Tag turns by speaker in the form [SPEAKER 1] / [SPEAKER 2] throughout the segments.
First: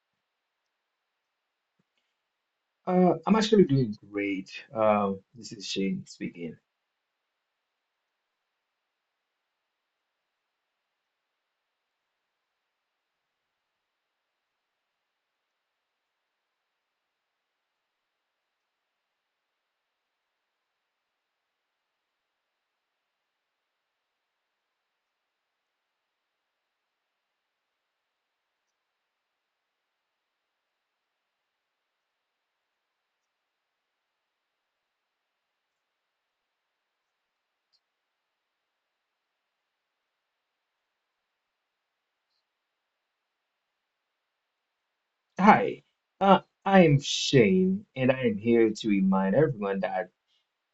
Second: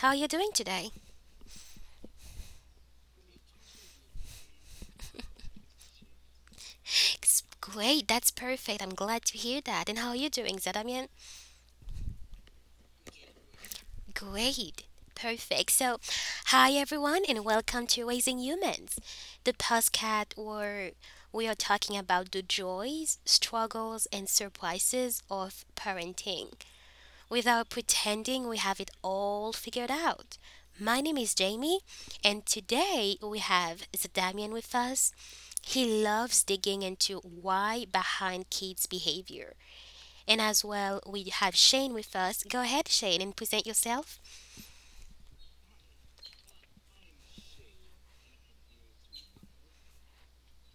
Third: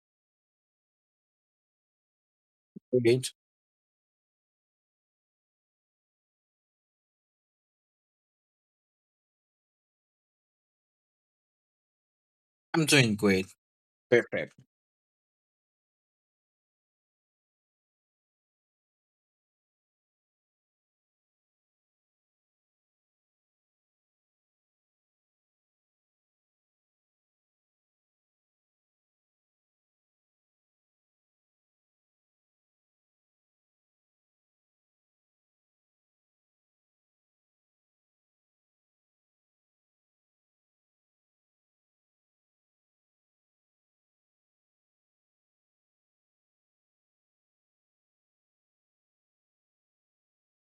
[SPEAKER 1] How are you doing today?
[SPEAKER 2] Great.
[SPEAKER 3] I'm actually doing great. This is Shane speaking.
[SPEAKER 1] It's great. That's perfect. I'm glad to hear that. And how are you doing, Zadamian?
[SPEAKER 2] I'm doing great. Perfect.
[SPEAKER 1] Great. Perfect. So, hi, everyone, and welcome to Raising Humans, the podcast where we are talking about the joys, struggles, and surprises of parenting, without pretending we have it all figured out. My name is Jamie, and today we have Damian with us. He loves digging into why behind kids' behavior. And as well, we have Shane with us. Go ahead, Shane, and present yourself.
[SPEAKER 3] Hi, uh, I'm Shane, and I am here to remind everyone that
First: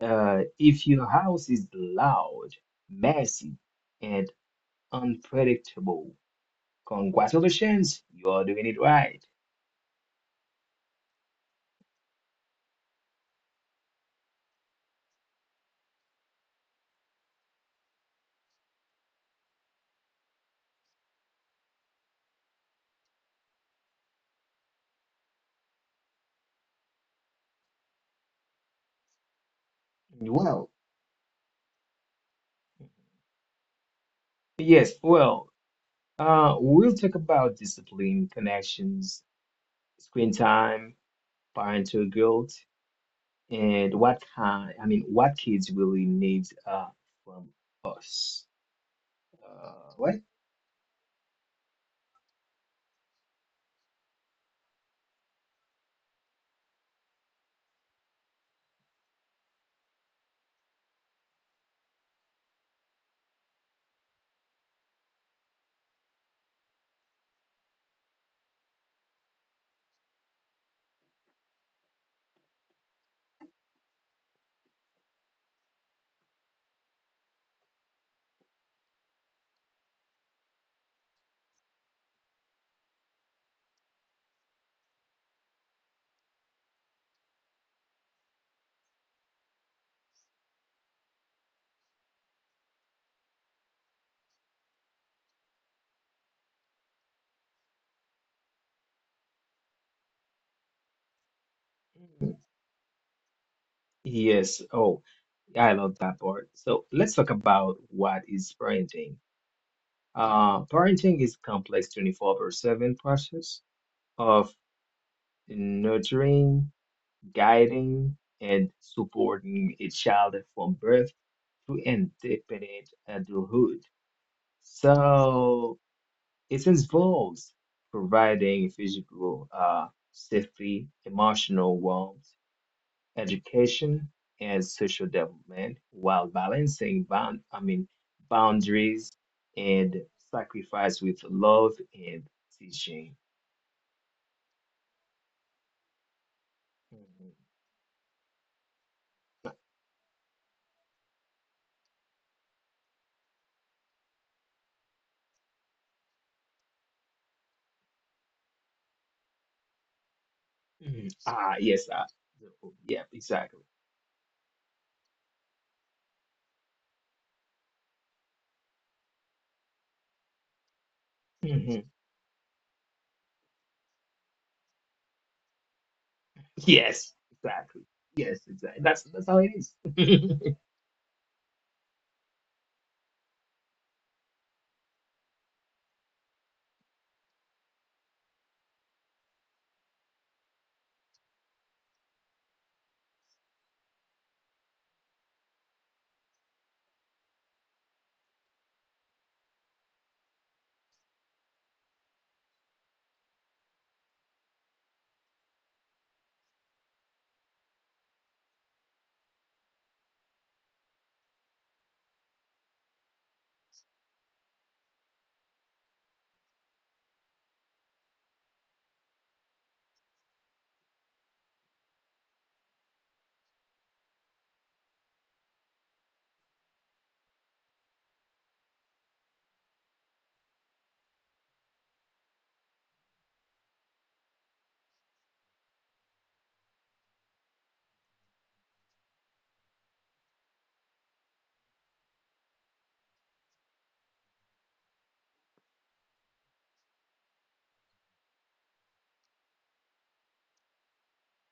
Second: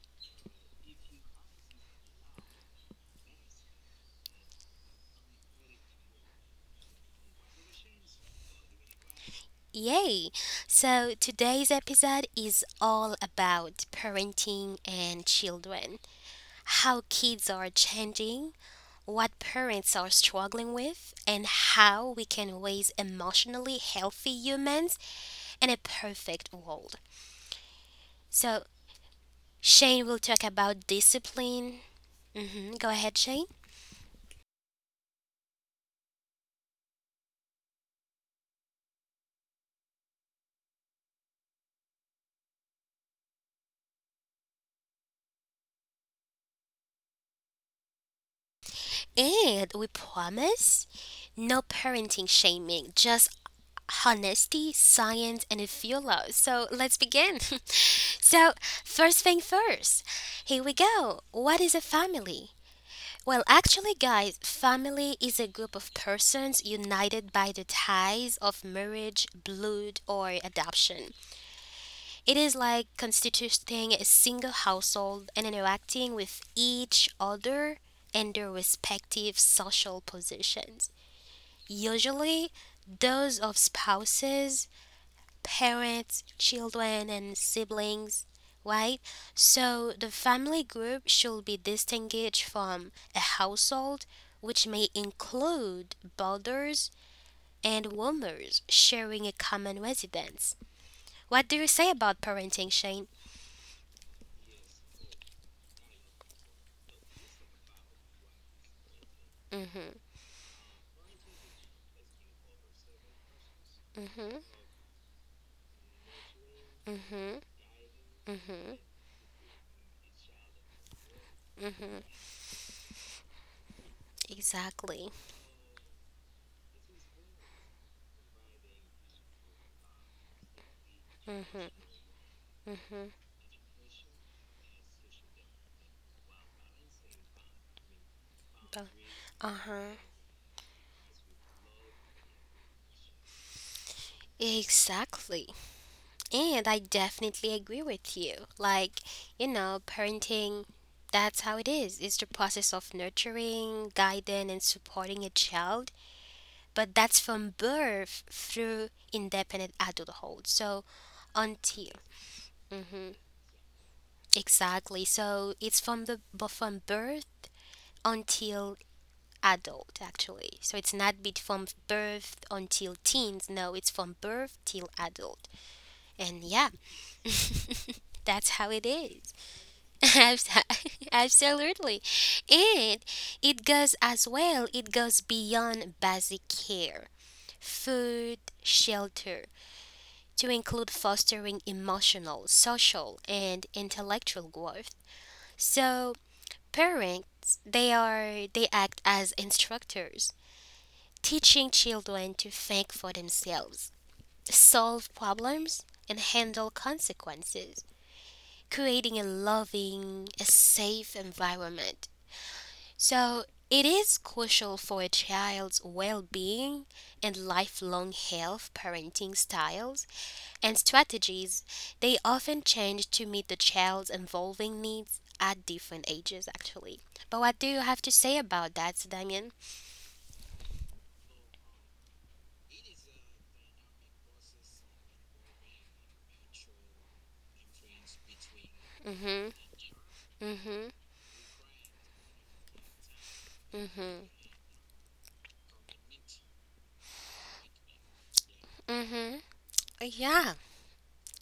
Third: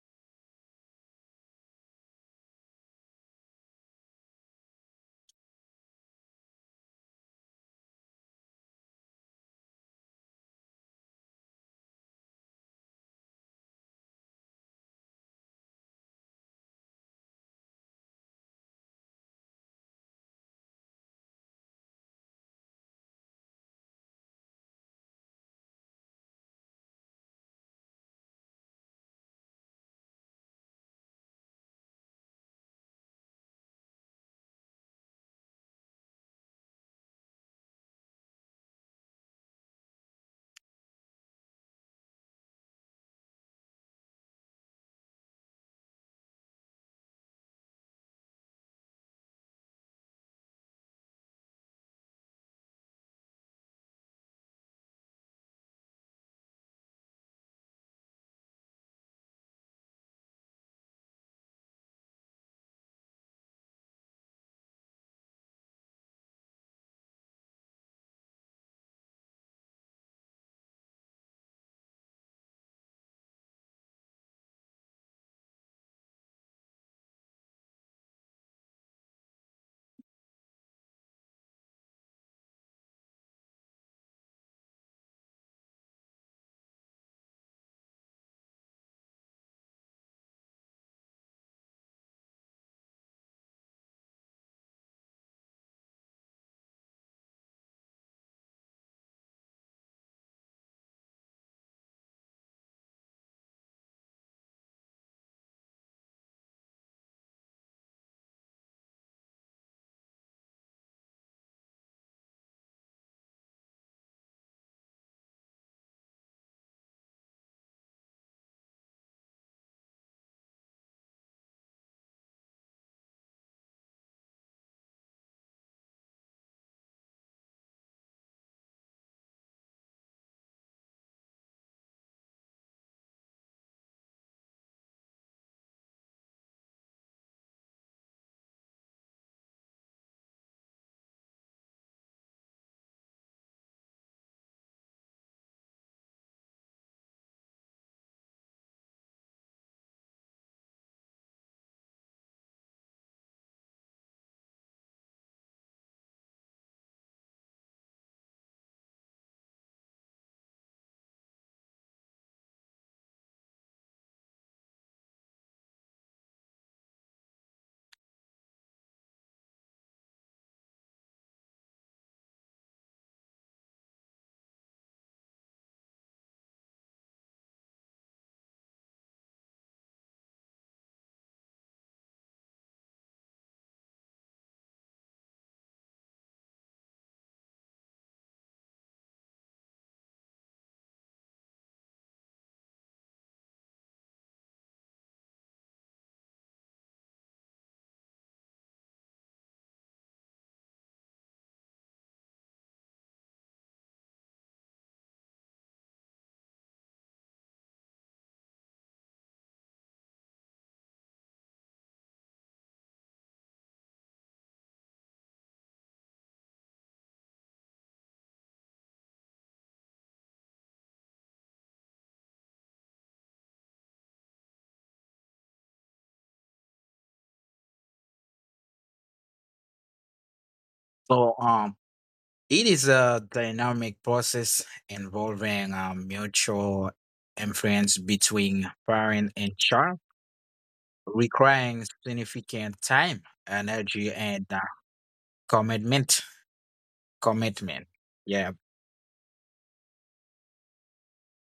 [SPEAKER 3] if your house is loud, messy, and unpredictable, congratulations, you are doing it right.
[SPEAKER 1] Yay! So today's episode is all about parenting and children, how kids are changing, what parents are struggling with, and how we can raise emotionally healthy humans in a perfect world. So, Shane will talk
[SPEAKER 3] Well,
[SPEAKER 1] about discipline. Go ahead, Shane.
[SPEAKER 3] yes, well, we'll talk about discipline, connections, screen time, parental guilt, and what kind, I mean, what kids really need from us.
[SPEAKER 1] And we
[SPEAKER 3] What?
[SPEAKER 1] promise no parenting shaming, just honesty, science, and a few laws. So let's begin. So, first thing first, here we go. What is a family? Well, actually, guys, family is a group of persons united by the ties of marriage, blood, or adoption. It is like constituting a single household and interacting with each other and their respective social positions, usually those of spouses, parents, children, and siblings, right? So the family group should be distinguished from a household, which may include brothers and roomers sharing a common residence. What do you say about
[SPEAKER 3] Mm.
[SPEAKER 1] parenting, Shane?
[SPEAKER 3] Yes. Oh, I love that part. So let's talk about what is parenting.
[SPEAKER 1] Mm-hmm,
[SPEAKER 3] Parenting is complex 24/7 process
[SPEAKER 1] mm-hmm,
[SPEAKER 3] of nurturing,
[SPEAKER 1] mm-hmm,
[SPEAKER 3] guiding, and
[SPEAKER 1] mm-hmm,
[SPEAKER 3] supporting a child from birth to
[SPEAKER 1] mm-hmm.
[SPEAKER 3] independent adulthood.
[SPEAKER 1] Exactly.
[SPEAKER 3] So it involves providing physical safety, emotional warmth,
[SPEAKER 1] Mm-hmm.
[SPEAKER 3] education, and social development while balancing boundaries
[SPEAKER 1] Uh-huh.
[SPEAKER 3] and sacrifice with love and teaching.
[SPEAKER 1] Exactly. And I
[SPEAKER 3] Mhm.
[SPEAKER 1] definitely agree with you. Parenting, that's how it is. It's the process of nurturing, guiding, and supporting a child. But that's from birth through independent adulthood. So,
[SPEAKER 3] Mhm. Ah, yes,
[SPEAKER 1] until.
[SPEAKER 3] ah, yeah,
[SPEAKER 1] Mhm.
[SPEAKER 3] exactly.
[SPEAKER 1] Exactly. So, it's from the but from birth until adult actually. So it's not bit from
[SPEAKER 3] Mhm.
[SPEAKER 1] birth until teens, no, it's from birth till adult. And yeah,
[SPEAKER 3] Yes, exactly. Yes,
[SPEAKER 1] that's how
[SPEAKER 3] exactly.
[SPEAKER 1] it
[SPEAKER 3] That's
[SPEAKER 1] is.
[SPEAKER 3] how it is.
[SPEAKER 1] Abs- Absolutely. And it goes as well, it goes beyond basic care, food, shelter, to include fostering emotional, social, and intellectual growth. So, parents, they act as instructors, teaching children to think for themselves, solve problems, and handle consequences, creating a loving, a safe environment. So, it is crucial for a child's well being and lifelong health. Parenting styles and strategies, they often change to meet the child's evolving needs at different ages, actually. But what do you have to say about that, Damien?
[SPEAKER 2] So, it is a dynamic process involving mutual influence between parent
[SPEAKER 1] hmm,
[SPEAKER 2] and child,
[SPEAKER 1] hmm,
[SPEAKER 2] requiring significant time, energy,
[SPEAKER 1] hmm,
[SPEAKER 2] and commitment. Commitment. Yeah.
[SPEAKER 1] hmm. Yeah,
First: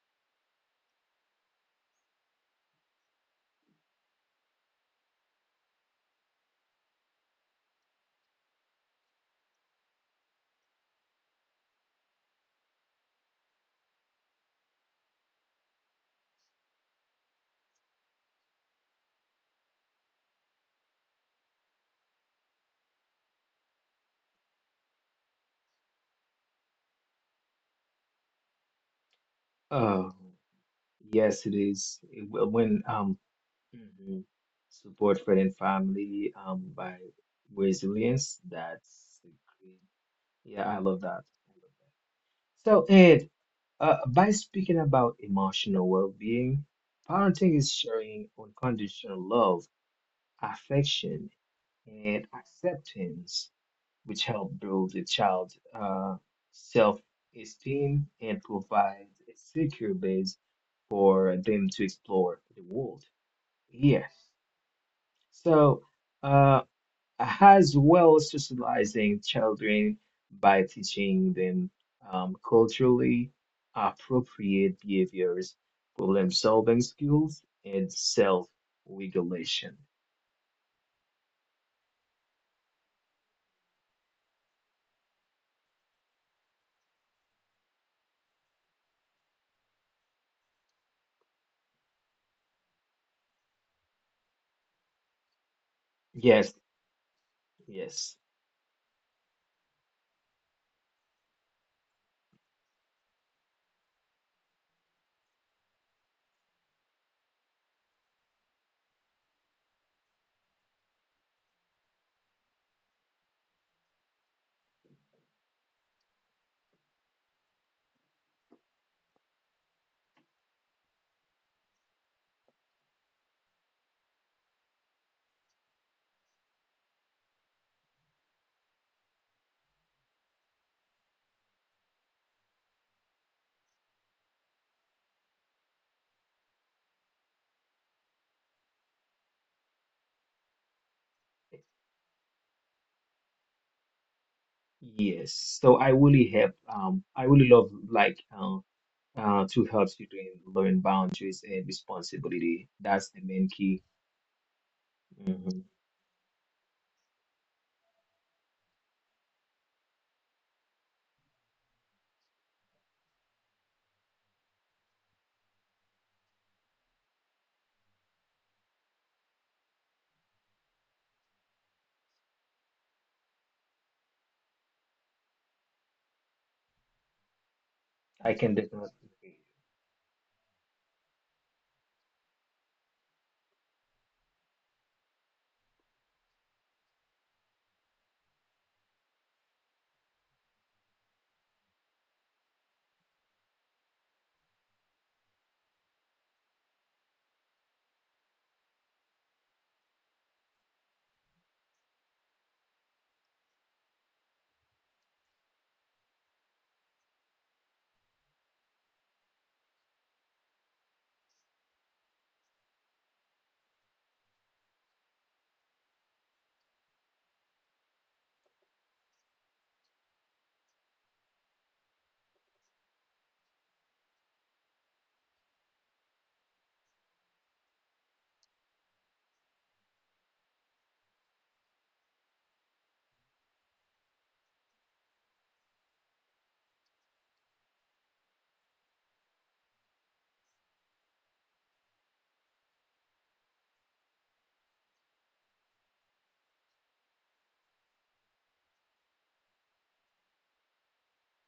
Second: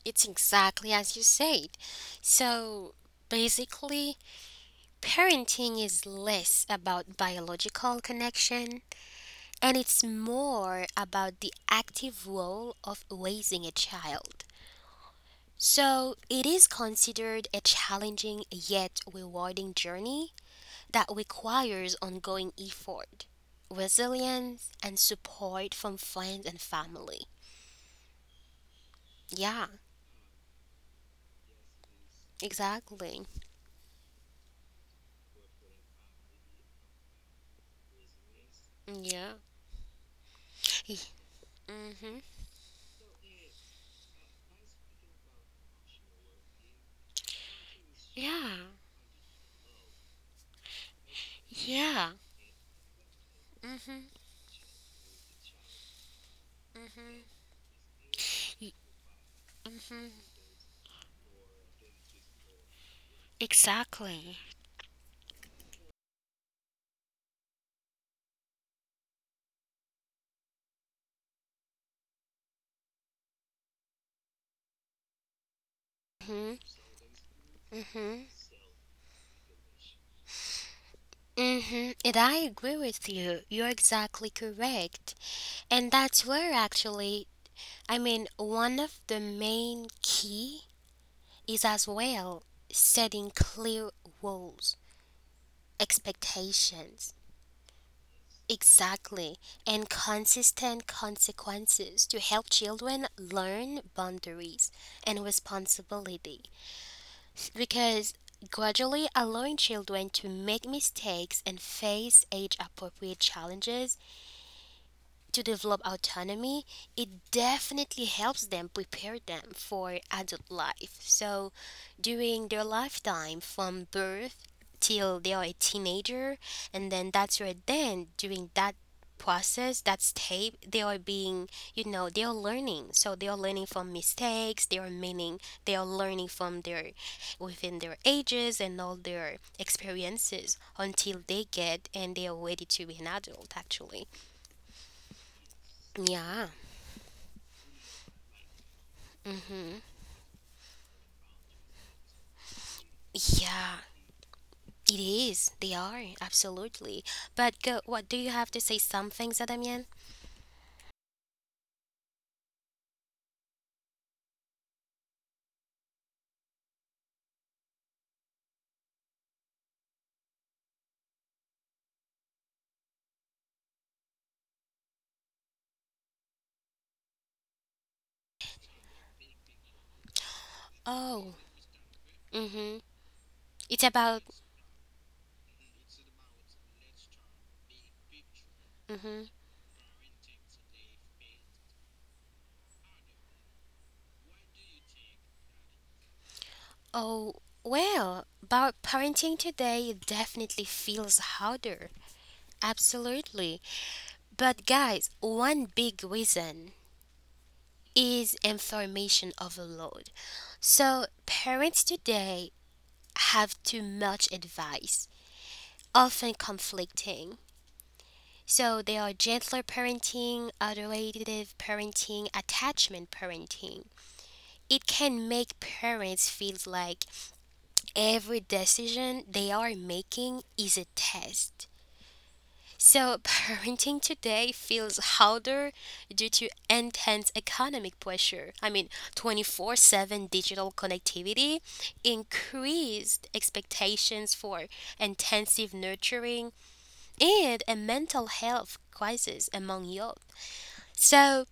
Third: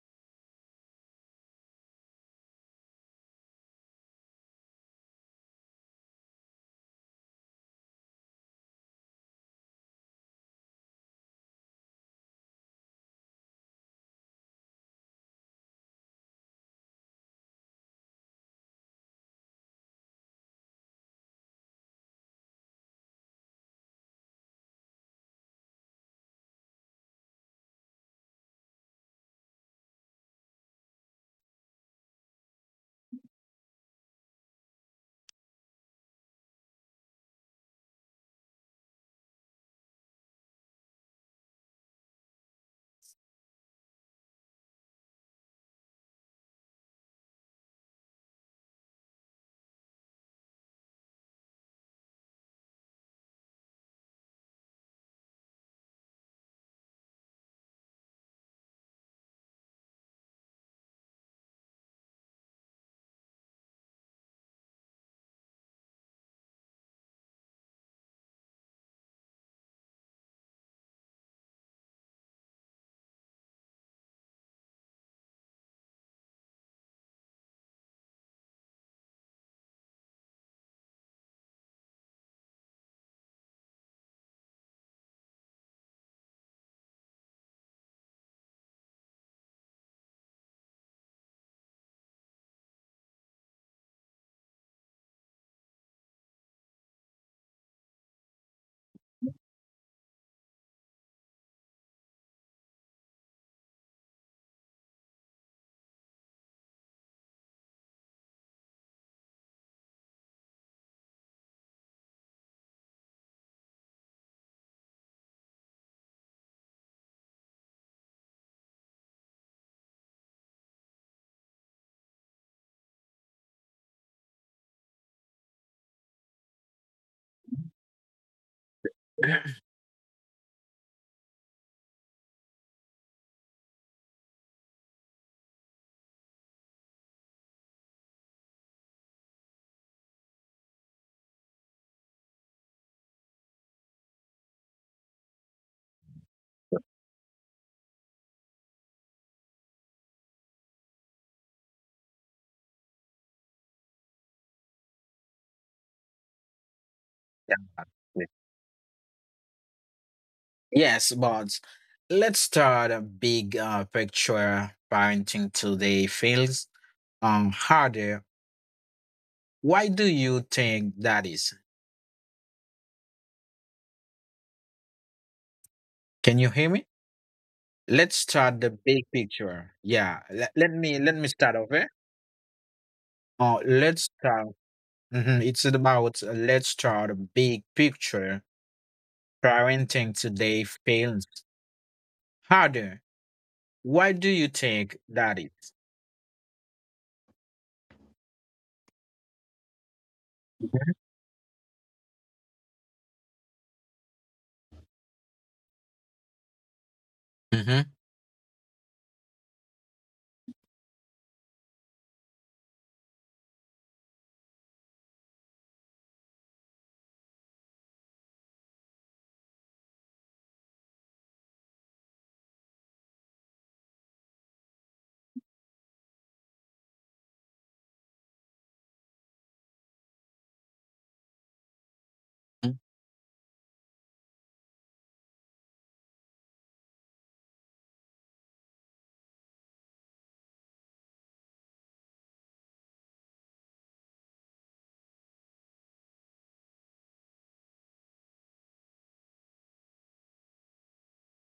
[SPEAKER 1] it's exactly as you said. So, basically, parenting is less about biological connection, and it's more about the active role of raising a child. So, it is considered a challenging yet rewarding journey that requires ongoing effort, resilience, and support from friends and family. Yeah,
[SPEAKER 3] Oh, yes, it is. It- When
[SPEAKER 1] exactly.
[SPEAKER 3] Mhm. Support friend and family by resilience. That's
[SPEAKER 1] Yeah.
[SPEAKER 3] a great. Yeah, I love that. I love that.
[SPEAKER 1] Mm-hmm.
[SPEAKER 3] So Ed, by speaking about emotional well-being, parenting is showing
[SPEAKER 1] Yeah.
[SPEAKER 3] unconditional love, affection,
[SPEAKER 1] Yeah.
[SPEAKER 3] and acceptance,
[SPEAKER 1] Mm-hmm.
[SPEAKER 3] which help build the child's self-esteem and provides a secure
[SPEAKER 1] Mm-hmm.
[SPEAKER 3] base for them to explore the world. Yes.
[SPEAKER 1] Exactly.
[SPEAKER 3] So, uh, as well socializing children by teaching them culturally appropriate behaviors,
[SPEAKER 1] Mm-hmm.
[SPEAKER 3] problem-solving skills, and
[SPEAKER 1] Mm-hmm.
[SPEAKER 3] self-regulation.
[SPEAKER 1] Mm-hmm. And I agree with you. You're exactly correct. And that's where actually, I mean, one of the main key is as well setting clear rules,
[SPEAKER 3] Yes,
[SPEAKER 1] expectations,
[SPEAKER 3] yes,
[SPEAKER 1] exactly, and consistent consequences to help children learn boundaries and responsibility. Because gradually allowing children to make mistakes and face age appropriate challenges to develop autonomy, it definitely helps them prepare them for adult life. So, during their lifetime from birth till they are a teenager, and then that's where then during that process, that step, they are being, you know, they are learning. So they are learning from mistakes, they are meaning they are learning from their, within their ages and all their experiences, until they get and they are ready to be an adult, actually.
[SPEAKER 3] yes. So I really
[SPEAKER 1] Yeah.
[SPEAKER 3] have, I really love like to help children learn boundaries and responsibility. That's the main
[SPEAKER 1] Yeah,
[SPEAKER 3] key.
[SPEAKER 1] it is. They
[SPEAKER 3] Mhm.
[SPEAKER 1] are, absolutely. But go,
[SPEAKER 2] yeah.
[SPEAKER 1] what do you have to say, Some things, Adamian.
[SPEAKER 2] Yes, but let's start a big picture. Parenting today feels harder. Why do you think that is? Can you hear me? Let's
[SPEAKER 3] I can
[SPEAKER 2] start the big
[SPEAKER 3] definitely.
[SPEAKER 2] picture. Yeah, let, let me let
[SPEAKER 1] Oh,
[SPEAKER 2] me start over.
[SPEAKER 1] mm-hmm. It's
[SPEAKER 2] Let's
[SPEAKER 1] about,
[SPEAKER 2] start. Mhm, it's about let's start a big picture.
[SPEAKER 1] mm-hmm.
[SPEAKER 2] Parenting today fails harder. Why do you think that is?
[SPEAKER 1] Oh, well, about parenting today, it definitely feels harder. Absolutely. But guys, one big reason
[SPEAKER 2] Mm-hmm.
[SPEAKER 1] is information overload. So parents today have too much advice, often conflicting. So there are gentler parenting, adorative parenting, attachment parenting. It can make parents feel like every decision they are making is a test. So parenting today feels harder due to intense economic pressure. I mean, 24/7 digital connectivity, increased expectations for intensive nurturing, and a mental health crisis among youth. So,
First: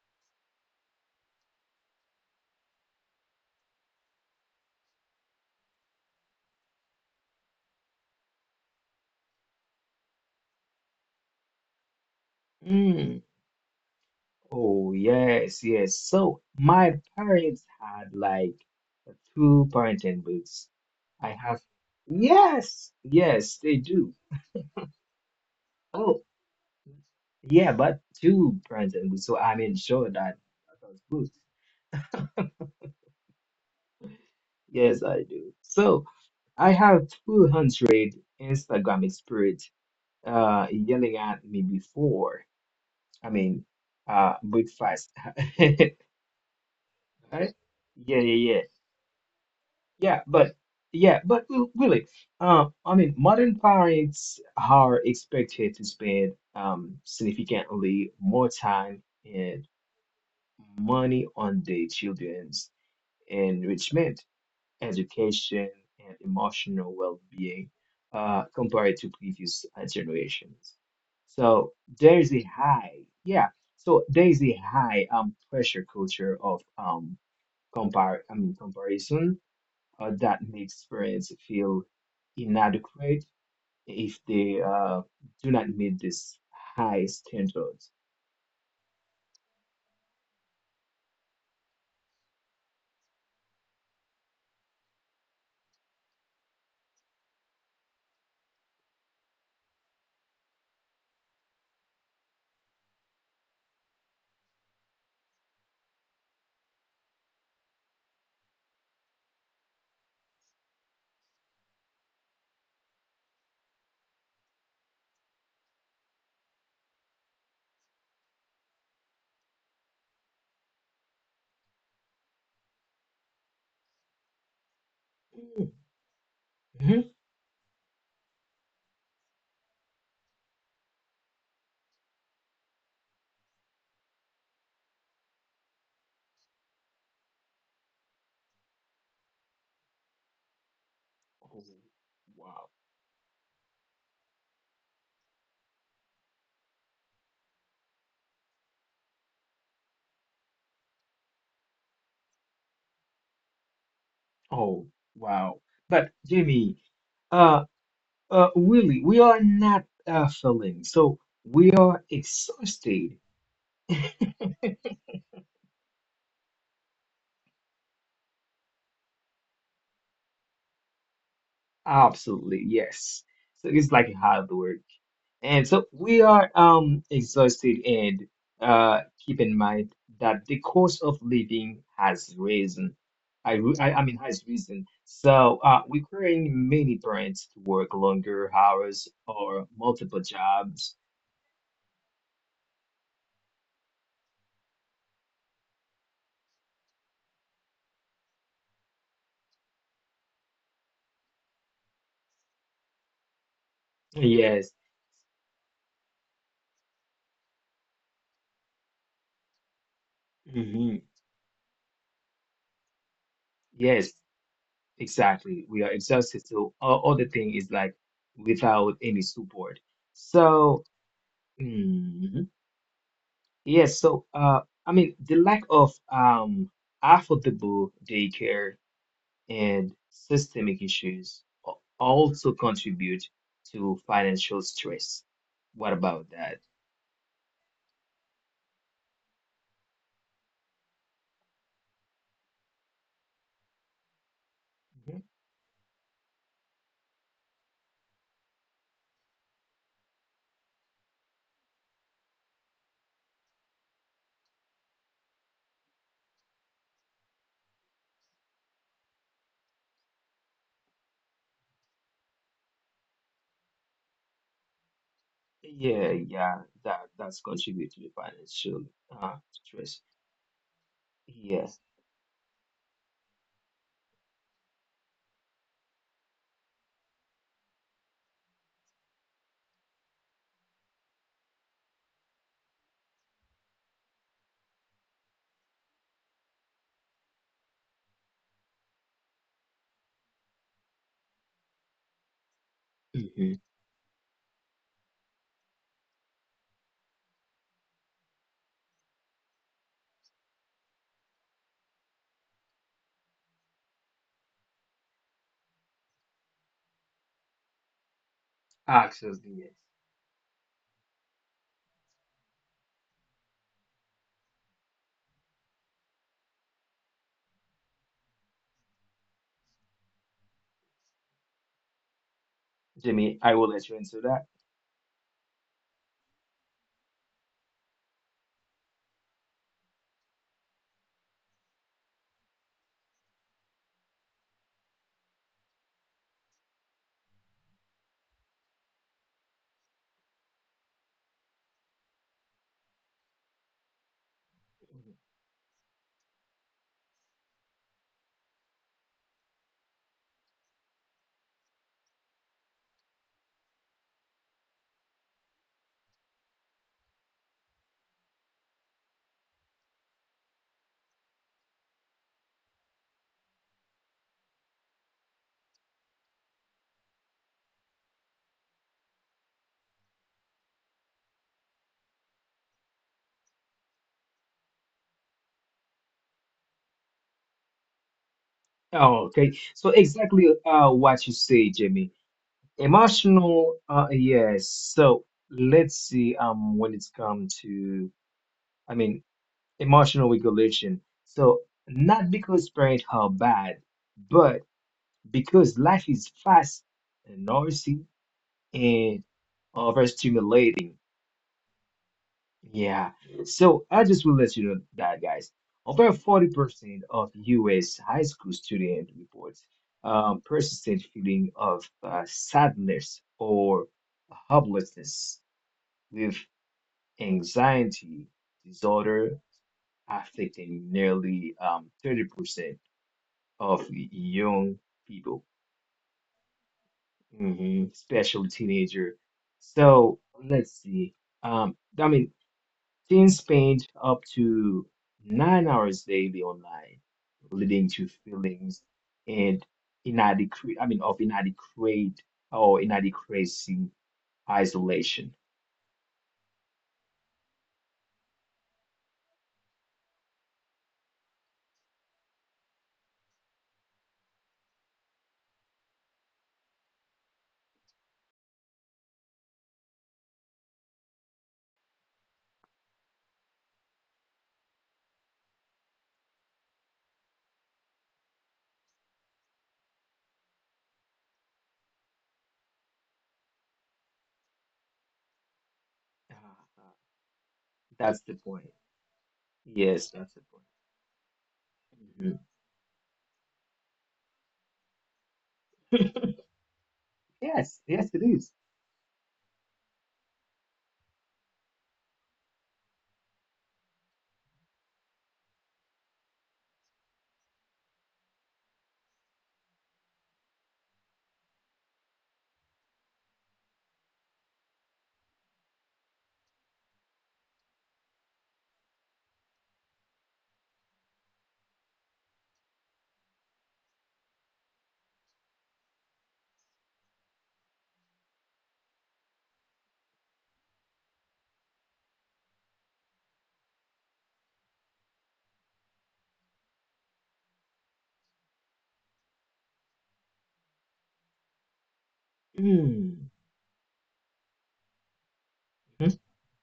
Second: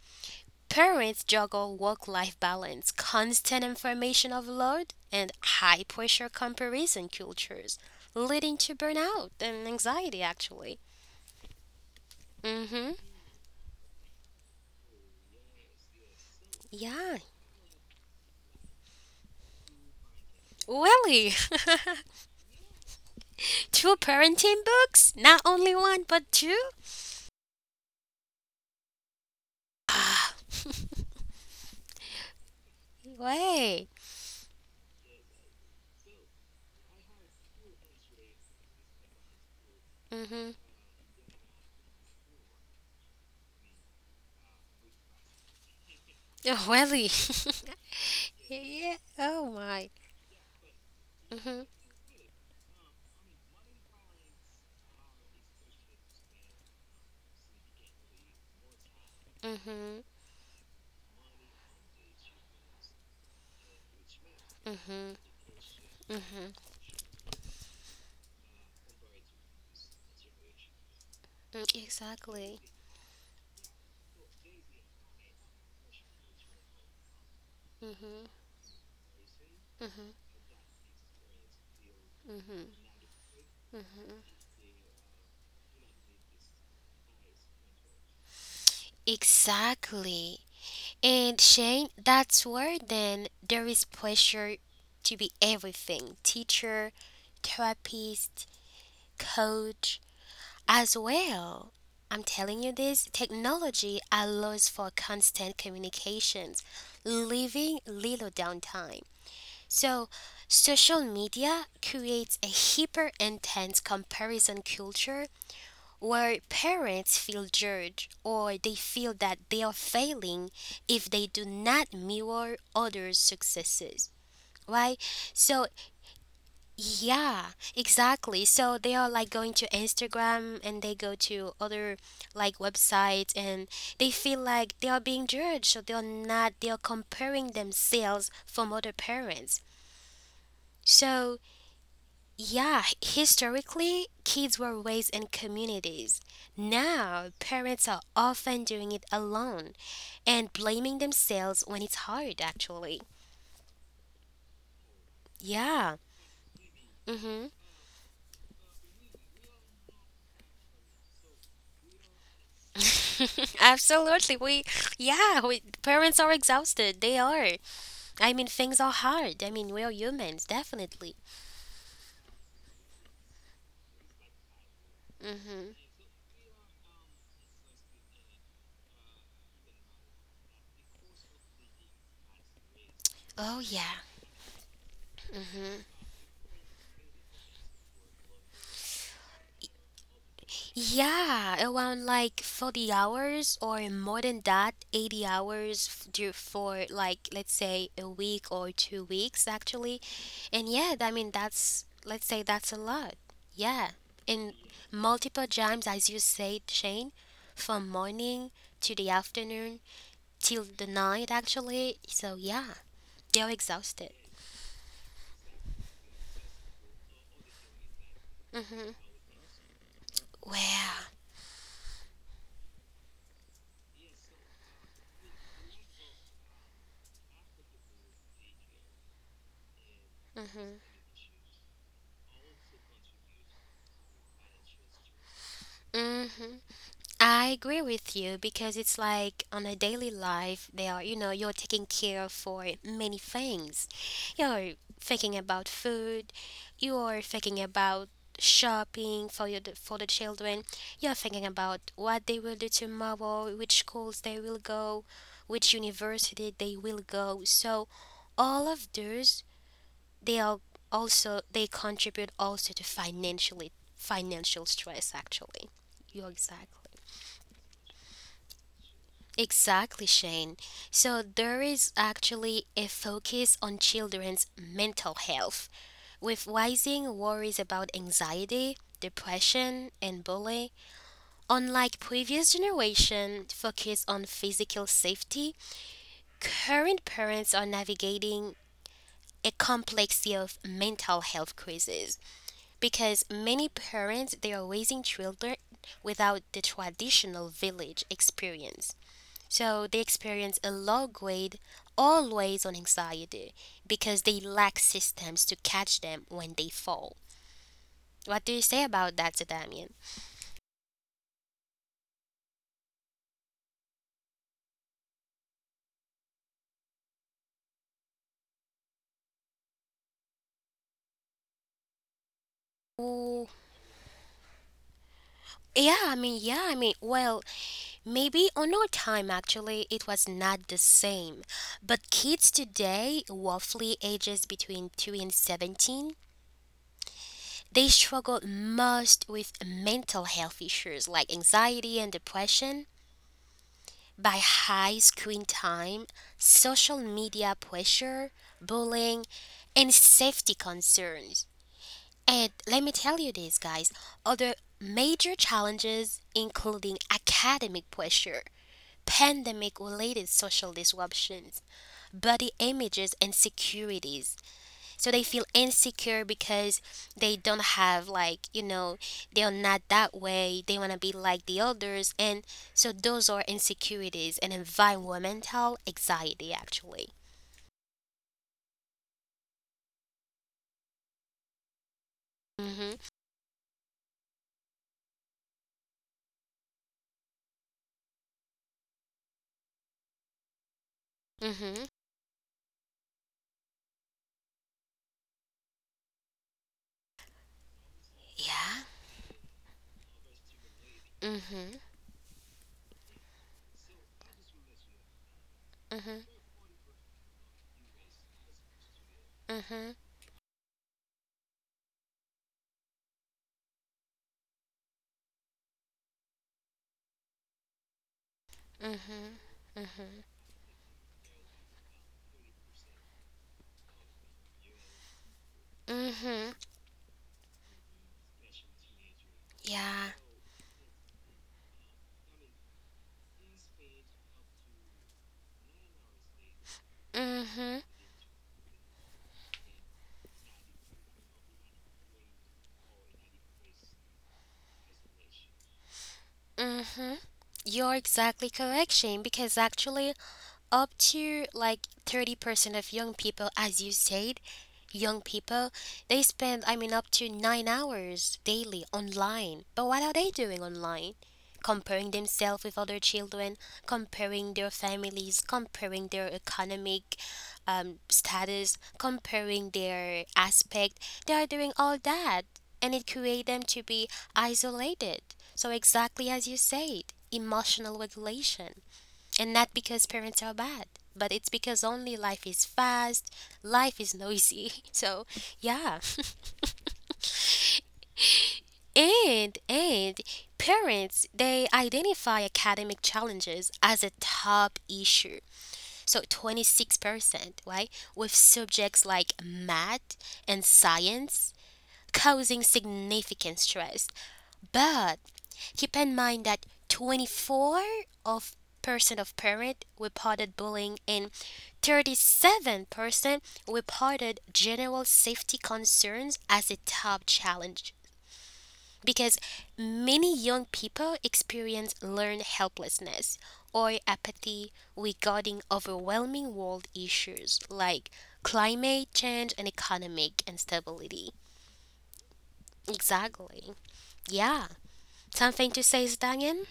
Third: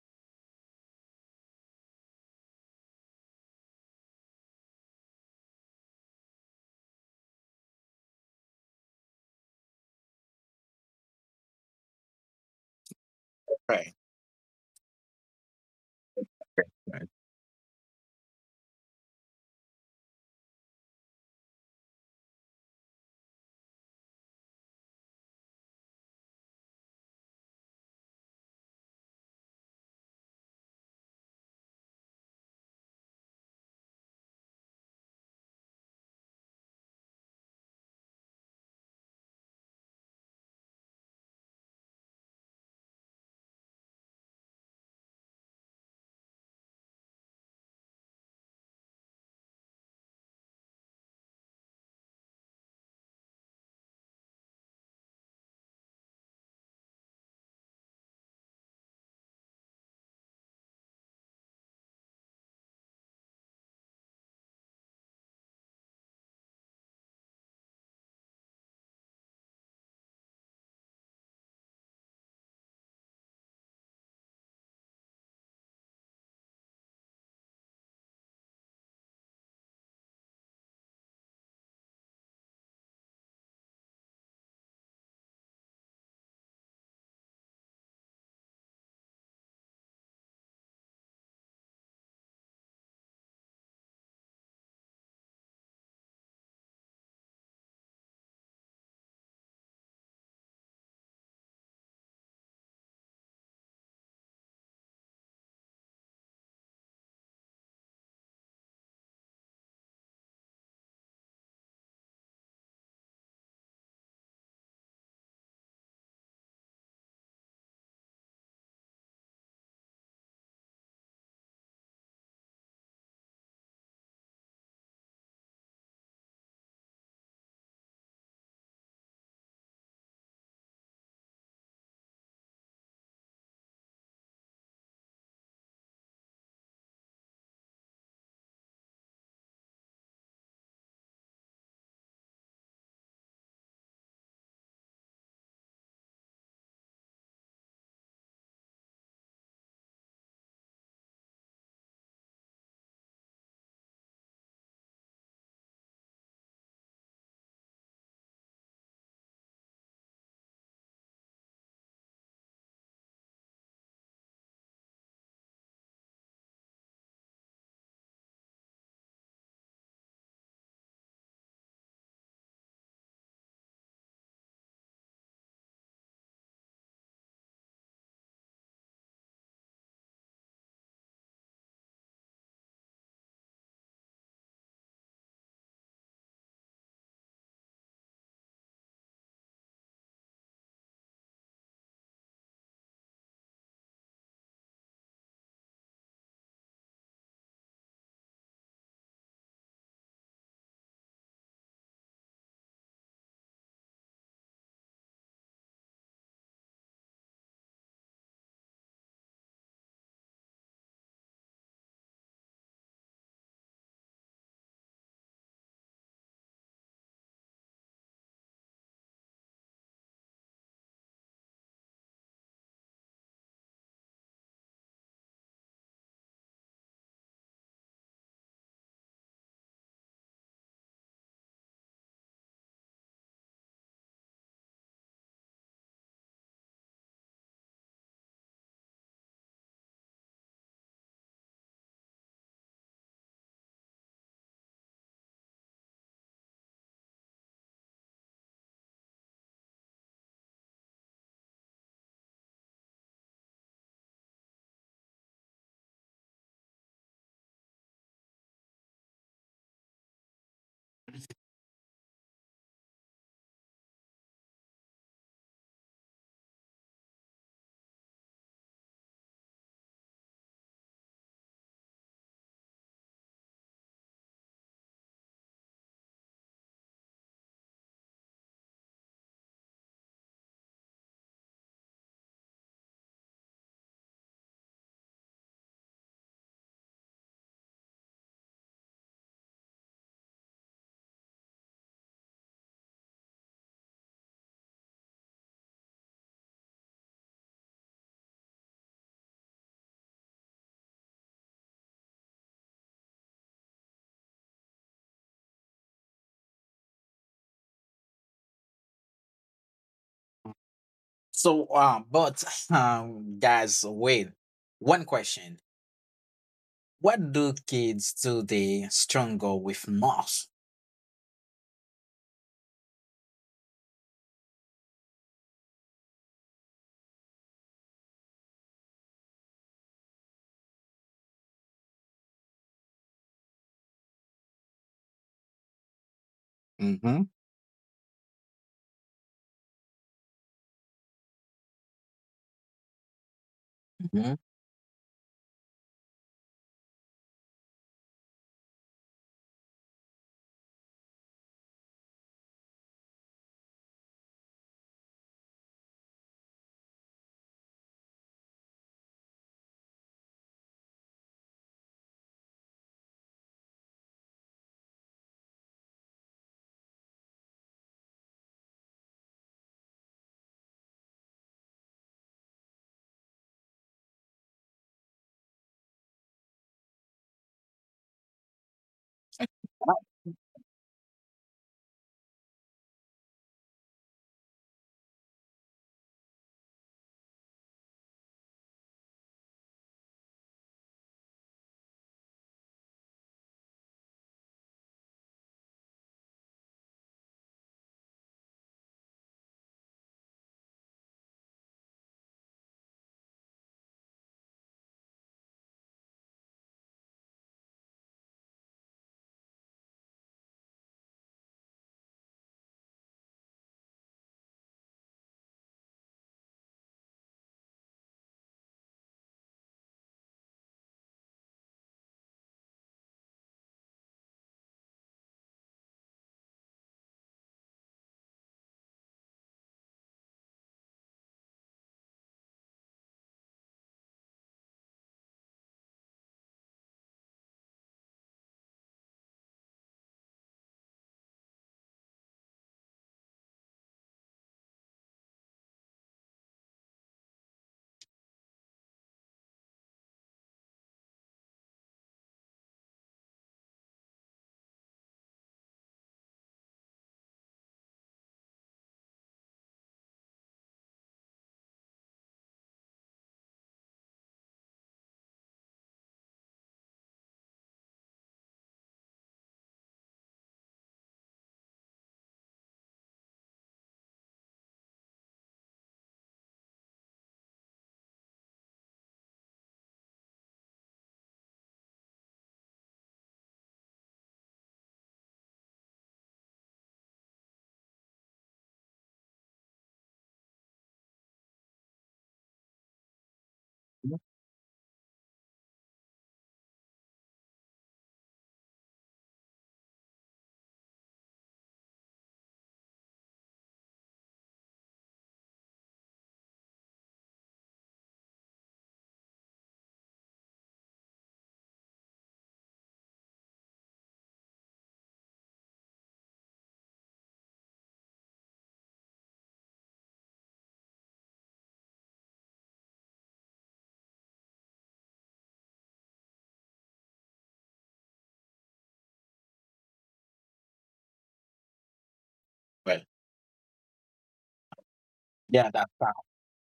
[SPEAKER 1] parents juggle work life balance, constant information overload, and high pressure comparison cultures, leading to burnout and anxiety, actually. Mm-hmm.
[SPEAKER 2] Right.
[SPEAKER 3] Oh, yes, yes. So my
[SPEAKER 2] Right.
[SPEAKER 1] Yeah.
[SPEAKER 3] parents had like two parenting books.
[SPEAKER 1] Really?
[SPEAKER 3] I have, yes, yes, they
[SPEAKER 1] Two
[SPEAKER 3] do.
[SPEAKER 1] parenting books? Not only one, but
[SPEAKER 3] Oh,
[SPEAKER 1] two?
[SPEAKER 3] yeah, but two parenting books. So I'm sure that those books.
[SPEAKER 1] Way.
[SPEAKER 3] Yes, I do. So I have 200 Instagram experience
[SPEAKER 1] Mm-hmm.
[SPEAKER 3] yelling at me before. I mean, Breakfast.
[SPEAKER 1] Oh, really?
[SPEAKER 3] Right? Yeah, yeah, yeah.
[SPEAKER 1] Yeah. Oh, my.
[SPEAKER 3] Yeah, but yeah, but
[SPEAKER 1] Mm-hmm.
[SPEAKER 3] Willie, modern parents are expected to spend significantly more time and
[SPEAKER 1] Mm-hmm.
[SPEAKER 3] money on their children's enrichment,
[SPEAKER 1] Mm-hmm.
[SPEAKER 3] education, and
[SPEAKER 1] Mm-hmm.
[SPEAKER 3] emotional well-being compared to previous generations. So
[SPEAKER 1] Mm-hmm.
[SPEAKER 3] there is a
[SPEAKER 1] Exactly.
[SPEAKER 3] high, yeah. So there is a high pressure culture of
[SPEAKER 1] Mm-hmm.
[SPEAKER 3] comparison
[SPEAKER 1] Mm-hmm.
[SPEAKER 3] that makes parents feel
[SPEAKER 1] Mm-hmm.
[SPEAKER 3] inadequate if
[SPEAKER 1] Mm-hmm.
[SPEAKER 3] they do not meet this high standards.
[SPEAKER 1] Exactly. And Shane, that's where then there is pressure to be everything, teacher, therapist, coach, as well. I'm telling you, this technology allows for constant communications, leaving little downtime. So, social media creates a hyper intense comparison culture where parents feel judged or they feel that they are failing if they do not mirror others' successes. Right? So,
[SPEAKER 3] Mhm.
[SPEAKER 1] yeah, exactly. So they are like going to Instagram and they go to other like websites and they feel like they are being judged. So they are not, they are comparing themselves from other parents. So,
[SPEAKER 3] Oh, wow.
[SPEAKER 1] yeah, historically, kids were raised in communities. Now, parents are often doing it alone and blaming themselves when it's hard, actually.
[SPEAKER 3] Oh, wow.
[SPEAKER 1] Yeah.
[SPEAKER 3] But Jamie,
[SPEAKER 1] Mm-hmm.
[SPEAKER 3] uh, really, we are not failing, so we are exhausted.
[SPEAKER 1] Absolutely. Yeah, we, parents are exhausted. They are. I mean, things are hard. I mean, we are humans, definitely.
[SPEAKER 3] Absolutely, yes. So it's like hard work. And
[SPEAKER 1] Mm-hmm.
[SPEAKER 3] so we are exhausted and keep in mind that the cost of living has risen. I,
[SPEAKER 1] Oh,
[SPEAKER 3] re- I,
[SPEAKER 1] yeah.
[SPEAKER 3] I mean has risen. So requiring many parents to work longer hours or multiple jobs.
[SPEAKER 1] Yeah, around like 40 hours or more than that, 80 hours for like let's say a week or 2 weeks actually. And yeah, I mean that's, let's say that's a lot. Yeah. And
[SPEAKER 3] Yes.
[SPEAKER 1] multiple times as you said, Shane, from morning to the afternoon till the
[SPEAKER 3] Hmm.
[SPEAKER 1] night, actually. So yeah, they're exhausted.
[SPEAKER 3] Yes, exactly. We are exhausted. So all other thing is like
[SPEAKER 1] Mhm.
[SPEAKER 3] without any support. So
[SPEAKER 1] Wow.
[SPEAKER 3] mm-hmm. Yes, so I mean the lack of affordable daycare and
[SPEAKER 1] Mhm.
[SPEAKER 3] systemic issues a- also contribute to financial stress. What about
[SPEAKER 1] Mhm.
[SPEAKER 3] that?
[SPEAKER 1] I agree with you because it's like on a daily life, they are, you know, you're taking care for many things. You're
[SPEAKER 3] Mhm.
[SPEAKER 1] thinking about food, you're thinking about shopping for your, for the children. You're thinking about what they will do tomorrow, which schools they will go, which university they will go. So all of those, they are also, they contribute also to financially financial stress, actually.
[SPEAKER 3] Yeah,
[SPEAKER 1] You're
[SPEAKER 3] yeah,
[SPEAKER 1] Exactly,
[SPEAKER 3] that that's contribute to the financial stress.
[SPEAKER 1] Exactly, Shane. So there
[SPEAKER 3] Yes.
[SPEAKER 1] is actually a focus on children's mental health, with rising worries about anxiety, depression, and bullying. Unlike previous generation focus on physical safety, current parents are navigating a complexity of mental health crises because
[SPEAKER 3] Hmm.
[SPEAKER 1] many parents they are raising children without the traditional village experience. So they experience a low grade, always on anxiety, because they lack systems to catch them when they fall. What do you say about that,
[SPEAKER 3] Absolutely, yes.
[SPEAKER 1] Damien?
[SPEAKER 2] So, but guys, wait. One question: what do kids today struggle with most?
[SPEAKER 3] Jimmy,
[SPEAKER 1] Oh,
[SPEAKER 3] I will let you into that.
[SPEAKER 1] well, maybe on our time actually it was not the same. But kids today, roughly ages between 2 and 17,
[SPEAKER 2] Mm-hmm.
[SPEAKER 1] they struggle most with mental health issues like anxiety and depression by
[SPEAKER 2] Hmm.
[SPEAKER 1] high
[SPEAKER 3] Mhm.
[SPEAKER 1] screen time, social media pressure, bullying, and safety concerns. And let me tell you this, guys, other major challenges including academic pressure, pandemic related social disruptions, body images, and securities. So they feel insecure because they don't have, like, you know, they are not that way. They want to be like the others. And so those are insecurities and environmental anxiety, actually.
[SPEAKER 3] Oh, okay. So exactly what you say, Jimmy.
[SPEAKER 1] Mm-hmm.
[SPEAKER 3] Emotional, yes. So let's see, when it's come to, I mean, emotional regulation. So
[SPEAKER 1] Mm-hmm.
[SPEAKER 3] not because parents are bad, but because life is fast and noisy
[SPEAKER 1] Yeah.
[SPEAKER 3] and overstimulating.
[SPEAKER 1] Mm-hmm.
[SPEAKER 3] Yeah. So I just will let you know that, guys. Over
[SPEAKER 1] Mm-hmm.
[SPEAKER 3] 40% of US high school students report
[SPEAKER 1] Mm-hmm.
[SPEAKER 3] persistent feeling of sadness or hopelessness, with anxiety
[SPEAKER 1] Mm-hmm.
[SPEAKER 3] disorder affecting nearly 30% of young people,
[SPEAKER 1] Mm-hmm.
[SPEAKER 3] hmm especially teenager.
[SPEAKER 1] Yeah.
[SPEAKER 3] So let's see. Um, I mean, teens spend up to 9 hours daily online,
[SPEAKER 1] Mm-hmm.
[SPEAKER 3] leading to feelings and inadequate, I mean, of inadequate or inadequacy, isolation.
[SPEAKER 1] Mm-hmm. You're exactly correct, Shane, because actually up to like 30% of young people, as you said, young people, they spend, I mean, up to 9 hours daily online. But what are they doing online? Comparing themselves with other children, comparing their families, comparing their economic status, comparing their aspect. They are doing all that, and it creates them to be isolated. So, exactly as you
[SPEAKER 3] Uh,
[SPEAKER 1] said, emotional
[SPEAKER 3] that's the point.
[SPEAKER 1] regulation. And not because
[SPEAKER 3] Yes, that's
[SPEAKER 1] parents
[SPEAKER 3] the
[SPEAKER 1] are bad, but it's because only
[SPEAKER 3] point.
[SPEAKER 1] life is fast, life is noisy. So, yeah.
[SPEAKER 3] Yes, yes, it
[SPEAKER 1] And parents, they identify academic challenges as a top issue. So, 26%, right? With subjects like math and science causing significant stress. But keep in mind that 24 of percent of parents reported bullying and 37% reported general safety concerns as a top challenge because many young people experience learned helplessness or apathy regarding overwhelming world issues like climate change and economic instability.
[SPEAKER 2] Well,
[SPEAKER 3] Mm-hmm.
[SPEAKER 1] Exactly. Yeah. Something
[SPEAKER 2] yeah,
[SPEAKER 1] to
[SPEAKER 2] that's
[SPEAKER 1] say,
[SPEAKER 2] uh,
[SPEAKER 1] Zdanyan?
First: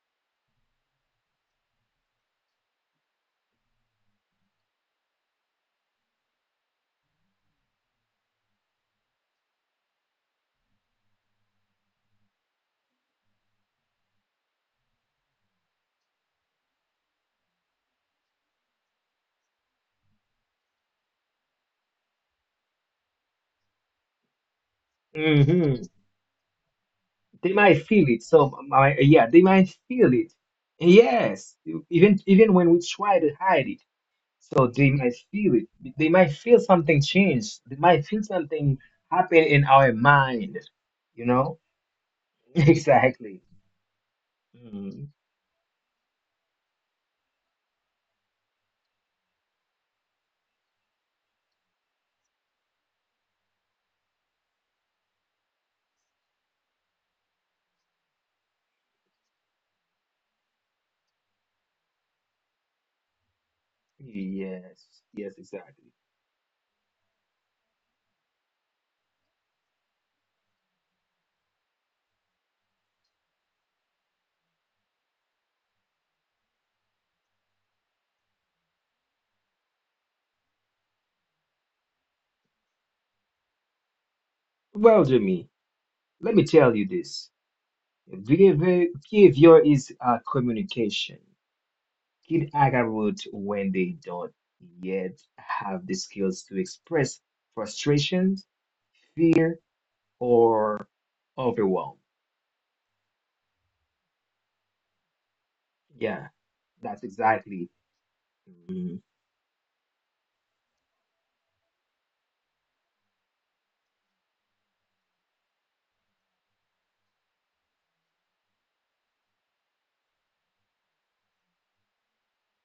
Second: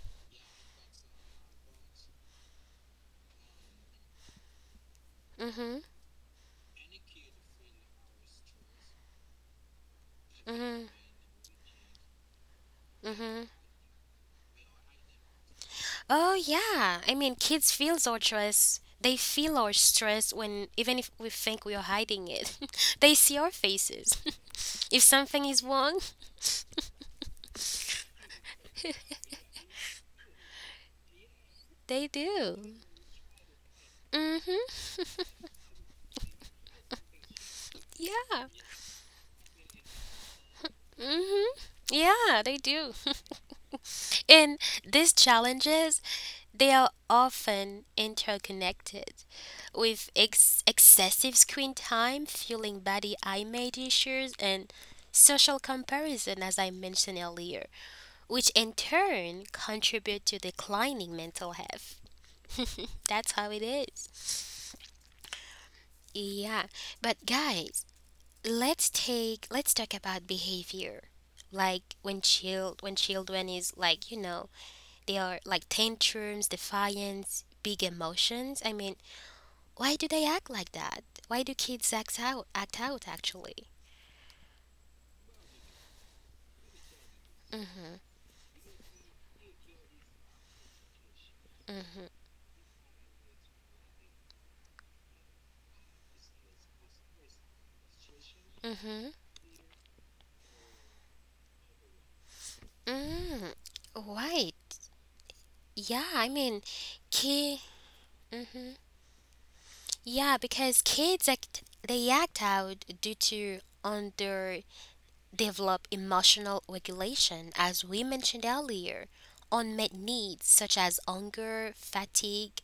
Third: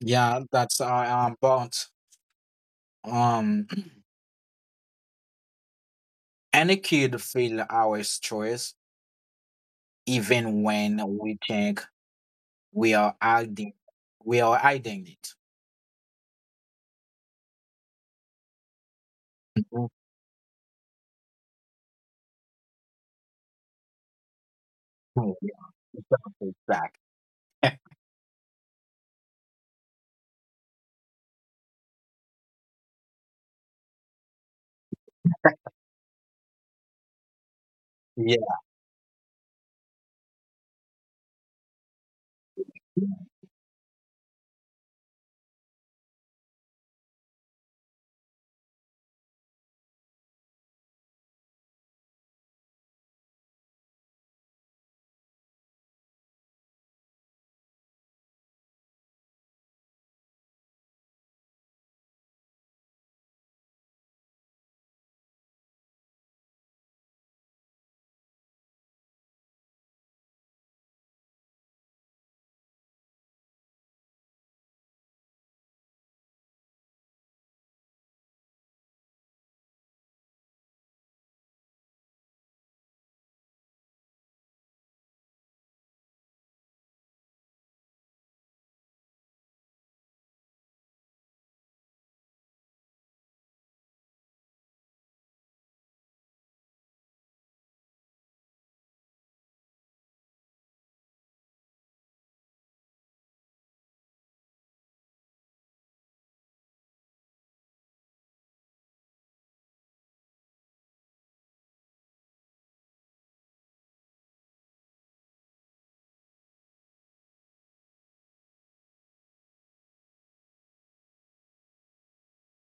[SPEAKER 2] yeah, that's but Um,
[SPEAKER 1] Mm-hmm.
[SPEAKER 2] any kid feel our stress even
[SPEAKER 1] Mm-hmm.
[SPEAKER 2] when we think we are
[SPEAKER 1] Mm-hmm.
[SPEAKER 2] hiding, we are hiding it.
[SPEAKER 1] Oh yeah. I mean, kids feel our stress. They feel our
[SPEAKER 2] Mhm.
[SPEAKER 1] stress when even if we think we are hiding it. They see our faces. If
[SPEAKER 2] Oh,
[SPEAKER 1] something is
[SPEAKER 3] Mm-hmm.
[SPEAKER 2] yeah,
[SPEAKER 1] wrong,
[SPEAKER 2] exactly. Exact.
[SPEAKER 3] They might feel it. So, yeah, they might feel it. Yes,
[SPEAKER 1] they
[SPEAKER 3] even when
[SPEAKER 1] do.
[SPEAKER 3] we try to hide it,
[SPEAKER 1] Mm-hmm.
[SPEAKER 3] so they might feel it. They might feel something change. They might feel
[SPEAKER 1] Yeah.
[SPEAKER 2] Yeah.
[SPEAKER 3] something happen in our mind. You
[SPEAKER 1] Mm-hmm.
[SPEAKER 3] know?
[SPEAKER 1] Yeah, they do.
[SPEAKER 3] Exactly.
[SPEAKER 1] And
[SPEAKER 3] Mm.
[SPEAKER 1] these challenges, they are often interconnected, with excessive screen time fueling body image issues and social comparison, as I mentioned earlier, which in turn contribute to declining mental health. That's how it is.
[SPEAKER 3] Yes, yes, exactly.
[SPEAKER 1] Yeah, but guys, let's talk about behavior. Like when children is like, you know, they are like tantrums, defiance, big emotions. I mean, why do they act like that? Why do kids act out? Act out, actually.
[SPEAKER 3] Well, Jimmy, let me tell you this.
[SPEAKER 1] Mhm.
[SPEAKER 3] Behavior is communication. Kid Agarwood when they don't yet have the skills to express frustrations,
[SPEAKER 1] Mhm.
[SPEAKER 3] fear, or overwhelm.
[SPEAKER 1] Mhm. Right. Yeah.
[SPEAKER 3] Yeah,
[SPEAKER 1] I mean,
[SPEAKER 3] that's
[SPEAKER 1] ki.
[SPEAKER 3] exactly.
[SPEAKER 1] Mhm. Yeah, because kids act. They act out due to underdeveloped emotional regulation, as we mentioned earlier, unmet needs such as hunger, fatigue.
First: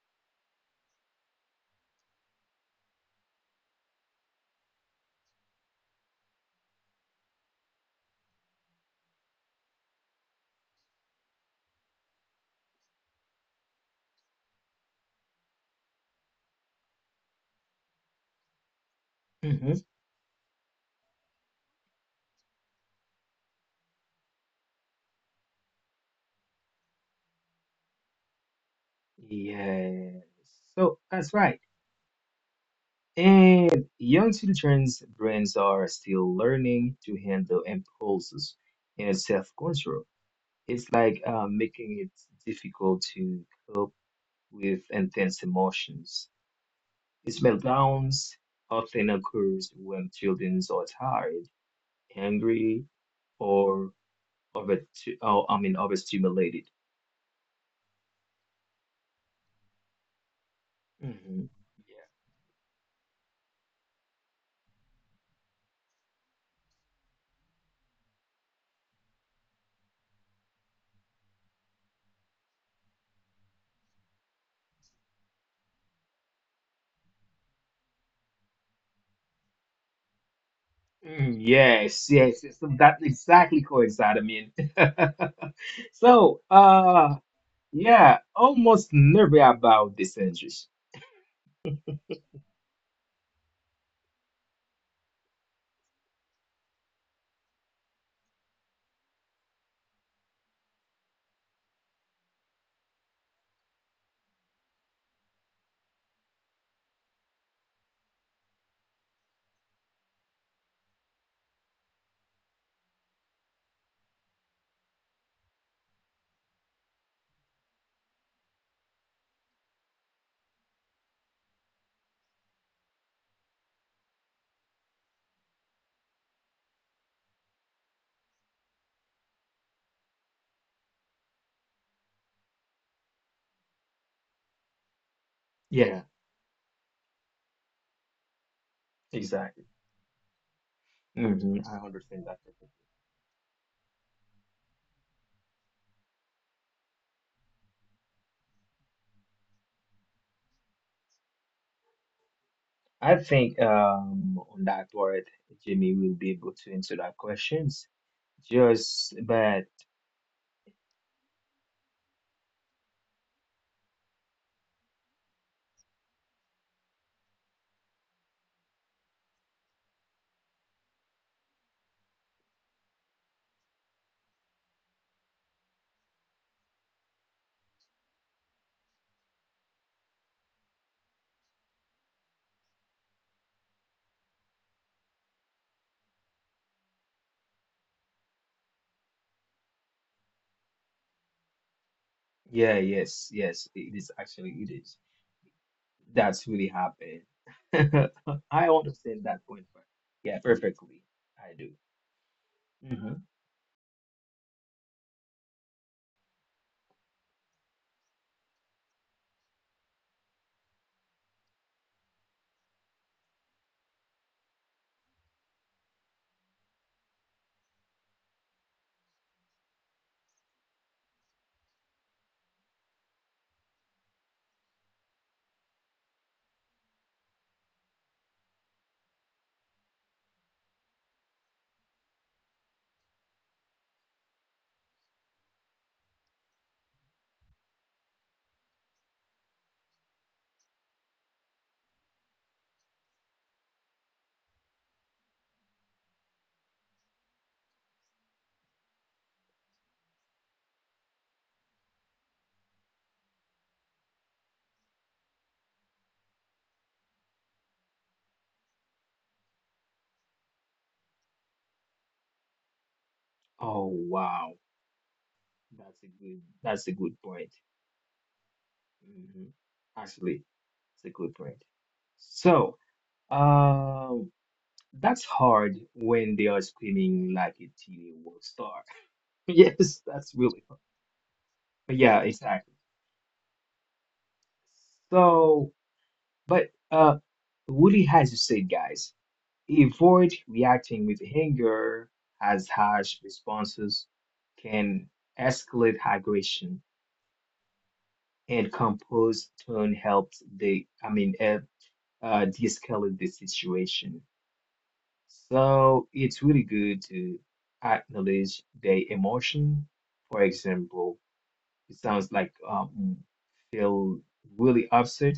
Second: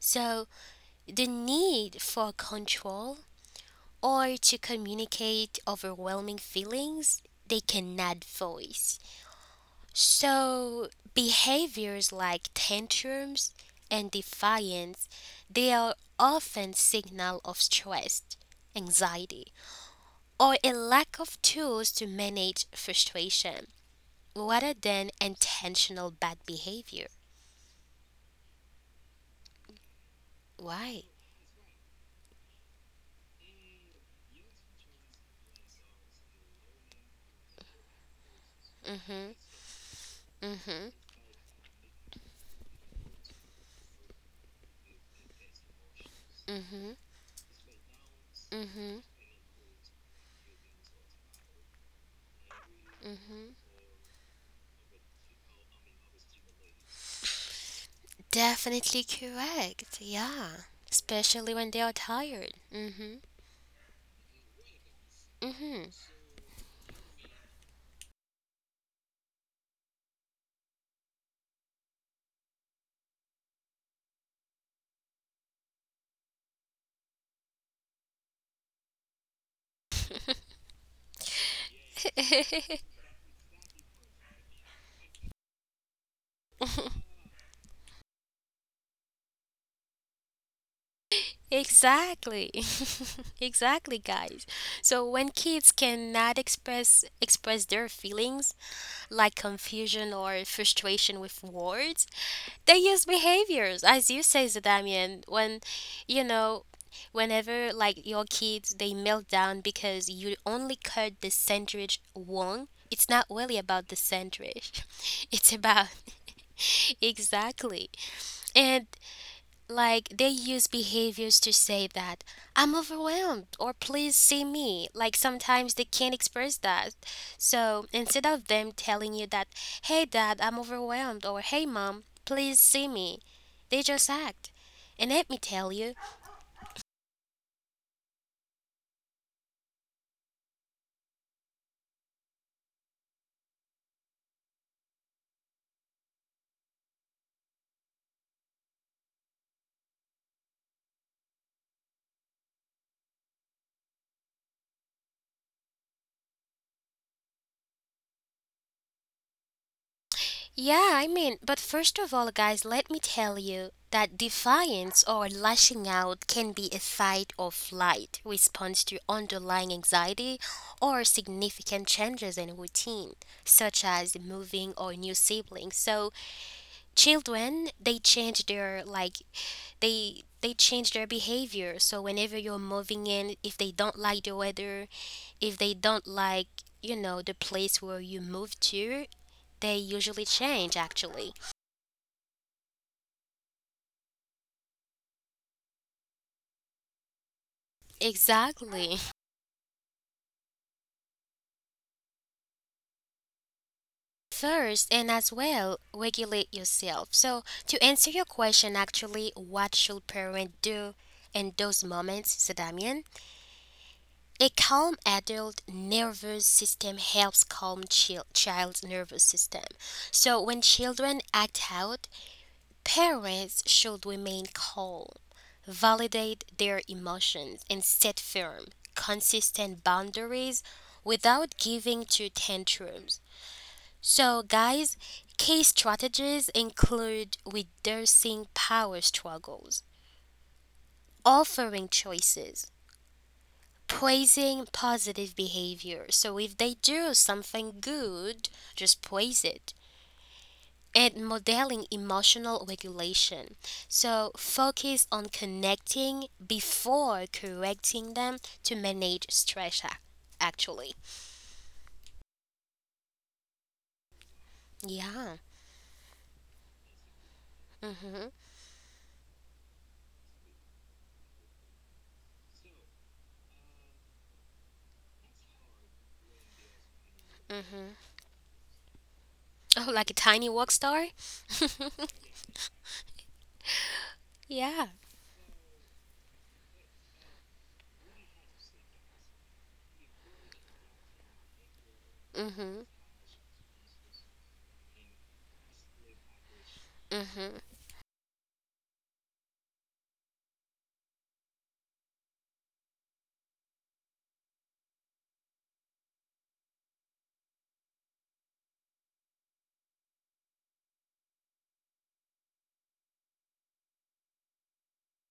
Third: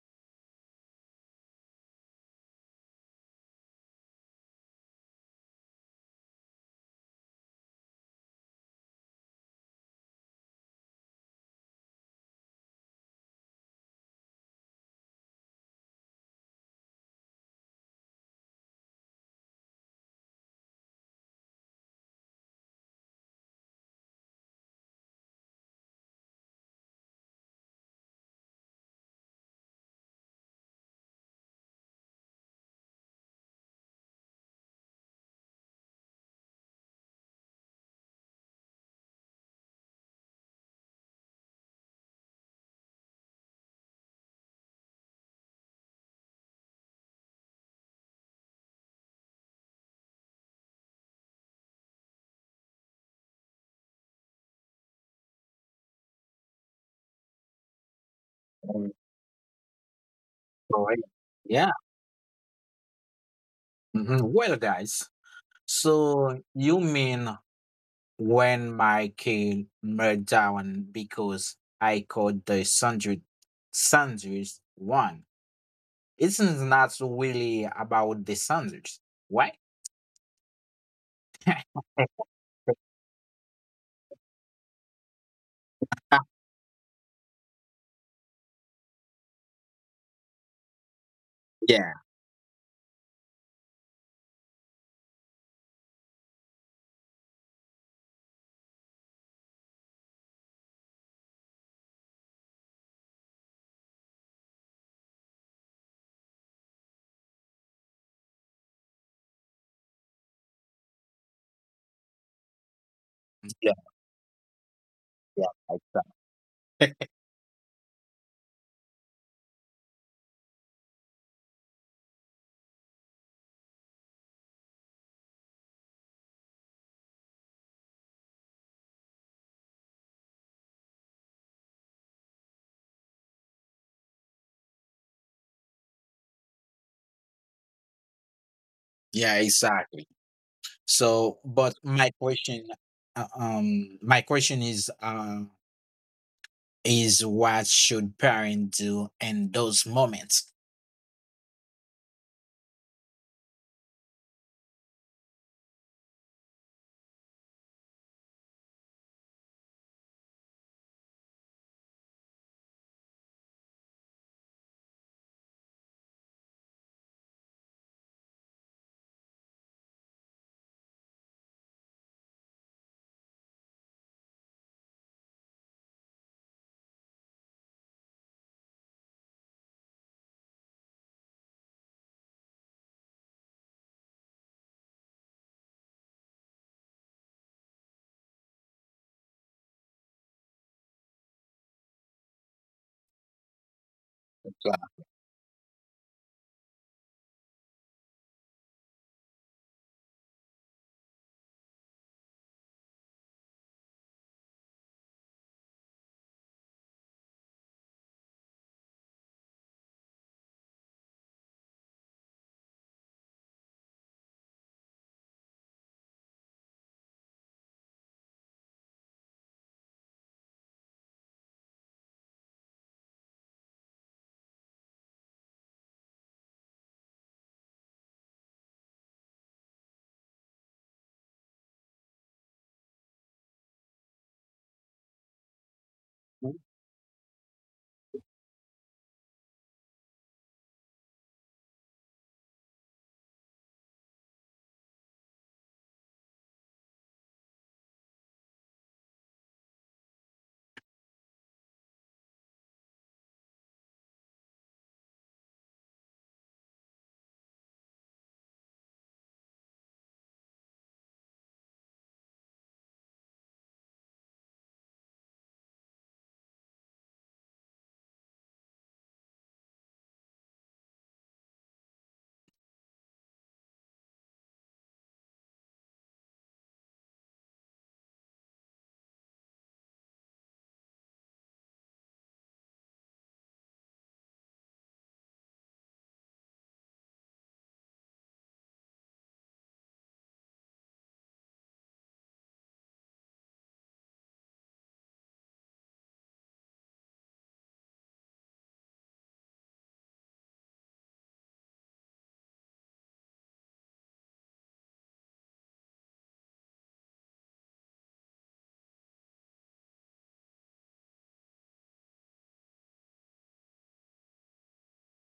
[SPEAKER 1] So the need for control or to communicate overwhelming feelings they cannot voice. So, behaviors like tantrums and defiance, they are often signal of stress, anxiety,
[SPEAKER 3] Mm-hmm.
[SPEAKER 1] or a lack of tools to manage frustration rather than intentional bad behavior.
[SPEAKER 3] Yeah, so
[SPEAKER 1] Why?
[SPEAKER 3] that's right. And young children's brains are still learning to handle impulses and
[SPEAKER 1] Mhm.
[SPEAKER 3] self-control. It's
[SPEAKER 1] Mhm.
[SPEAKER 3] like making it difficult to cope with intense emotions.
[SPEAKER 1] Mhm.
[SPEAKER 3] Meltdowns
[SPEAKER 1] Mhm.
[SPEAKER 3] often occurs when children are tired, angry,
[SPEAKER 1] Mhm.
[SPEAKER 3] or over, overstimulated.
[SPEAKER 2] um,
[SPEAKER 1] Definitely correct. Yeah.
[SPEAKER 2] so,
[SPEAKER 3] Hmm.
[SPEAKER 1] Especially
[SPEAKER 2] Yeah.
[SPEAKER 1] when they are
[SPEAKER 3] Yeah.
[SPEAKER 1] tired. Mhm.
[SPEAKER 2] Mhm. Well, guys,
[SPEAKER 1] Mhm.
[SPEAKER 2] so you mean when my kid meltdown down because I called the sandwich sandwich one? It's not really about the sandwich, right?
[SPEAKER 3] Mm, yes, yes, yes, so that's exactly coincide. I mean, so yeah, almost never about these injuries.
[SPEAKER 2] Yeah.
[SPEAKER 1] Exactly. exactly, guys. So when kids cannot express their feelings like confusion or frustration with words, they use behaviors, as you say, Zadamian, when, you know, whenever like your kids they melt down because you only cut the sandwich wrong. It's not really about the sandwich.
[SPEAKER 2] Yeah,
[SPEAKER 1] It's about
[SPEAKER 2] exactly.
[SPEAKER 1] exactly. And like they use behaviors to say that I'm overwhelmed or please see me. Like sometimes they can't express that. So instead of them telling you that, hey dad, I'm overwhelmed or hey mom, please see me, they just act. And let me tell you,
[SPEAKER 3] Yeah,
[SPEAKER 2] Yeah,
[SPEAKER 3] exactly.
[SPEAKER 2] exactly. So,
[SPEAKER 3] Hmm.
[SPEAKER 2] but
[SPEAKER 3] I
[SPEAKER 2] my
[SPEAKER 3] understand that
[SPEAKER 2] question,
[SPEAKER 3] perfectly.
[SPEAKER 2] uh, um, my question is, um, is what should parents do in those moments?
[SPEAKER 3] I think on that word, Jimmy will be able to answer that questions. Just but
[SPEAKER 1] yeah, but first of all, guys, let me tell you that defiance or lashing out can be a fight or flight response to underlying anxiety or significant changes in routine, such as moving or new siblings. So, children they change their like they change their behavior, so whenever you're moving in, if they don't like the weather, if they don't like, you know, the place where you move to, they usually change actually.
[SPEAKER 3] yeah, yes, yes, it is actually, it
[SPEAKER 2] Yeah,
[SPEAKER 3] is. That's really happened. I
[SPEAKER 1] Exactly.
[SPEAKER 3] understand that point, but yeah, perfectly. I do. Hmm.
[SPEAKER 1] First, and as well regulate yourself. So to answer your question actually, what should parents do in those moments, Sadamian? A calm adult nervous system helps calm child's nervous system. So when children act out, parents should remain calm, validate their emotions, and set firm, consistent boundaries without giving to tantrums. So guys, key strategies include reducing power struggles, offering choices, praising positive behavior. So if they do something good, just praise it. And modeling emotional regulation. So focus on connecting before correcting them to manage stress, actually.
[SPEAKER 3] Oh, wow.
[SPEAKER 1] Yeah.
[SPEAKER 3] That's a good point.
[SPEAKER 1] Mm-hmm,
[SPEAKER 3] Hmm. Actually, it's a good point. So, um, that's hard when they are screaming like a
[SPEAKER 1] mm-hmm.
[SPEAKER 3] TV world star.
[SPEAKER 1] Oh,
[SPEAKER 3] Yes,
[SPEAKER 1] like a
[SPEAKER 3] that's
[SPEAKER 1] tiny
[SPEAKER 3] really
[SPEAKER 1] rock
[SPEAKER 3] hard.
[SPEAKER 1] star?
[SPEAKER 3] Yeah, exactly.
[SPEAKER 1] yeah.
[SPEAKER 3] So, but really, as you said, guys. Avoid reacting with anger as
[SPEAKER 1] Mm-hmm,
[SPEAKER 3] harsh responses can escalate aggression
[SPEAKER 1] mm-hmm.
[SPEAKER 3] and composed tone helps the I mean de-escalate the situation. So it's really good to acknowledge the emotion. For example, it sounds like feel really upset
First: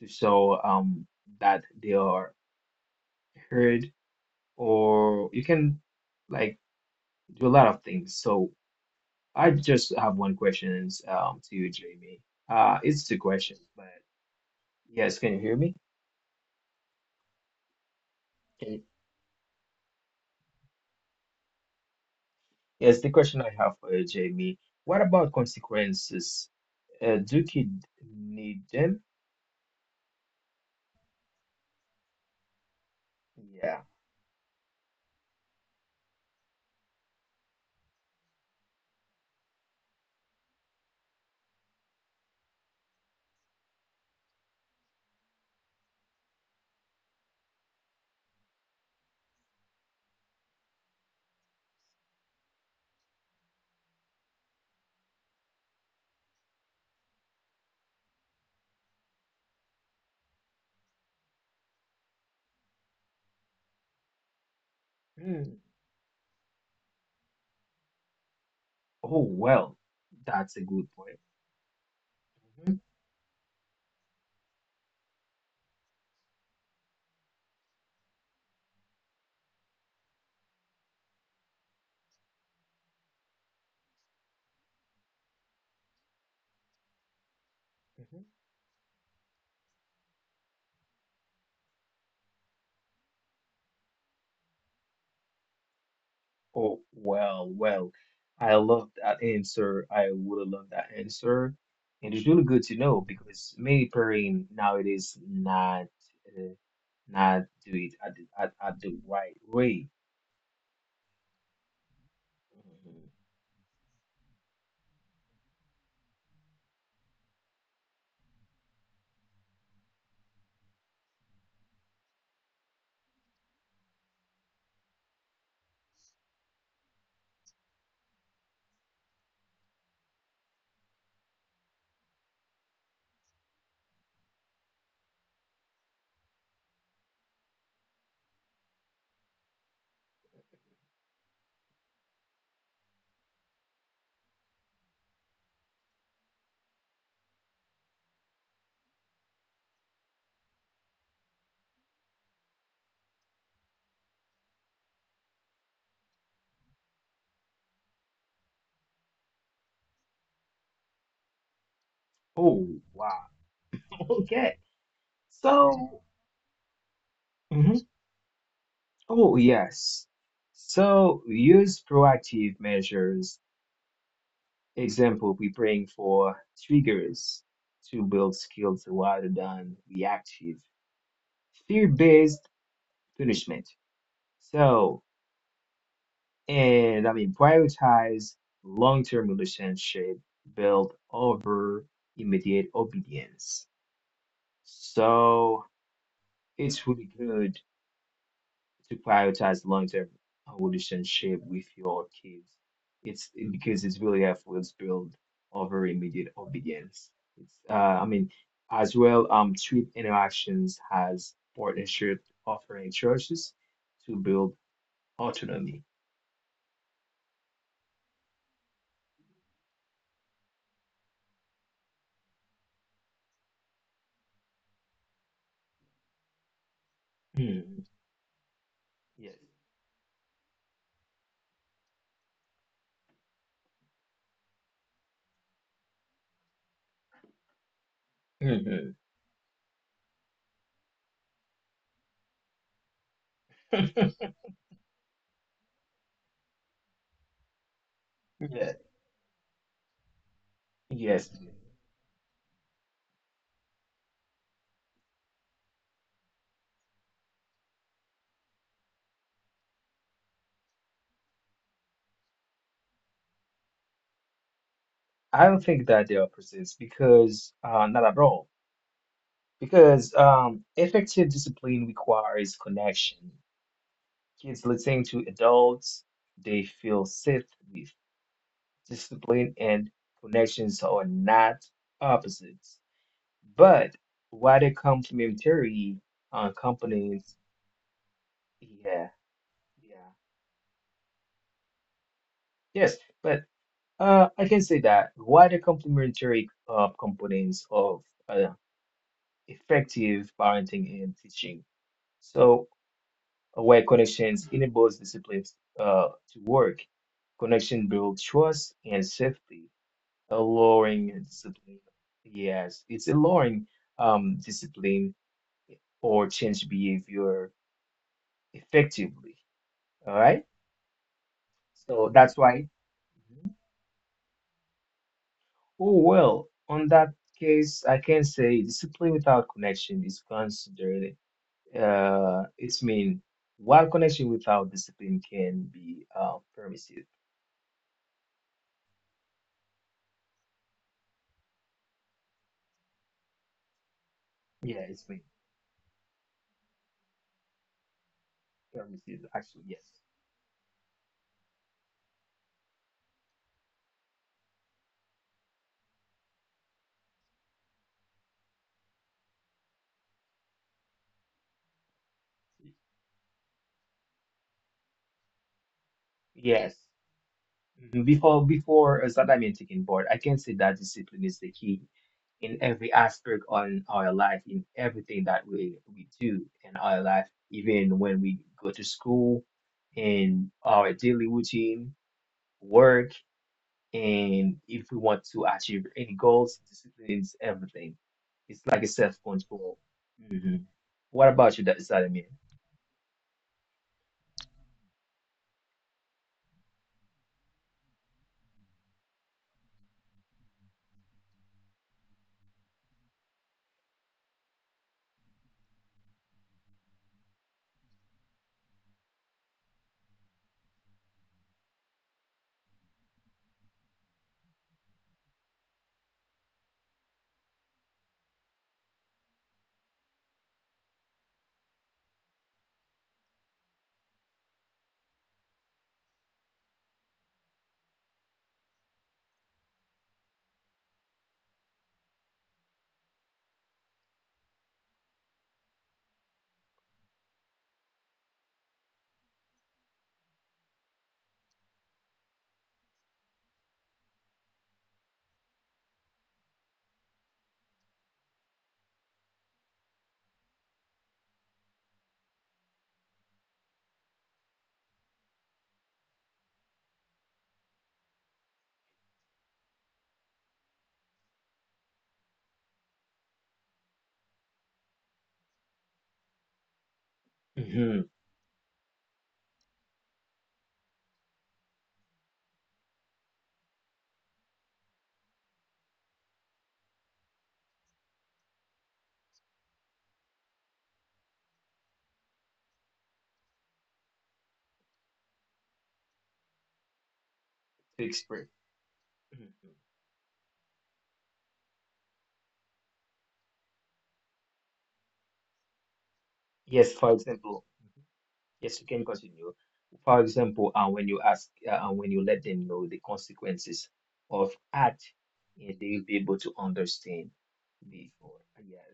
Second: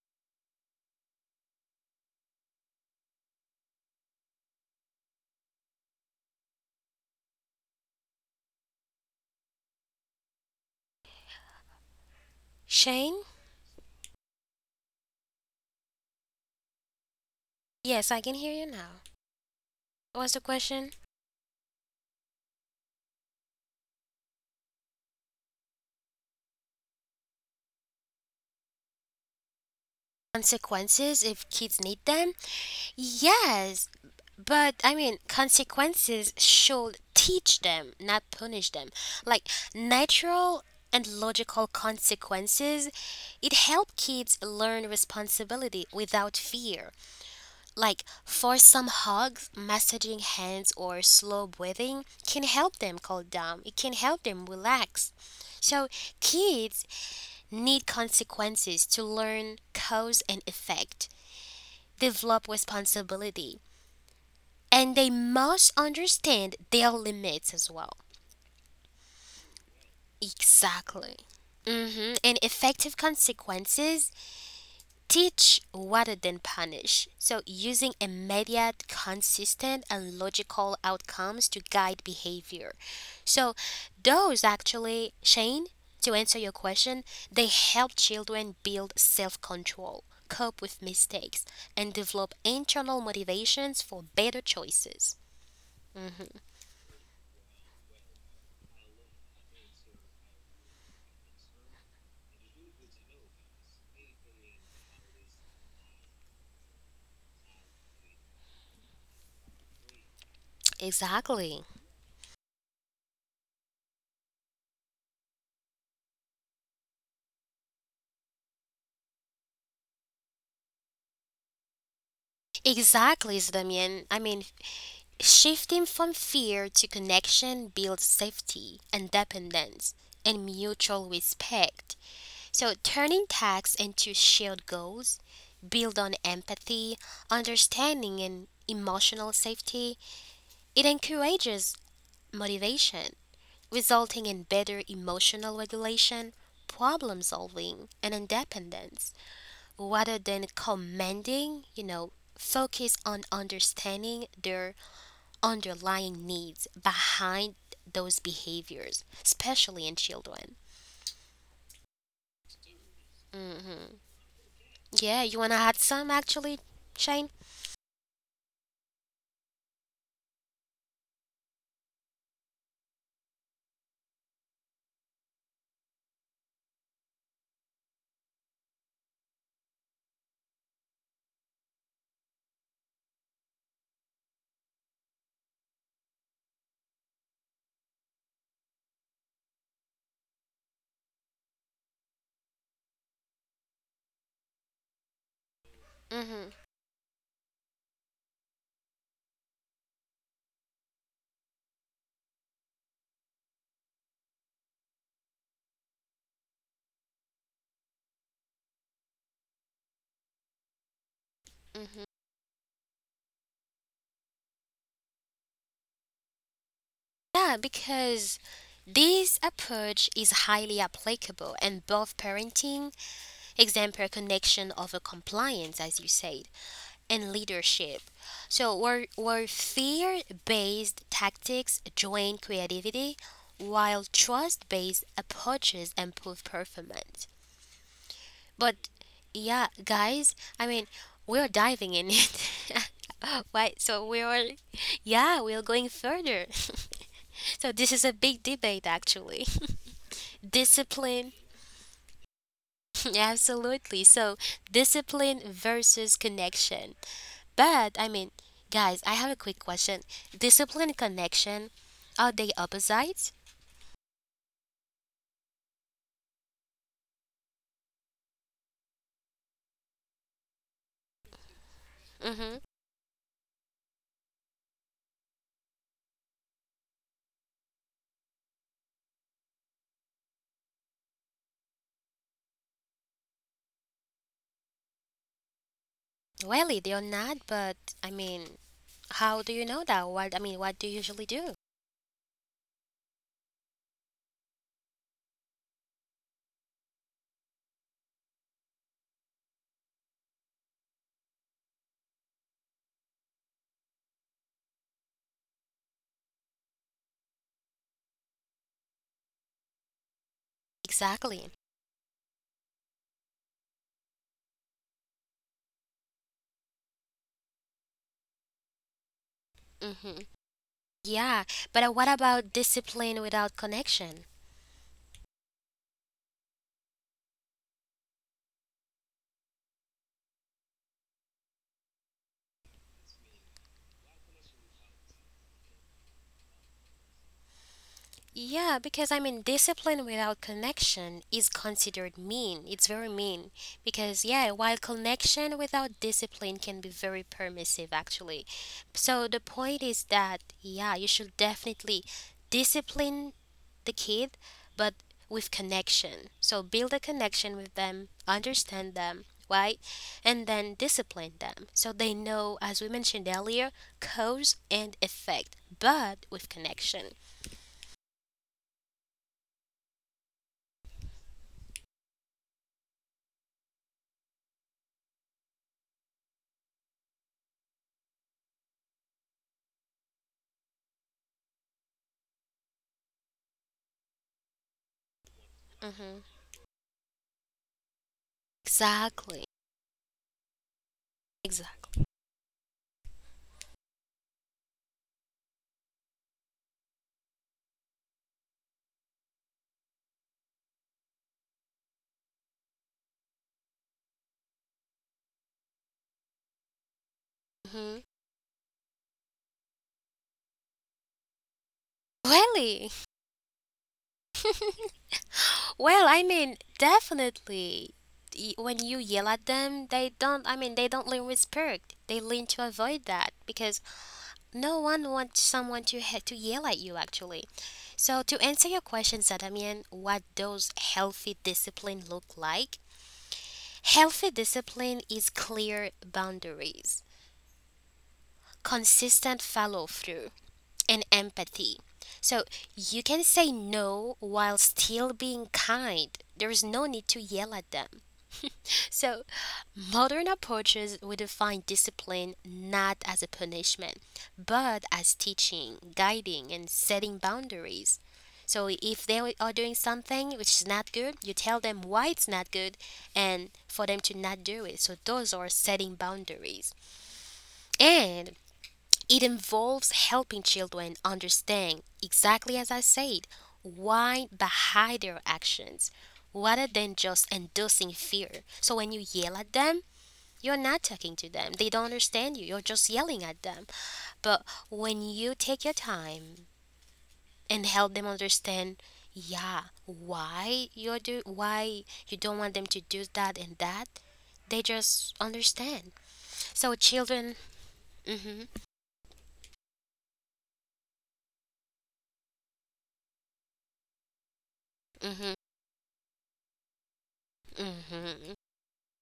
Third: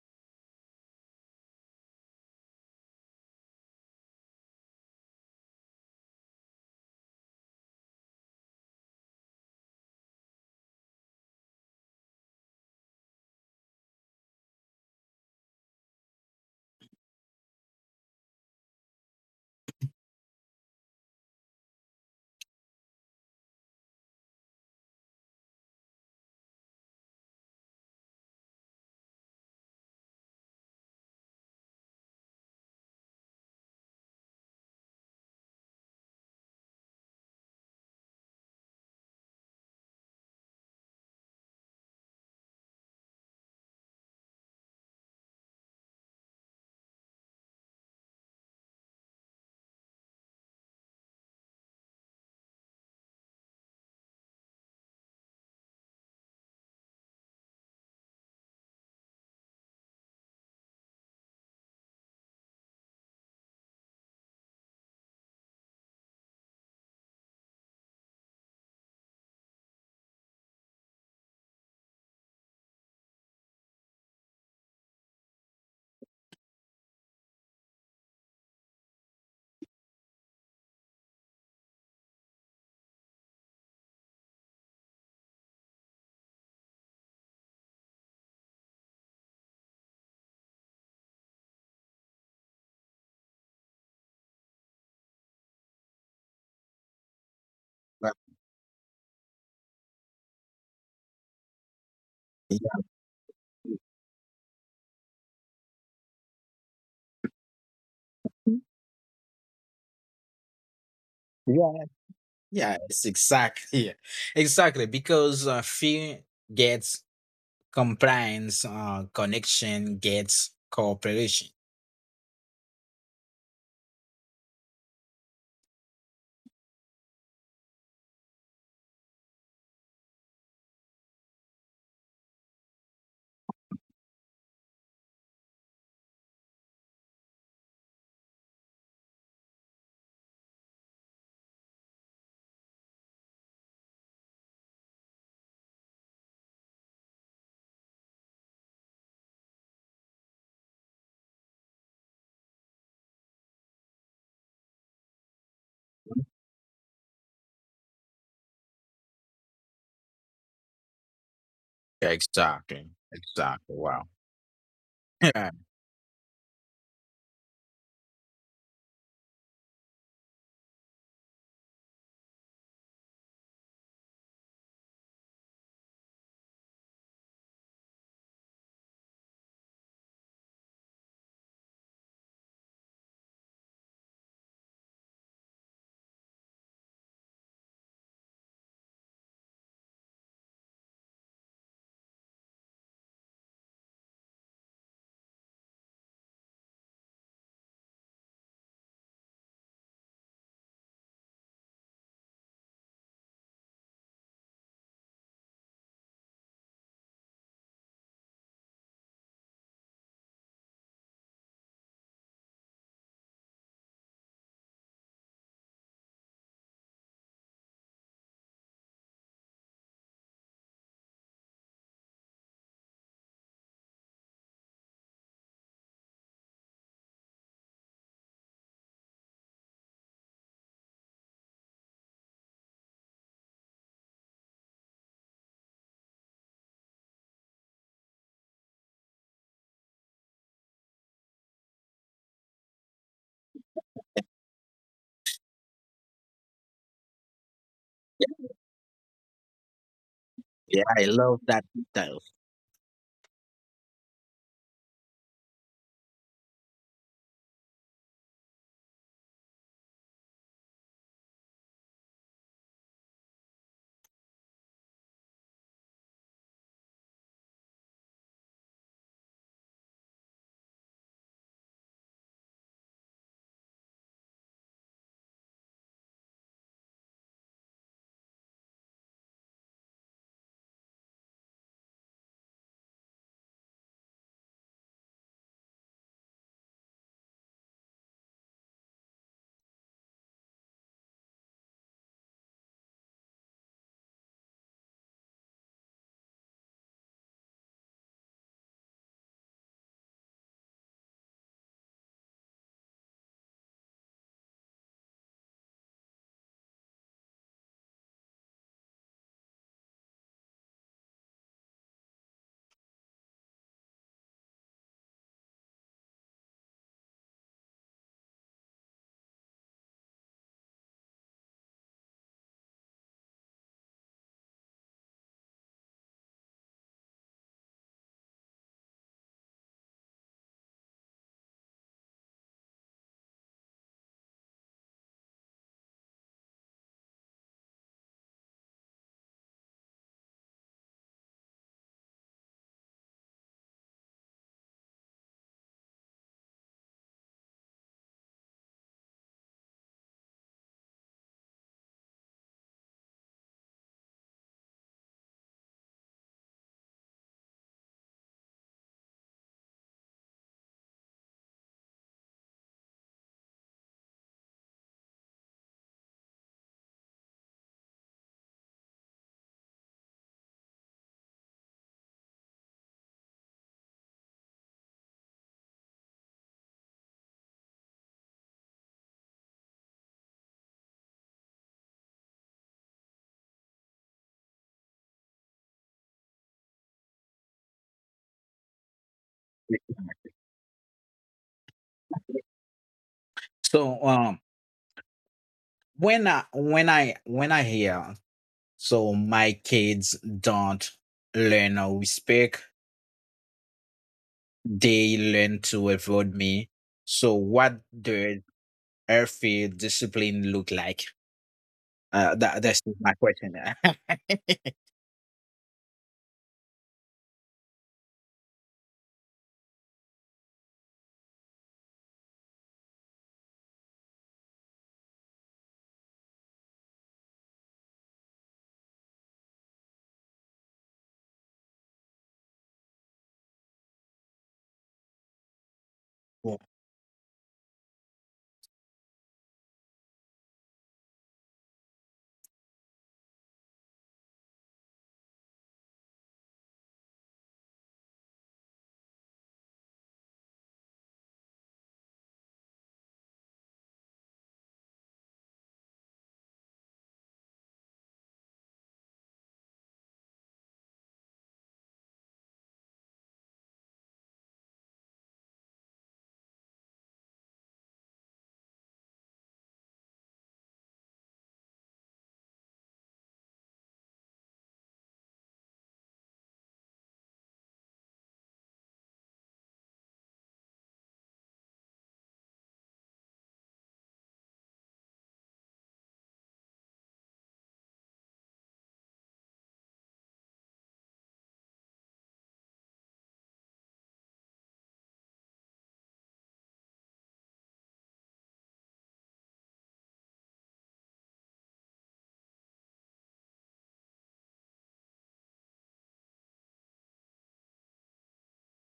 [SPEAKER 3] to show that they are heard or you can like do a lot of things. So I just have one question to you, Jamie. It's the
[SPEAKER 1] Shane?
[SPEAKER 3] question, but yes, can you hear me?
[SPEAKER 1] Yes, I can hear you
[SPEAKER 3] Can you-
[SPEAKER 1] now. What's the question?
[SPEAKER 3] Yes, the question I have for you, Jamie. What about consequences? Do kids need them?
[SPEAKER 1] Consequences, if kids need them?
[SPEAKER 3] Yeah.
[SPEAKER 1] Yes, but consequences should teach them, not punish them. Like natural and logical consequences, it help kids learn responsibility without fear. Like for some hugs, massaging hands or slow breathing can help them calm down. It can help them relax. So kids need consequences to learn cause and effect, develop responsibility, and they
[SPEAKER 3] Hmm.
[SPEAKER 1] must understand their limits as well.
[SPEAKER 3] Oh, well, that's a good
[SPEAKER 1] Exactly.
[SPEAKER 3] point.
[SPEAKER 1] Hmm. And
[SPEAKER 3] Mm-hmm.
[SPEAKER 1] effective consequences teach rather than punish. So, using immediate, consistent, and logical outcomes to guide behavior. So, those actually, Shane, to answer your question, they help
[SPEAKER 3] Mm-hmm.
[SPEAKER 1] children build self control, cope with mistakes, and develop internal motivations for better choices. Hmm.
[SPEAKER 3] Oh, well, well,
[SPEAKER 2] but-
[SPEAKER 3] I love that answer. I would love that answer. And it's really good
[SPEAKER 2] yeah,
[SPEAKER 3] to know because many pairing nowadays not uh, not do it at the right way.
[SPEAKER 1] Exactly.
[SPEAKER 2] yeah,
[SPEAKER 3] Mhm.
[SPEAKER 2] yeah, exactly because fear gets compliance, connection gets cooperation.
[SPEAKER 1] Exactly, Damien. Shifting from fear to connection builds safety, independence, and mutual respect. So, turning tasks into shared goals build on empathy, understanding, and emotional safety. It encourages motivation, resulting in better emotional regulation, problem solving, and independence rather than commanding. You know, focus on understanding their underlying needs behind those behaviors, especially in children.
[SPEAKER 3] Oh,
[SPEAKER 2] Exactly,
[SPEAKER 3] wow.
[SPEAKER 2] exactly. Wow.
[SPEAKER 3] Okay.
[SPEAKER 1] Yeah, you want to add
[SPEAKER 3] So,
[SPEAKER 1] some actually, Shane?
[SPEAKER 3] mhm. Oh, yes. So use proactive measures. Example, we praying for triggers to build skills rather than reactive. Fear-based punishment. So, and I mean, prioritize long term relationship built over immediate obedience. So,
[SPEAKER 1] Hmm.
[SPEAKER 3] it's really good to prioritize long term relationship with your kids. Because it's really helpful to build over immediate obedience. It's, uh, I mean, as well, treat interactions as
[SPEAKER 1] Hmm.
[SPEAKER 3] partnership offering choices to build autonomy.
[SPEAKER 1] Yeah, because this approach is highly applicable in both parenting, example connection over compliance, as you say, and
[SPEAKER 3] Hmm.
[SPEAKER 1] leadership. So, where
[SPEAKER 3] Yes.
[SPEAKER 1] fear based tactics drain creativity, while trust based approaches improve performance. But
[SPEAKER 3] Mhm.
[SPEAKER 1] yeah, guys, we're diving in it. Right? So, we are, yeah, we're going further. So this is a big
[SPEAKER 3] Yeah,
[SPEAKER 1] debate actually.
[SPEAKER 2] Yeah, I
[SPEAKER 1] Discipline,
[SPEAKER 3] yes.
[SPEAKER 2] love that detail.
[SPEAKER 1] absolutely. So discipline versus connection. But guys, I have a quick question. Discipline and connection, are they opposites?
[SPEAKER 3] I don't think that they are persist because not at all. Because effective discipline
[SPEAKER 1] Mm-hmm.
[SPEAKER 3] requires connection. Kids listening to adults they feel safe with. Discipline and connections are not opposites, but
[SPEAKER 1] Really, they are
[SPEAKER 3] why they
[SPEAKER 1] not, but I mean,
[SPEAKER 3] complementary
[SPEAKER 1] how do you know that? What I mean,
[SPEAKER 3] companies.
[SPEAKER 1] what do you usually do?
[SPEAKER 3] Yeah, yeah, yes. But I can say that why the complementary components of uh, effective parenting and teaching. So, where connections enables disciplines to work, connection builds trust
[SPEAKER 1] Exactly.
[SPEAKER 3] and safety, allowing discipline. Yes, it's allowing discipline or change behavior effectively.
[SPEAKER 1] Mm-hmm.
[SPEAKER 3] All right.
[SPEAKER 1] Yeah, but what
[SPEAKER 3] So
[SPEAKER 1] about
[SPEAKER 3] that's why.
[SPEAKER 1] discipline without
[SPEAKER 3] Mhm.
[SPEAKER 1] connection?
[SPEAKER 3] Oh, well, on that case, I can say discipline without connection is considered it's mean while connection without discipline can be permissive.
[SPEAKER 1] Yeah, because discipline without connection is considered mean. It's very mean. Because, yeah, while
[SPEAKER 3] Yeah, it's mean
[SPEAKER 1] connection without discipline can be very permissive, actually. So
[SPEAKER 3] permissive
[SPEAKER 1] the
[SPEAKER 3] actually.
[SPEAKER 1] point is
[SPEAKER 3] Yes,
[SPEAKER 1] that, yeah, you should definitely discipline the kid, but with connection. So build a connection with them, understand them, right? And then discipline them. So they know, as we mentioned earlier, cause and effect, but with
[SPEAKER 3] yes.
[SPEAKER 1] connection.
[SPEAKER 3] Mhm. Before Zadamian taking board, I can say that discipline is the key in every aspect on our life, in everything that we do in our life, even when we go to school, in our daily routine, work. And if we want to achieve
[SPEAKER 1] Mm-hmm.
[SPEAKER 3] any goals, discipline is everything. It's like a
[SPEAKER 1] Exactly.
[SPEAKER 3] self-control. Hmm. What about you, that
[SPEAKER 1] Exactly.
[SPEAKER 3] Salimir?
[SPEAKER 2] So, when I hear so my kids don't learn how we speak, they learn to avoid me. So what
[SPEAKER 1] Hmm.
[SPEAKER 2] does healthy discipline look like? Uh, that
[SPEAKER 1] Really?
[SPEAKER 2] that's my question.
[SPEAKER 1] Well, definitely. When you yell at them, they don't. I mean, they don't learn respect. They learn to avoid that because no one wants someone to to yell at you. Actually, so to answer your question, Zadamian, what does healthy discipline look like? Healthy discipline is clear
[SPEAKER 2] Cool.
[SPEAKER 1] boundaries, consistent follow through and empathy. So you can say no while still being kind. There is no need to yell at them. So modern approaches would define discipline not as a punishment, but as teaching, guiding, and setting boundaries. So if they are doing something which is not good, you tell them why it's not good and for them to not do it. So those are setting boundaries.
[SPEAKER 3] Mm-hmm.
[SPEAKER 1] And it involves helping children understand, exactly as I said, why behind their actions rather than just inducing fear. So when you yell at them, you're not talking to them. They don't understand you. You're just yelling at them. But when you take your time and help them
[SPEAKER 3] To express.
[SPEAKER 1] understand,
[SPEAKER 3] Mhm.
[SPEAKER 1] yeah, why you don't want them to do that and that, they just understand. So
[SPEAKER 3] Yes, for
[SPEAKER 1] children,
[SPEAKER 3] example,
[SPEAKER 1] mhm,
[SPEAKER 3] yes, you can continue. For example, when you ask, when you let them know the consequences of act,
[SPEAKER 1] mhm,
[SPEAKER 3] yeah, they will be able to understand
[SPEAKER 1] mhm.
[SPEAKER 3] before. Ah, yeah.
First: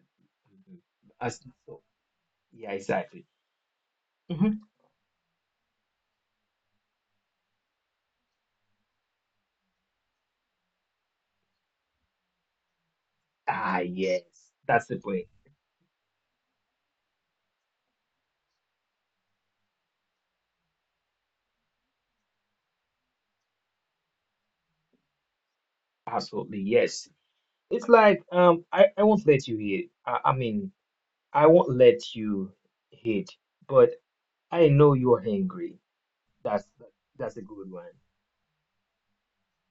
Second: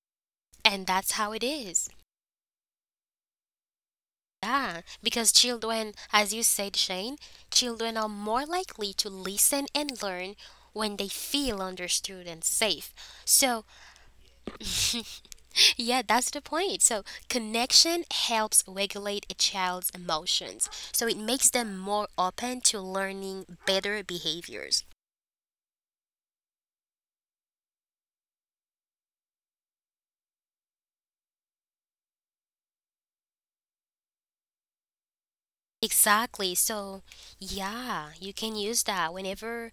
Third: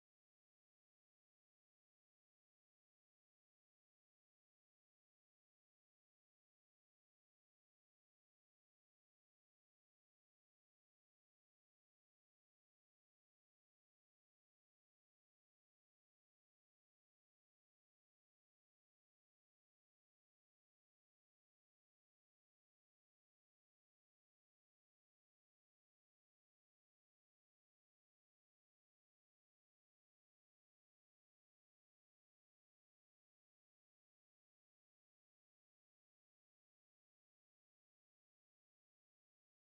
[SPEAKER 3] Mhm.
[SPEAKER 1] And that's how
[SPEAKER 3] As,
[SPEAKER 1] it
[SPEAKER 3] so,
[SPEAKER 1] is.
[SPEAKER 3] yeah, exactly. Mhm.
[SPEAKER 1] Yeah, because children, as you said, Shane, children are more likely to listen and learn when they feel understood and safe. So,
[SPEAKER 3] Ah, yes, that's the point.
[SPEAKER 1] yeah, that's the point. So, connection helps regulate a child's emotions. So, it makes them more open to learning better behaviors.
[SPEAKER 3] Absolutely, yes. It's like I won't let you hate. I won't let you hate, but I know you're angry.
[SPEAKER 1] Exactly.
[SPEAKER 3] That's
[SPEAKER 1] So,
[SPEAKER 3] that's a good one.
[SPEAKER 1] yeah, you can use that whenever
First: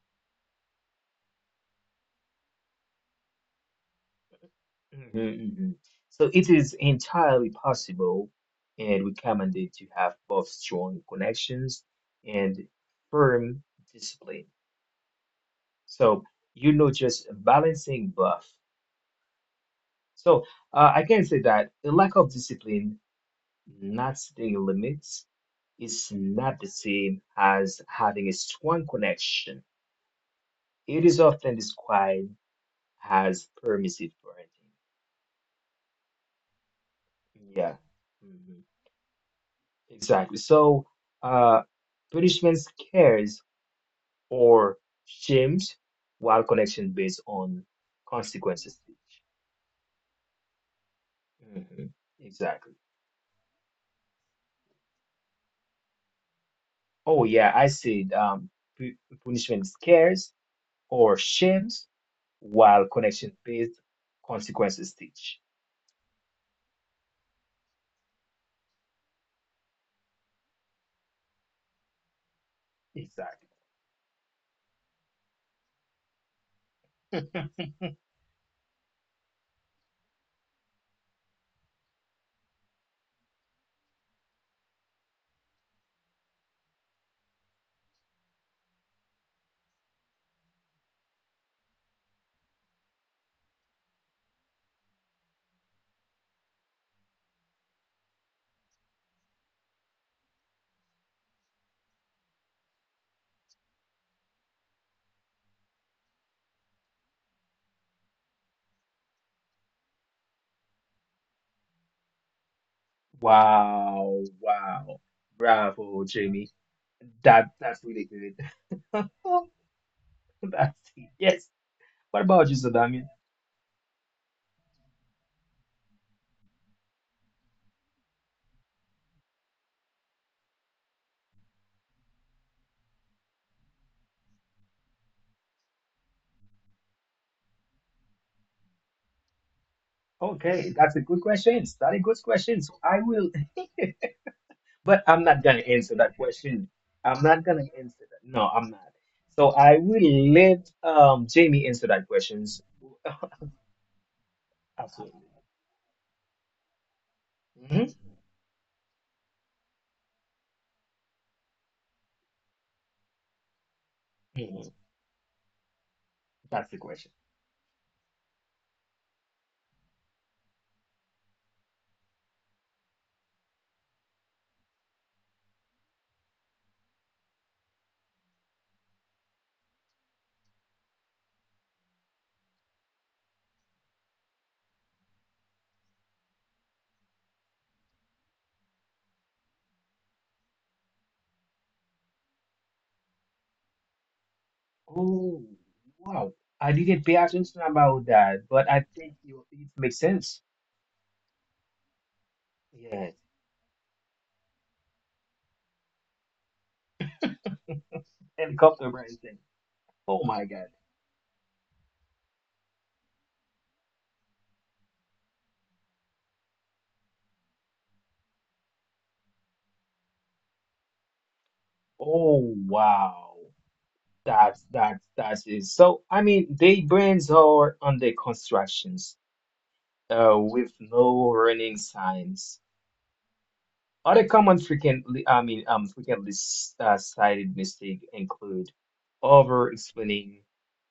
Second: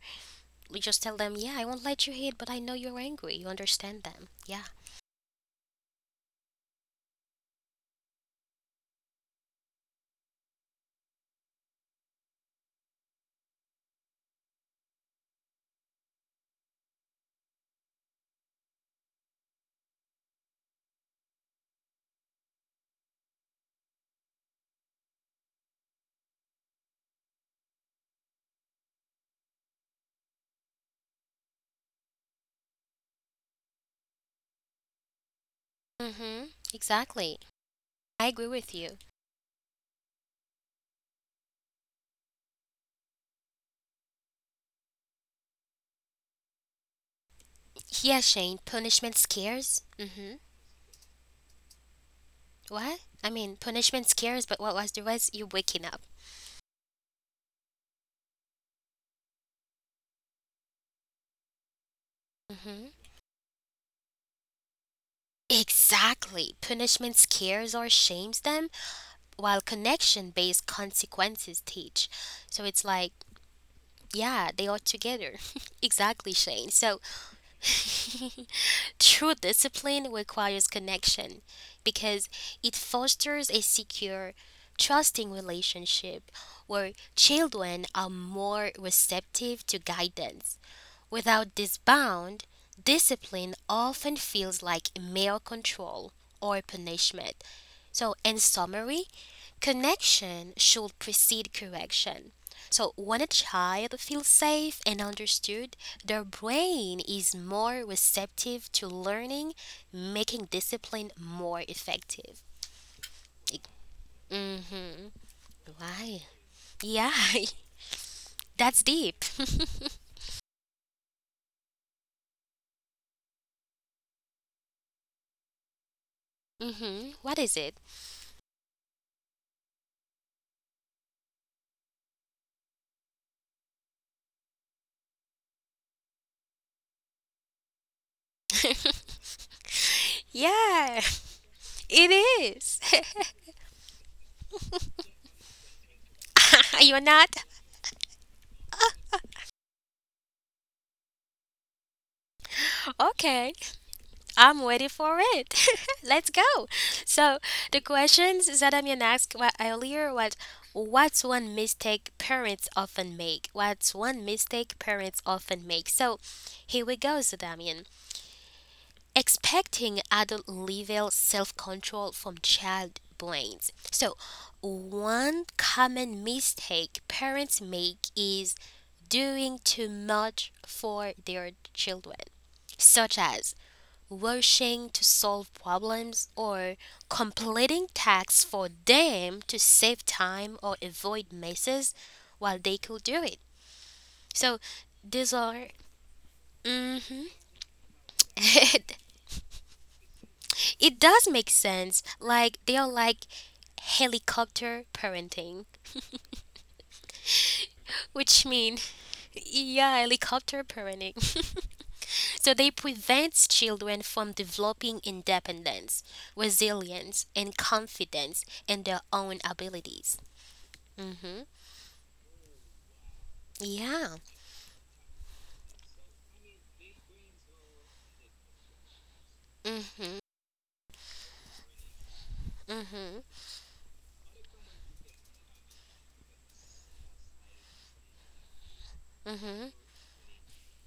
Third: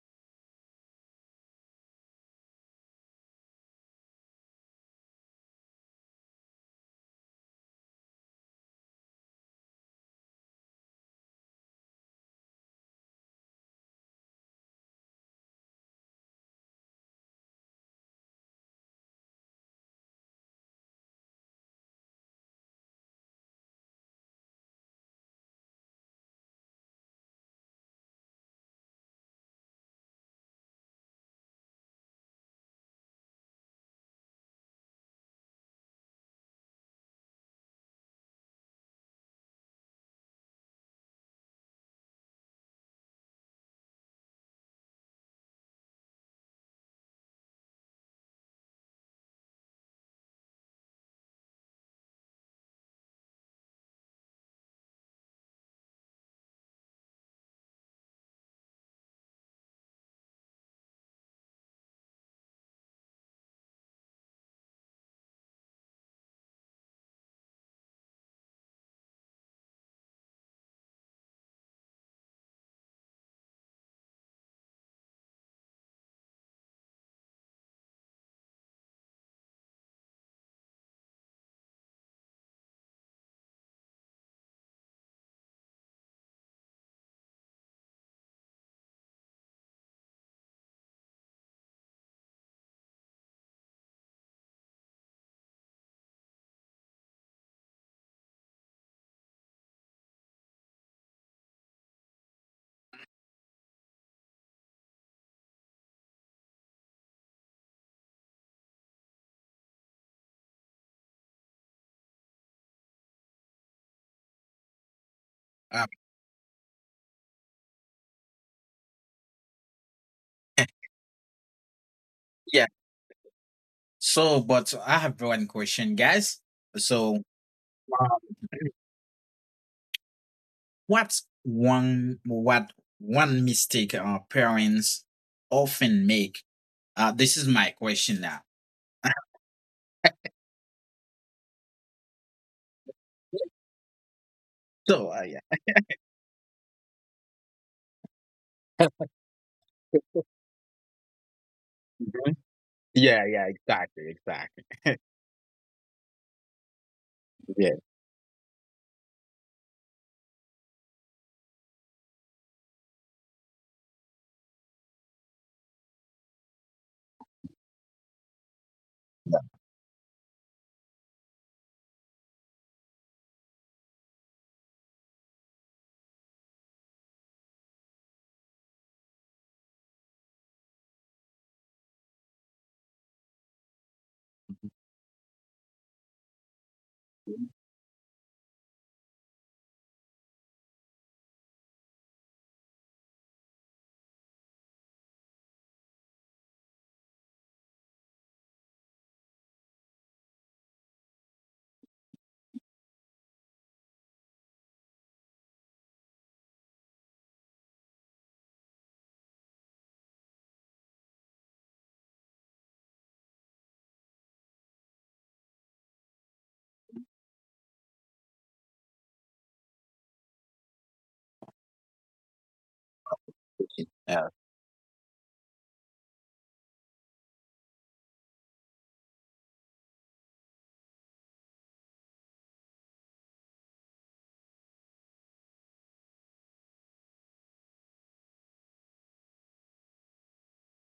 [SPEAKER 1] you just tell them, yeah, I won't let you hit, but I know you're angry. You understand them. Yeah.
[SPEAKER 3] Hmm. Hmm. So it is entirely possible and recommended to have both strong connections and firm discipline. So you know, just balancing both. So I can say that the lack of discipline Nasty limits is not the same as having a strong connection. It is often described as permissive parenting.
[SPEAKER 1] Mm-hmm. Exactly.
[SPEAKER 3] Yeah,
[SPEAKER 1] I agree
[SPEAKER 3] mhm,
[SPEAKER 1] with you.
[SPEAKER 3] exactly. So, uh, punishment scares or shames, while connection based on
[SPEAKER 1] Yeah, Shane,
[SPEAKER 3] consequences.
[SPEAKER 1] punishment scares. Mm-hmm.
[SPEAKER 3] Mhm. Exactly.
[SPEAKER 1] What? Punishment scares, but what was the rest? You waking up.
[SPEAKER 3] Oh yeah, I said pu- punishment scares or shames, while
[SPEAKER 1] Mm-hmm.
[SPEAKER 3] connection based consequences teach.
[SPEAKER 1] Exactly. Punishment scares or shames them, while connection based consequences teach. So it's like,
[SPEAKER 3] Exactly.
[SPEAKER 1] yeah, they are together. Exactly, Shane. So true discipline requires connection because it fosters a secure, trusting relationship where children are more receptive to guidance. Without this bound, discipline often feels like mere control or punishment. So, in summary, connection should precede correction. So, when a child feels safe and understood, their brain is more receptive to learning, making discipline more effective.
[SPEAKER 3] Wow, wow.
[SPEAKER 1] Mm-hmm.
[SPEAKER 2] um,
[SPEAKER 3] Bravo,
[SPEAKER 1] Why?
[SPEAKER 3] Jamie.
[SPEAKER 1] Yeah,
[SPEAKER 3] That that's really good.
[SPEAKER 1] that's deep.
[SPEAKER 3] Oh, that's yes. What about you,
[SPEAKER 2] yeah.
[SPEAKER 3] Sadamian?
[SPEAKER 2] So, but I have one question, guys.
[SPEAKER 1] Mm-hmm.
[SPEAKER 2] So,
[SPEAKER 1] What is it?
[SPEAKER 2] uh, what's one what one mistake our parents often make? This is my question now.
[SPEAKER 3] Okay, that's a
[SPEAKER 1] Yeah,
[SPEAKER 3] good question. That a
[SPEAKER 1] it
[SPEAKER 3] good question. So
[SPEAKER 1] is.
[SPEAKER 3] I will but
[SPEAKER 2] So, uh,
[SPEAKER 3] I'm
[SPEAKER 2] yeah.
[SPEAKER 3] not gonna answer that question.
[SPEAKER 1] You're
[SPEAKER 3] I'm
[SPEAKER 1] not?
[SPEAKER 3] not gonna answer that. No, I'm not. So I will let Jamie answer that questions.
[SPEAKER 2] Yeah, yeah,
[SPEAKER 1] Okay.
[SPEAKER 2] exactly, exactly.
[SPEAKER 1] I'm ready for
[SPEAKER 3] Absolutely.
[SPEAKER 1] it. Let's go. So
[SPEAKER 2] Yeah,
[SPEAKER 1] the
[SPEAKER 3] Mhm,
[SPEAKER 1] questions Zadamian asked earlier was, "What's one mistake parents often make? What's one
[SPEAKER 3] mhm.
[SPEAKER 1] mistake parents often make?" So
[SPEAKER 3] That's the
[SPEAKER 1] here we
[SPEAKER 3] question.
[SPEAKER 1] go, Zadamian. Expecting adult level self control from child brains. So one common mistake parents make is doing too much for their children, such as rushing to solve problems, or completing tasks for them to save time or avoid messes while they could do it. So these
[SPEAKER 3] Oh,
[SPEAKER 1] are.
[SPEAKER 3] wow. I
[SPEAKER 1] Hmm.
[SPEAKER 3] didn't pay attention about that, but I think you, it makes sense.
[SPEAKER 1] It does make sense. Like, they are
[SPEAKER 3] Yes.
[SPEAKER 1] like helicopter parenting, which mean
[SPEAKER 3] Helicopter pricing.
[SPEAKER 1] yeah,
[SPEAKER 3] Oh my God.
[SPEAKER 1] helicopter parenting. So they prevent children from developing independence, resilience, and confidence in their own abilities. Mm,
[SPEAKER 3] Oh, wow.
[SPEAKER 1] yeah.
[SPEAKER 2] yeah,
[SPEAKER 3] That's that's it. So, I mean, they brands are under constructions,
[SPEAKER 1] Mhm.
[SPEAKER 3] with no warning signs.
[SPEAKER 1] Mhm.
[SPEAKER 3] Other common frequently, frequently cited mistakes include
[SPEAKER 1] Mhm.
[SPEAKER 3] over-explaining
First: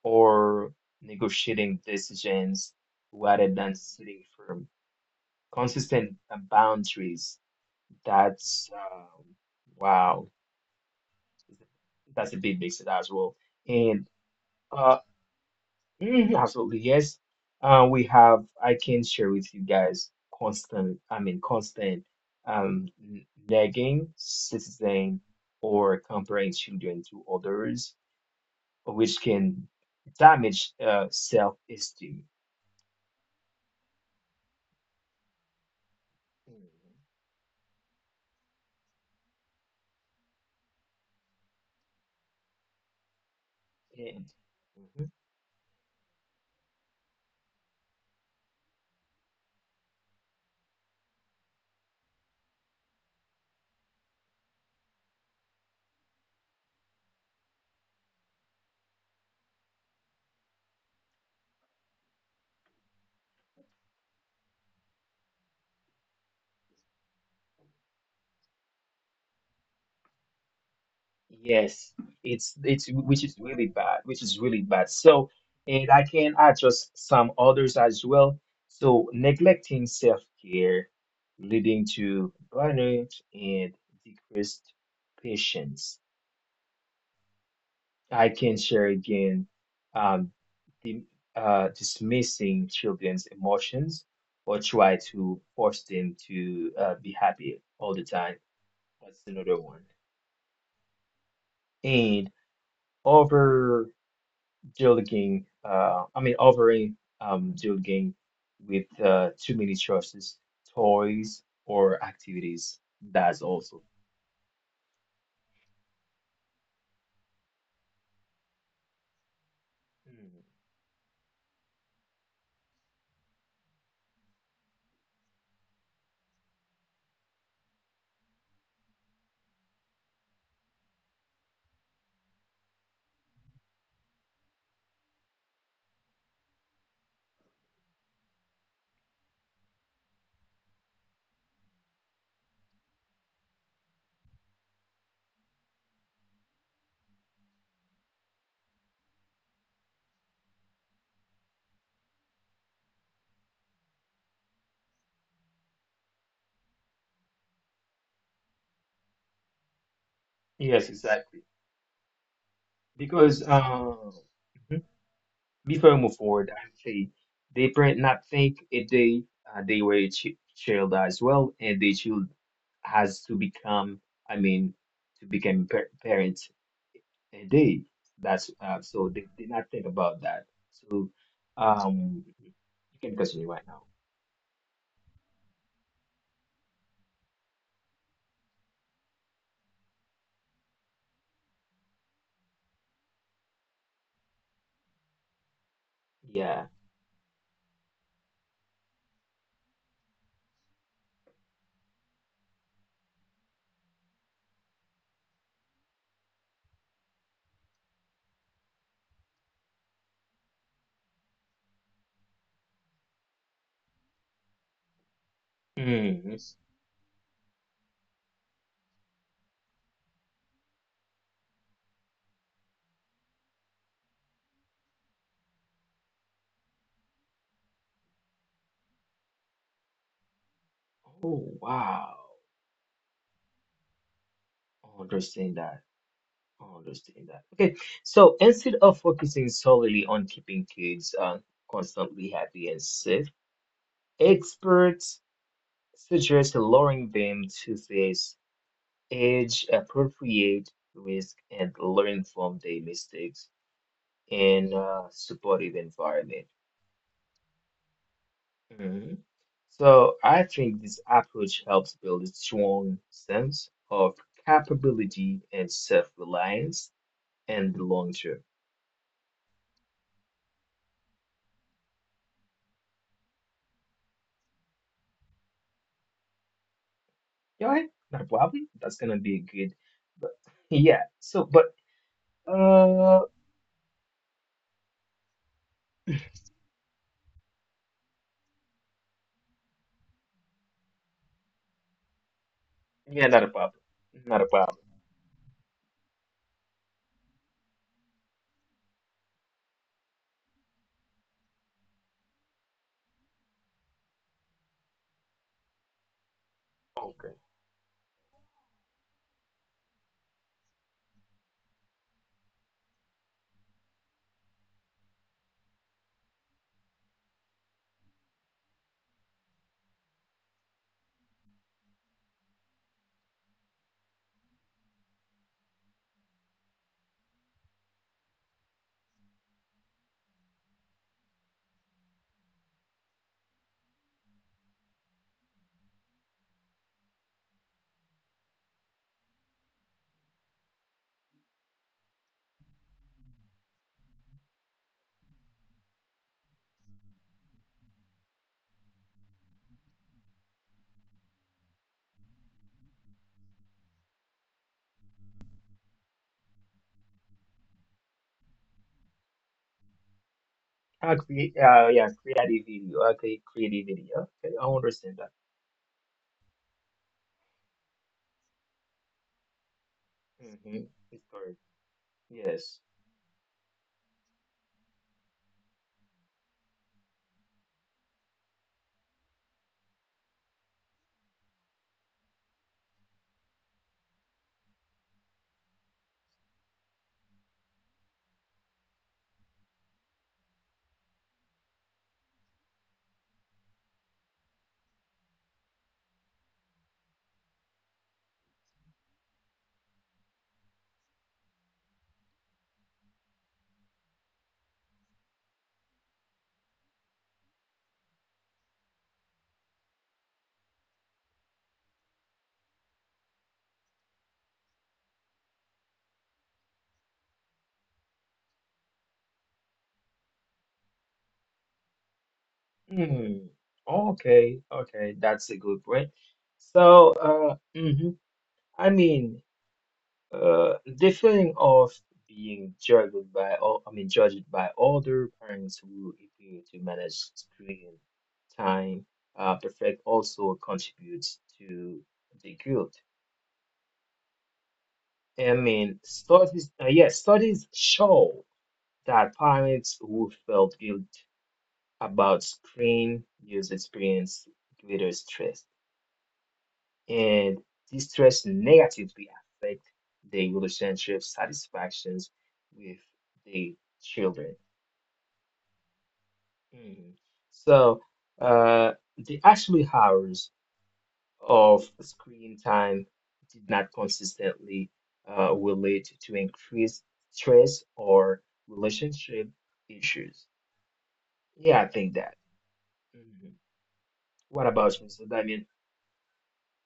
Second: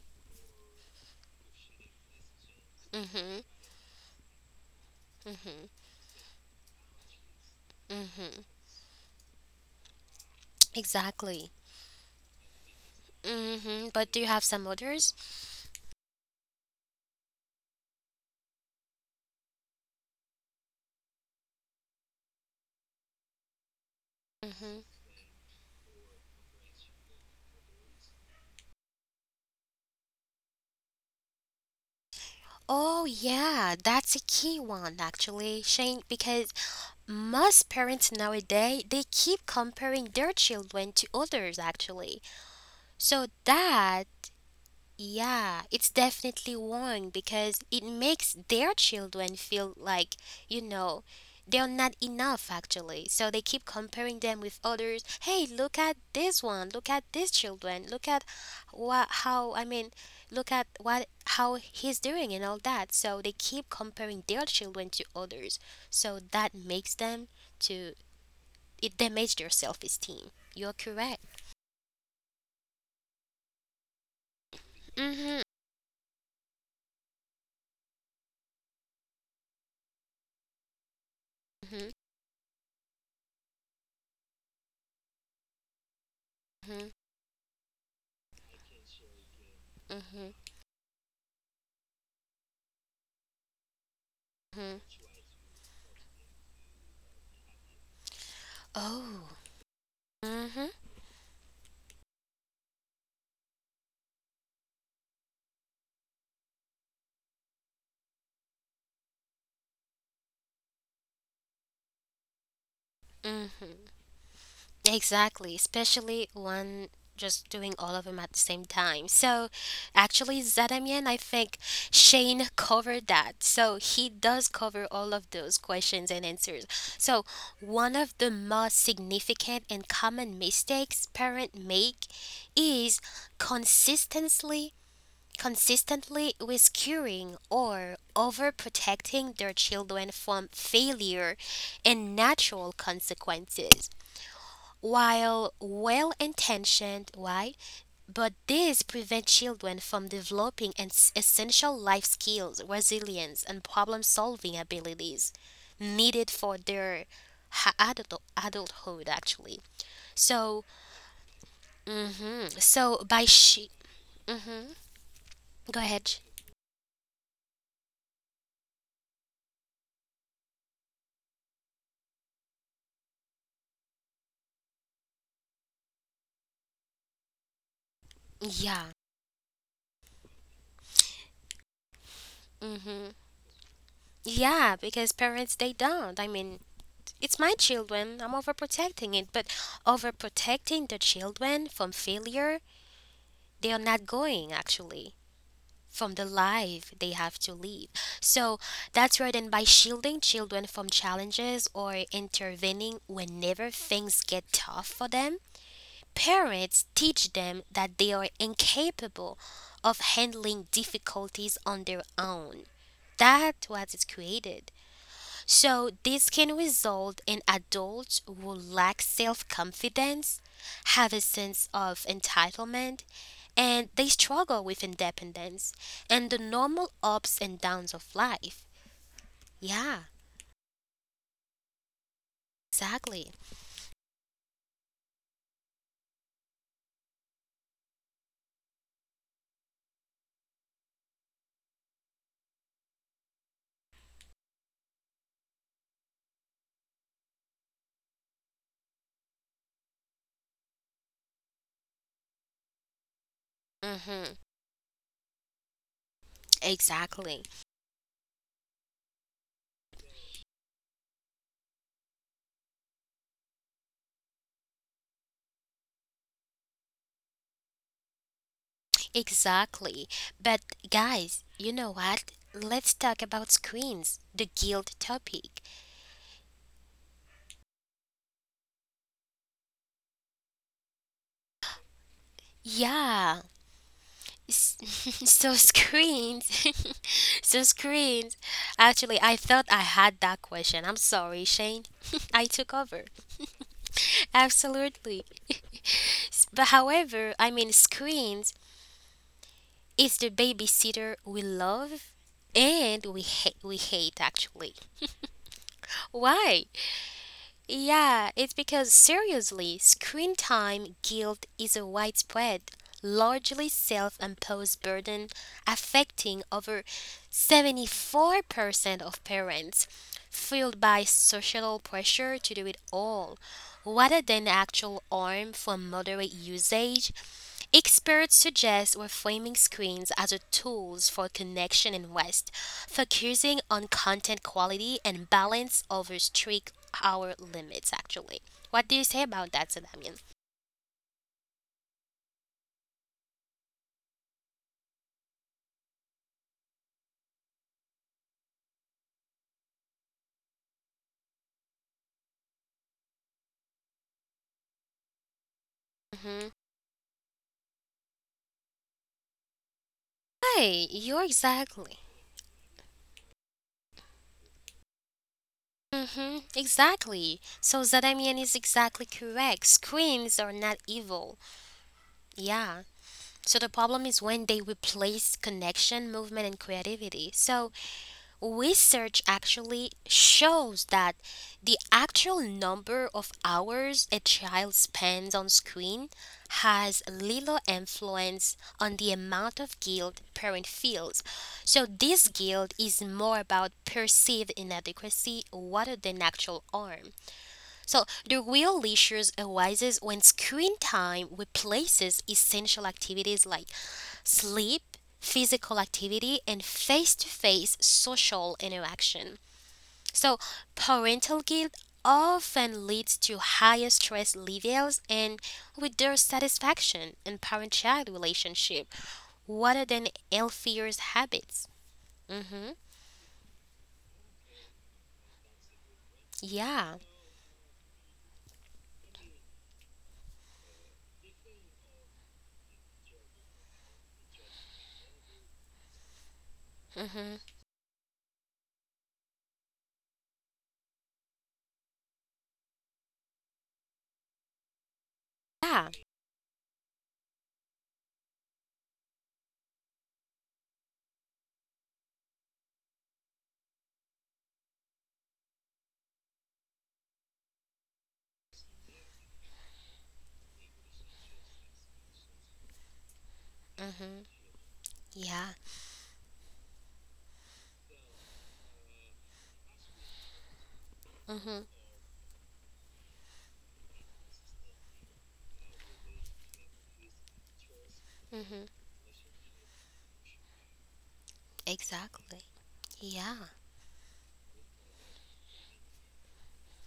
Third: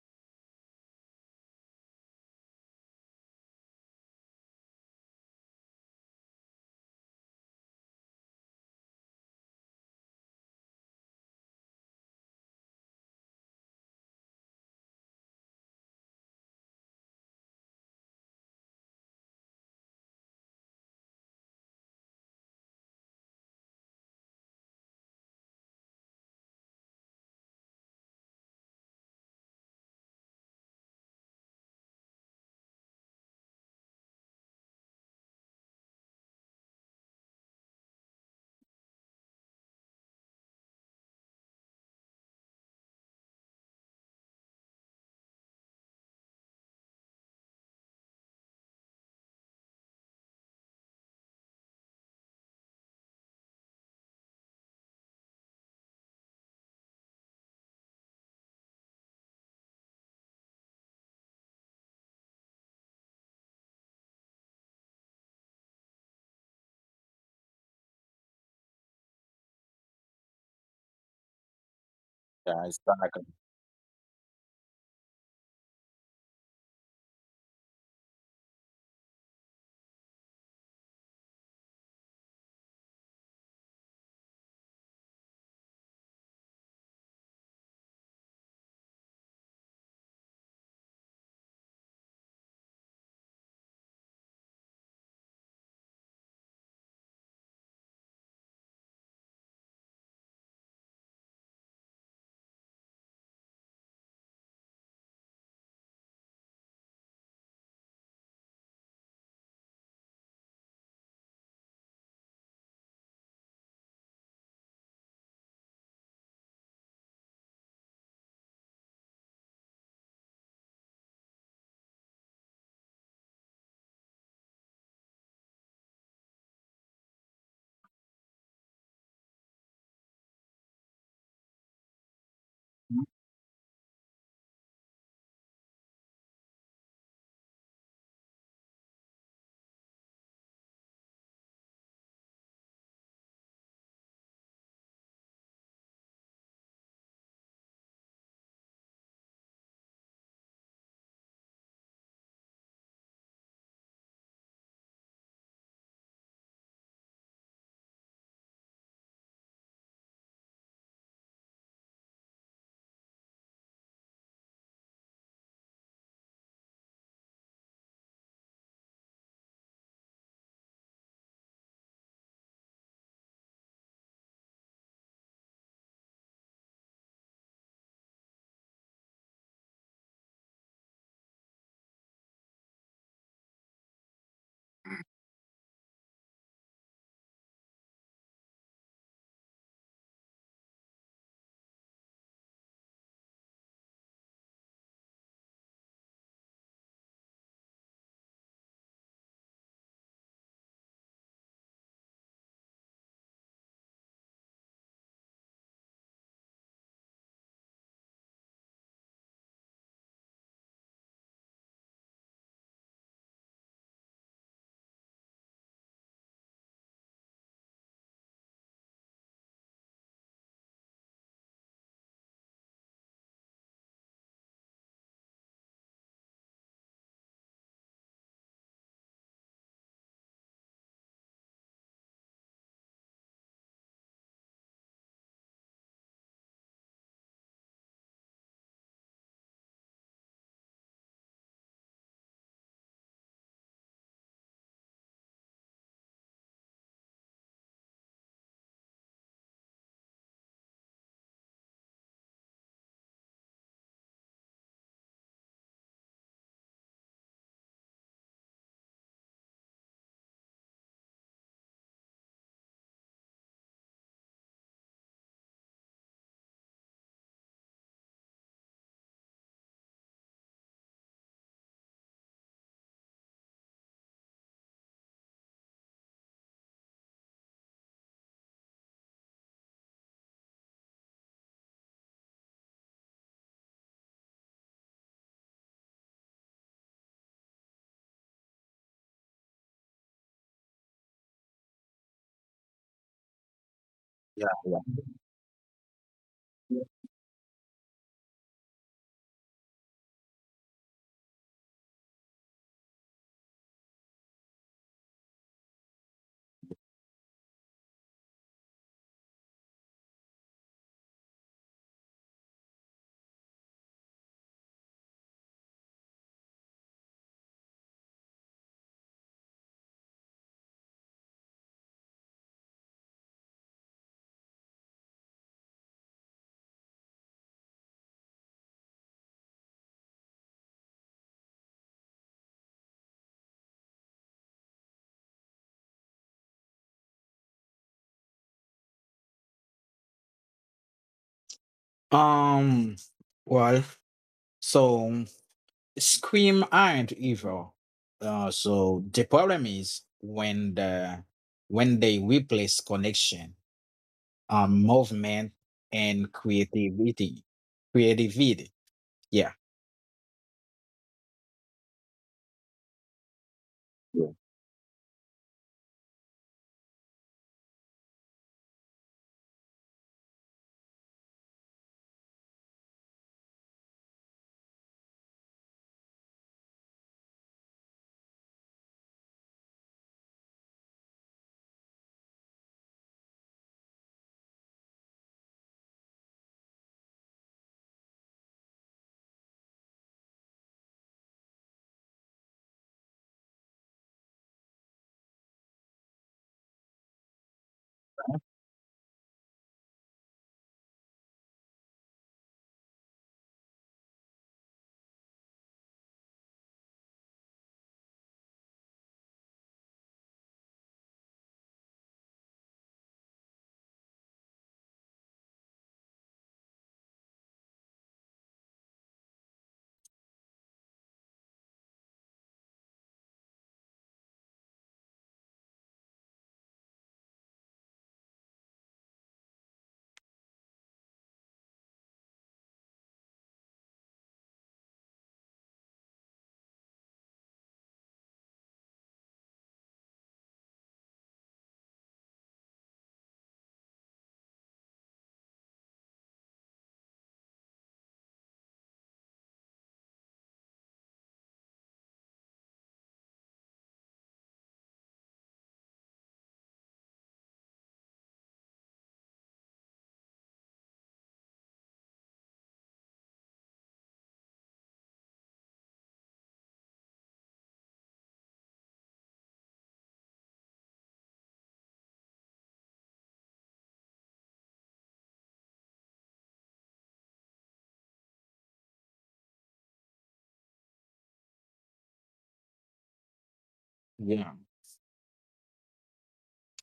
[SPEAKER 3] or negotiating decisions
[SPEAKER 1] Mhm.
[SPEAKER 3] rather than sitting firm.
[SPEAKER 1] Mhm.
[SPEAKER 3] Consistent boundaries.
[SPEAKER 1] Mhm.
[SPEAKER 3] That's wow.
[SPEAKER 1] Exactly.
[SPEAKER 3] That's a big mix as well.
[SPEAKER 1] Mhm.
[SPEAKER 3] And
[SPEAKER 1] But do you have some
[SPEAKER 3] uh,
[SPEAKER 1] others?
[SPEAKER 3] mm, absolutely, yes. We have, I can share with you guys constant, constant nagging,
[SPEAKER 1] Mhm.
[SPEAKER 3] citizen, or comparing children to others, which can damage self-esteem.
[SPEAKER 1] Oh yeah, that's a key one actually, Shane, because
[SPEAKER 3] Mhm.
[SPEAKER 1] most parents nowadays they keep comparing their children to others actually. So that
[SPEAKER 3] And, mm-hmm.
[SPEAKER 1] yeah, it's definitely wrong because it makes their children feel like, you know, they're not enough actually. So they keep comparing them with others. Hey, look at this one. Look at these children. Look at what how I mean, look at what how he's doing and all that. So they keep comparing their children to others. So that makes them to it damage their self-esteem. You're correct.
[SPEAKER 3] Yes, it's
[SPEAKER 2] yeah,
[SPEAKER 3] it's which
[SPEAKER 2] exactly.
[SPEAKER 3] is really bad, which is really bad. So,
[SPEAKER 1] Mhm.
[SPEAKER 3] and I can address some others as well. So, neglecting self-care
[SPEAKER 1] Mhm.
[SPEAKER 3] leading to burnout and decreased patience.
[SPEAKER 1] Mhm.
[SPEAKER 3] I can share again, um,
[SPEAKER 1] Mhm.
[SPEAKER 3] the, dismissing children's emotions or
[SPEAKER 1] Mhm.
[SPEAKER 3] try to force them to be happy all the time. That's
[SPEAKER 1] Oh.
[SPEAKER 3] another one.
[SPEAKER 1] Mm-hmm.
[SPEAKER 3] And Duolingo, offering Duolingo with too many choices, toys, or activities. That's
[SPEAKER 1] Mm,
[SPEAKER 3] also.
[SPEAKER 1] exactly, especially one just doing all of them at the same time. So, actually,
[SPEAKER 3] Mm,
[SPEAKER 1] Zadamian, I think Shane covered that. So, he does cover all of those questions and answers. So, one of the most significant and common mistakes parents make is consistently consistently with curing or overprotecting their children from failure and natural consequences. While well intentioned, why? But these prevent children from developing essential life skills, resilience, and problem solving abilities needed for their adulthood, actually. So,
[SPEAKER 3] yes, exactly.
[SPEAKER 1] hmm, so by
[SPEAKER 3] Because,
[SPEAKER 1] she. Hmm. Go
[SPEAKER 3] before I
[SPEAKER 1] ahead.
[SPEAKER 3] move forward, I say they pray not think it they were a ch child as well, and they child has to become, I mean, to become par parents. And they that's
[SPEAKER 1] Yeah.
[SPEAKER 3] so they did not think about that. So, you
[SPEAKER 1] Hmm.
[SPEAKER 3] can continue right now.
[SPEAKER 1] Yeah, because parents they don't. It's my children. I'm overprotecting it, but overprotecting the children from failure, they are not going actually from the
[SPEAKER 3] Yeah.
[SPEAKER 1] life they have to live. So that's right. And by shielding children from challenges or intervening whenever things get tough for them, parents teach them that they are incapable of handling difficulties on their own. That's what is created. So,
[SPEAKER 3] Mm.
[SPEAKER 1] this can result in adults who lack self confidence, have a sense of entitlement, and they struggle with independence and the normal ups and downs of life. Yeah,
[SPEAKER 3] Oh wow.
[SPEAKER 1] exactly.
[SPEAKER 3] I understand that. I understand that. Okay. So instead of focusing solely on keeping kids constantly happy and safe. Experts suggest lowering them to their age-appropriate risk and learn from their mistakes
[SPEAKER 1] Mm-hmm.
[SPEAKER 3] in a supportive environment.
[SPEAKER 1] Exactly.
[SPEAKER 3] Mhm. So I think this approach helps build a strong sense of capability and self-reliance in the long term.
[SPEAKER 1] Exactly. But, guys, you know what? Let's talk about screens, the guilt topic.
[SPEAKER 3] All right, not a problem. That's gonna be a good, but yeah. So, but uh,
[SPEAKER 1] Yeah, S- so screens so screens actually, I thought I had that question. I'm sorry, Shane. I took over.
[SPEAKER 3] yeah, not a problem. Not a
[SPEAKER 2] Yeah,
[SPEAKER 3] problem.
[SPEAKER 2] yeah.
[SPEAKER 1] Absolutely. But however, I mean, screens is the babysitter we love and we hate actually. Why?
[SPEAKER 3] Okay.
[SPEAKER 1] Yeah, it's because seriously, screen time guilt is a widespread, largely self imposed burden affecting over 74% of parents, fueled by societal pressure to do it all, rather than actual harm from moderate usage. Experts suggest we're framing screens as a tools for connection and rest, focusing on content quality and balance over strict hour limits. Actually, what do you say about that, Zadamian?
[SPEAKER 2] Um, well, so Scream aren't evil. So the problem is when they replace connection, movement and
[SPEAKER 1] Mm-hmm.
[SPEAKER 2] creativity, creativity. Yeah,
[SPEAKER 1] Hi,
[SPEAKER 3] I
[SPEAKER 1] you're
[SPEAKER 3] create,
[SPEAKER 1] exactly.
[SPEAKER 3] yeah, create a video. Okay, create a video.
[SPEAKER 2] yeah.
[SPEAKER 3] Okay, I understand that.
[SPEAKER 1] Mm-hmm, exactly. So Zadamian is exactly correct. Screens are not
[SPEAKER 3] Mm-hmm. It's
[SPEAKER 1] evil.
[SPEAKER 3] correct. Yes.
[SPEAKER 1] Yeah. So the problem is when they replace connection, movement, and creativity. So research actually shows that the actual number of hours a child spends on screen has little influence on the amount of guilt parent feels. So this guilt is more about perceived inadequacy rather than actual harm. So the real issues arises when screen time replaces essential activities like sleep, physical activity, and face to face social interaction. So, parental guilt often leads to higher stress levels and with their satisfaction in parent child relationship rather than healthier habits. Mm-hmm.
[SPEAKER 3] Mm. Okay, okay, that's a good point.
[SPEAKER 1] Yeah.
[SPEAKER 3] So, I mean, the feeling of being judged by, judged by other parents who appear to manage
[SPEAKER 1] Mm-hmm.
[SPEAKER 3] screen time, perfect also contributes to the guilt. I
[SPEAKER 1] Yeah.
[SPEAKER 3] mean, studies, yes, studies show. That pirates who felt guilt about screen use experience greater stress, and this stress negatively affect their relationship satisfactions with their
[SPEAKER 1] Mm-hmm.
[SPEAKER 3] children.
[SPEAKER 1] Yeah.
[SPEAKER 3] Mhm. So the actual hours
[SPEAKER 1] Mm-hmm.
[SPEAKER 3] of screen time did not consistently relate to increased stress or
[SPEAKER 1] Mm-hmm.
[SPEAKER 3] relationship issues. Yeah, I think that.
[SPEAKER 1] Exactly. Yeah.
[SPEAKER 3] Mm-hmm.
[SPEAKER 2] Yeah.
[SPEAKER 3] What about you, Mr. Damien?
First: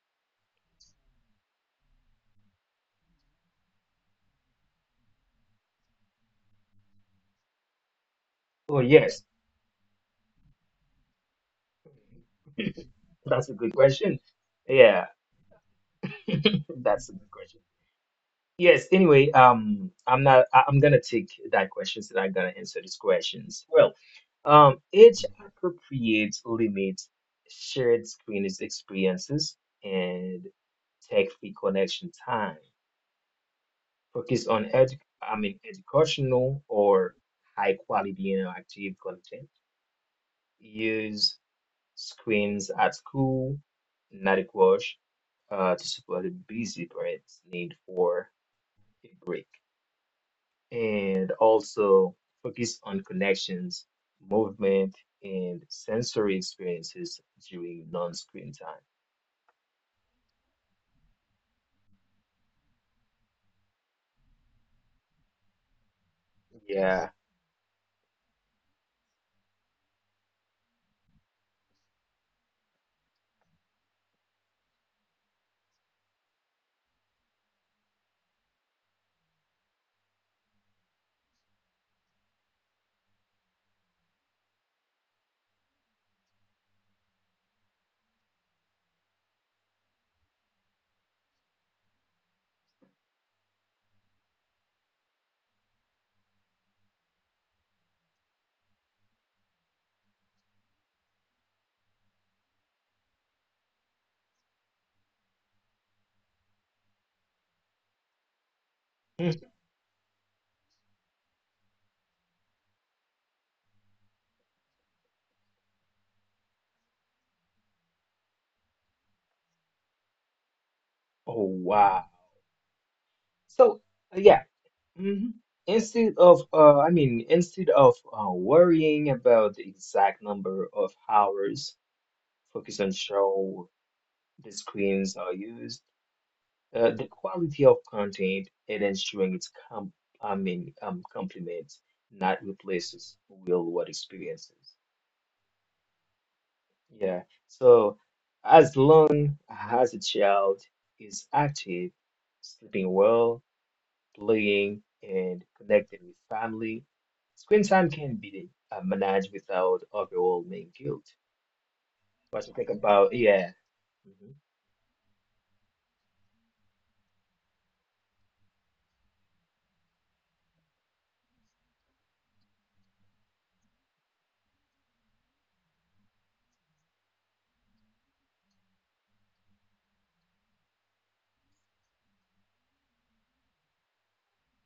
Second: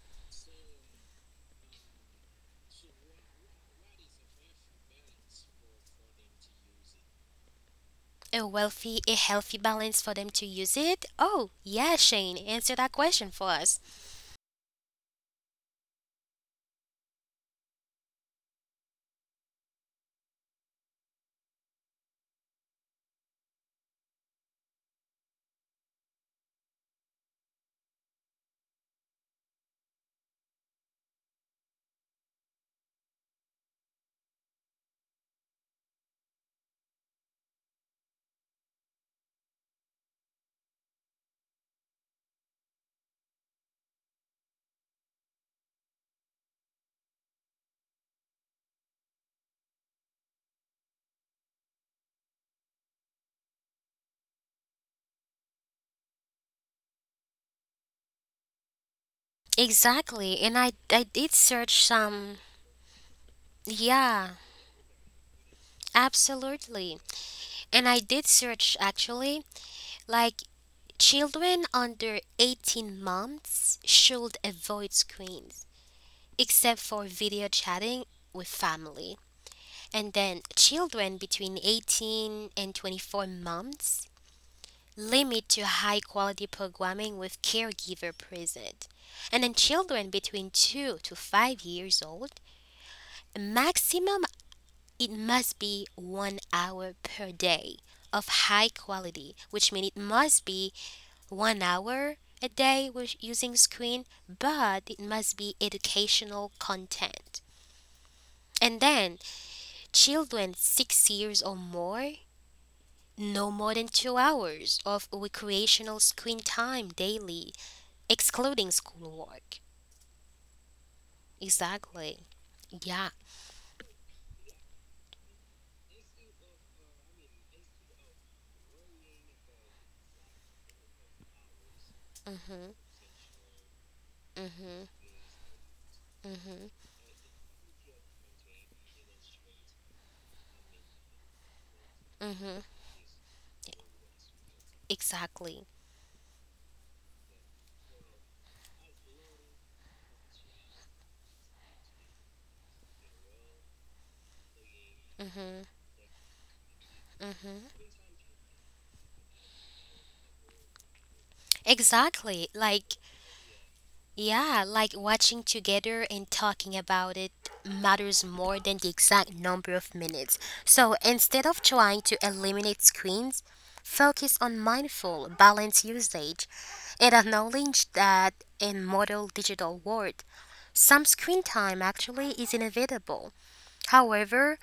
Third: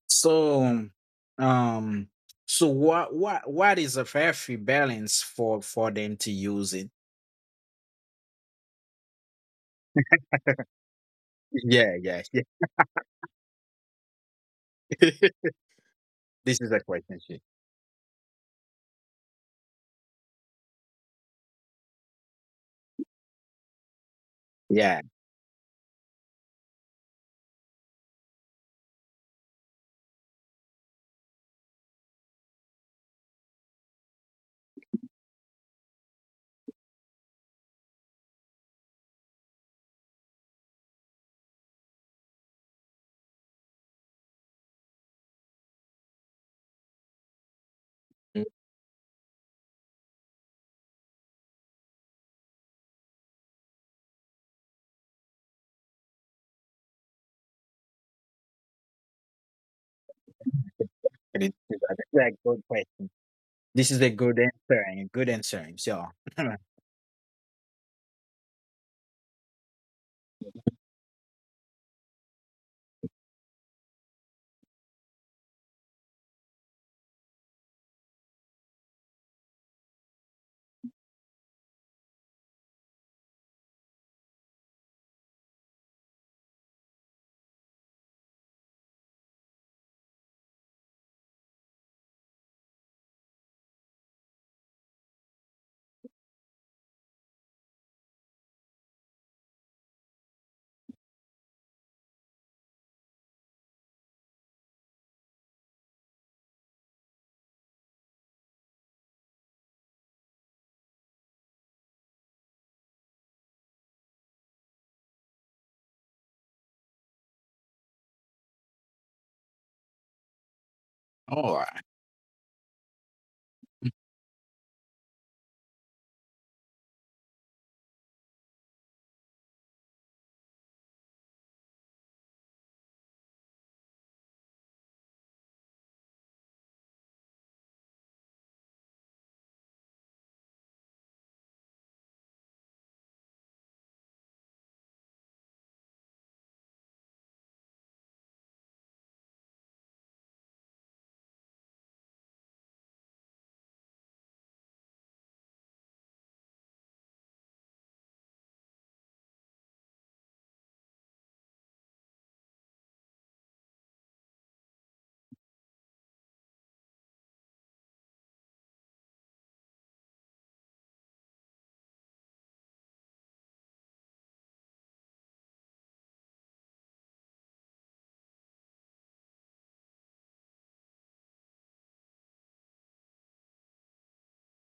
[SPEAKER 2] So, um, so what is a fair free balance for them to use it?
[SPEAKER 1] A
[SPEAKER 3] Oh,
[SPEAKER 1] wealthy, a
[SPEAKER 3] yes.
[SPEAKER 1] healthy balance for them to use it? Oh,
[SPEAKER 2] Yeah,
[SPEAKER 1] yeah,
[SPEAKER 2] yeah,
[SPEAKER 1] Shane, answer that question
[SPEAKER 3] That's
[SPEAKER 1] for
[SPEAKER 3] a good
[SPEAKER 1] us.
[SPEAKER 3] question. Yeah,
[SPEAKER 2] yeah. This is a
[SPEAKER 3] that's a
[SPEAKER 2] question
[SPEAKER 3] good
[SPEAKER 2] sheet.
[SPEAKER 3] question. Yes, anyway, I'm not, I, I'm gonna take that question so that I'm gonna answer these questions. Well,
[SPEAKER 2] Yeah,
[SPEAKER 3] age appropriate limits shared screen is experiences and tech-free connection time. Focus on educational or high quality interactive content. Use screens at school, not inadequate to support the busy parents' need for
[SPEAKER 2] Mm.
[SPEAKER 3] a break. And also focus on connections, movement, and sensory experiences during non-screen time.
[SPEAKER 1] Exactly. And I did
[SPEAKER 2] It is, this
[SPEAKER 1] search
[SPEAKER 2] is a
[SPEAKER 1] some,
[SPEAKER 2] good question. This is a
[SPEAKER 1] yeah,
[SPEAKER 2] good answering, a good answering. So,
[SPEAKER 1] absolutely.
[SPEAKER 3] Yeah.
[SPEAKER 1] And I did search actually, like, children under 18 months should avoid screens except for video chatting with family. And then children between 18 and 24 months, limit to high quality programming with caregiver present. And then children between 2 to 5 years old, maximum. It must be 1 hour per day of high quality, which means it must be 1 hour a day with using screen, but it must be educational content. And then
[SPEAKER 3] Mhm.
[SPEAKER 1] children 6 years or more, no more than 2 hours of recreational screen time daily, excluding schoolwork.
[SPEAKER 3] Oh
[SPEAKER 2] all right.
[SPEAKER 3] wow.
[SPEAKER 1] Exactly. Yeah.
[SPEAKER 3] So uh, yeah, hmm instead of instead of worrying about the exact number of hours,
[SPEAKER 1] Mm-hmm.
[SPEAKER 3] focus on how the
[SPEAKER 1] Mm-hmm.
[SPEAKER 3] screens are used.
[SPEAKER 1] Mm-hmm.
[SPEAKER 3] The quality of content and ensuring it's complements, not
[SPEAKER 1] Mm-hmm.
[SPEAKER 3] replaces real-world experiences.
[SPEAKER 1] Exactly.
[SPEAKER 3] Yeah. So as long as a child is active, sleeping well, playing, and
[SPEAKER 1] Mm-hmm.
[SPEAKER 3] connecting with family, screen
[SPEAKER 1] Mm-hmm.
[SPEAKER 3] time can be managed without overwhelming guilt. What
[SPEAKER 1] Exactly.
[SPEAKER 3] you think
[SPEAKER 1] Like,
[SPEAKER 3] about? Yeah. Mhm.
[SPEAKER 1] yeah, like watching together and talking about it matters more than the exact number of minutes. So instead of trying to eliminate screens, focus on mindful, balanced usage and acknowledge that in modern digital world, some screen time actually is inevitable. However,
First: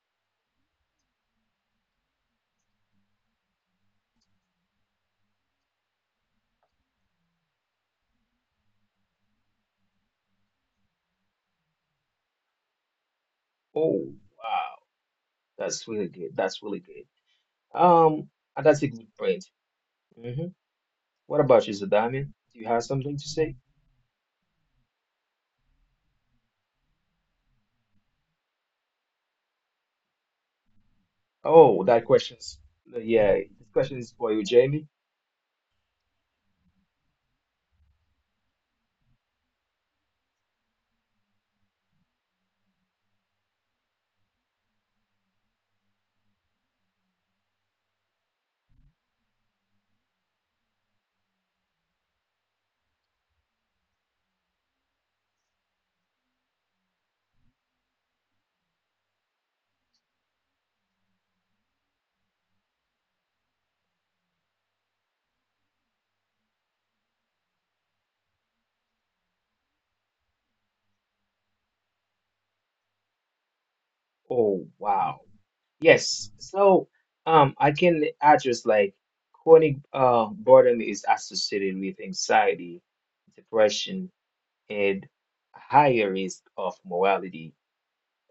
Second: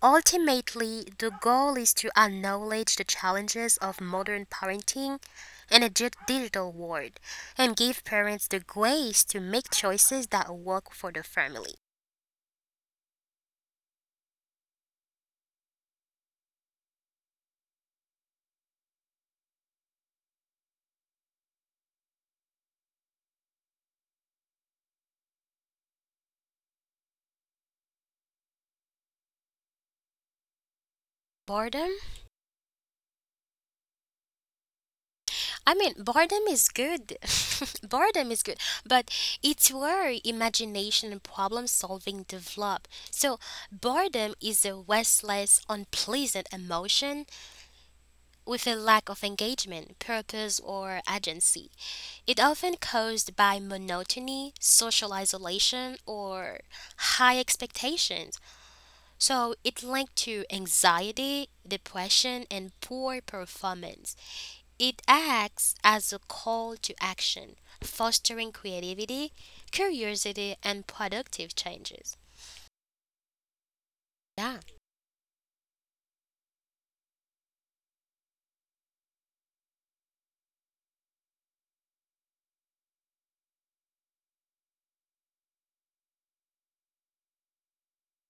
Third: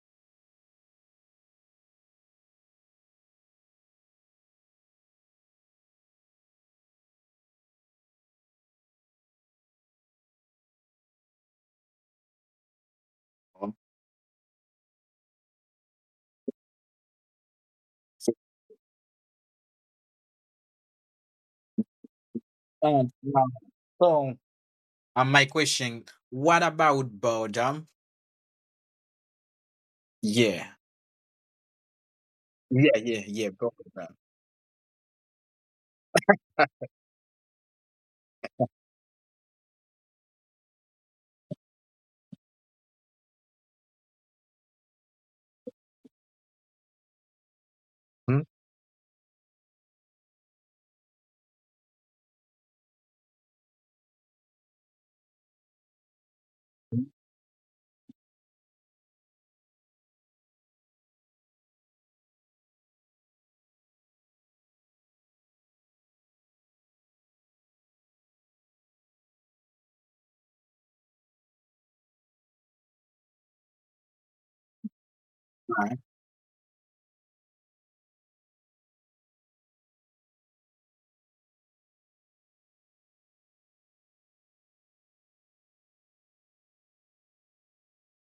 [SPEAKER 1] ultimately, the goal is to acknowledge the challenges of modern parenting in a digital world and give parents the grace to make choices that work for the family.
[SPEAKER 3] Oh, wow. That's really good. That's really good. Um,
[SPEAKER 2] So,
[SPEAKER 3] and that's a good point. Mhm. What about you, Zadamian? Do you have
[SPEAKER 2] um,
[SPEAKER 3] something to
[SPEAKER 2] now,
[SPEAKER 3] say?
[SPEAKER 2] so, and my question, what about boredom? Yeah.
[SPEAKER 3] Oh,
[SPEAKER 1] Boredom?
[SPEAKER 3] that question's
[SPEAKER 2] Yeah, yeah,
[SPEAKER 3] yeah,
[SPEAKER 2] yeah,
[SPEAKER 3] this
[SPEAKER 2] both.
[SPEAKER 3] question is for you, Jamie.
[SPEAKER 1] I mean, boredom is good. Boredom is good, but it's where imagination and problem solving develop. So, boredom is a restless, unpleasant emotion with a lack of engagement, purpose, or agency. It often caused by monotony, social isolation, or
[SPEAKER 2] Hmm?
[SPEAKER 1] high expectations. So it linked to anxiety, depression, and poor performance. It acts as a call to action, fostering creativity, curiosity, and productive changes. Yeah.
[SPEAKER 3] Oh, wow.
[SPEAKER 2] Right.
[SPEAKER 3] Yes. So, I can address like chronic boredom is associated with anxiety, depression, and higher risk of mortality,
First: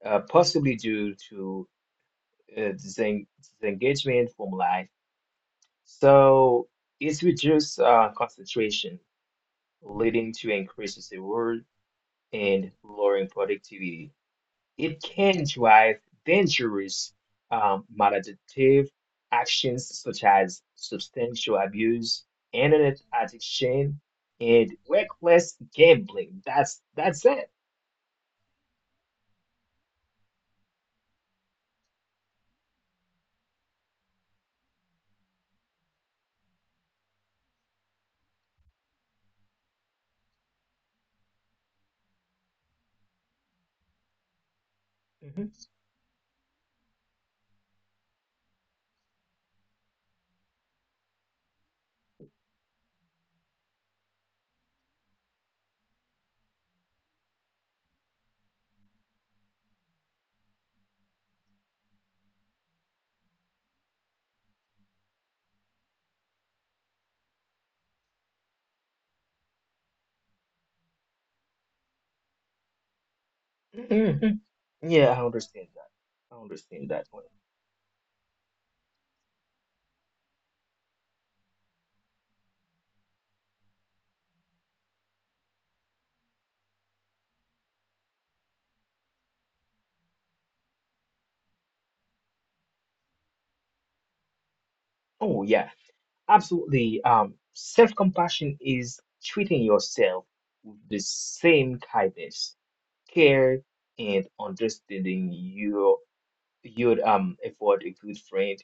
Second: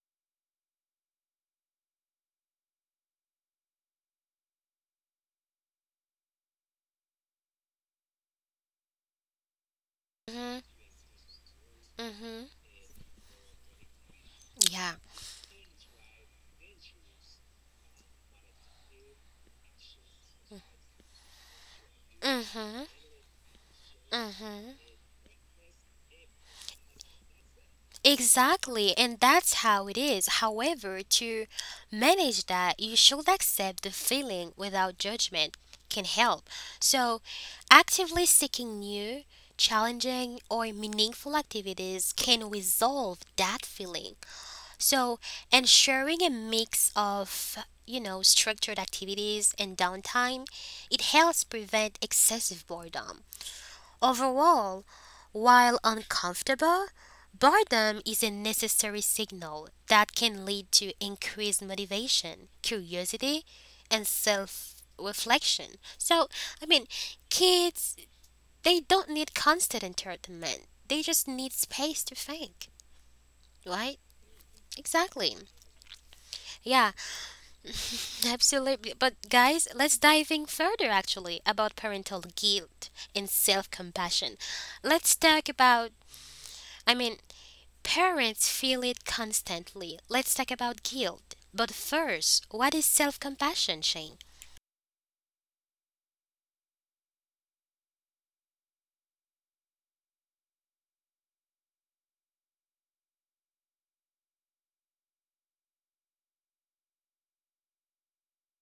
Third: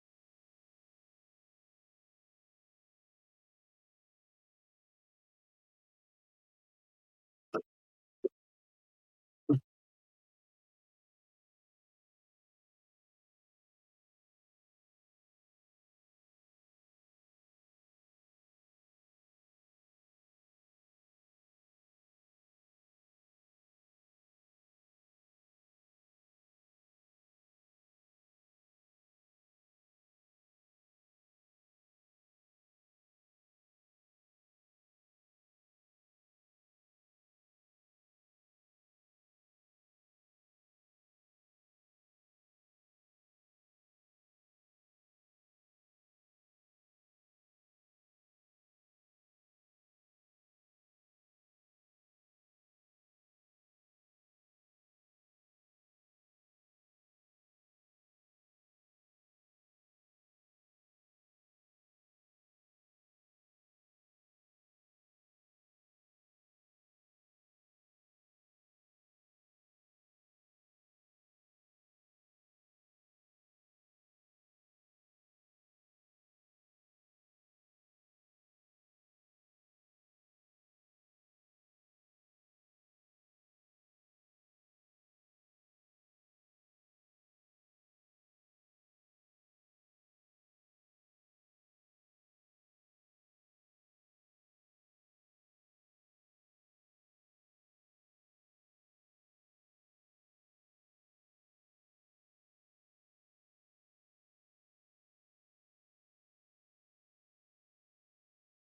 [SPEAKER 3] possibly due to disengagement from life. So, it's reduced concentration, leading to
[SPEAKER 1] Mhm.
[SPEAKER 3] increases in work
[SPEAKER 1] Mhm.
[SPEAKER 3] and lowering productivity.
[SPEAKER 1] Yeah.
[SPEAKER 3] It can drive dangerous maladaptive actions such as substantial abuse,
[SPEAKER 1] Mhm.
[SPEAKER 3] internet addiction,
[SPEAKER 1] Mhm.
[SPEAKER 3] and reckless gambling. That's it.
[SPEAKER 1] Exactly, and that's how it is. However, to manage that, you should accept the feeling without judgment can help. So, actively seeking new, challenging, or meaningful activities can resolve that feeling. So,
[SPEAKER 3] Mhm.
[SPEAKER 1] ensuring a mix of, structured activities and downtime, it helps prevent excessive boredom. Overall, while uncomfortable, boredom is a necessary signal that can lead to increased motivation, curiosity, and self reflection. So, I mean, kids, they don't need constant entertainment, they just need space to think, right?
[SPEAKER 3] Mhm. Yeah, I
[SPEAKER 1] Exactly.
[SPEAKER 3] understand that. I understand
[SPEAKER 1] Yeah,
[SPEAKER 3] that one.
[SPEAKER 1] absolutely. But guys, let's dive in further actually about parental guilt and self-compassion. Let's talk about, I mean, parents feel it constantly. Let's talk about guilt. But first, what is self compassion, Shane?
[SPEAKER 3] Oh yeah, absolutely. Self-compassion is treating yourself with the same kindness, care, and understanding you'd afford a good friend,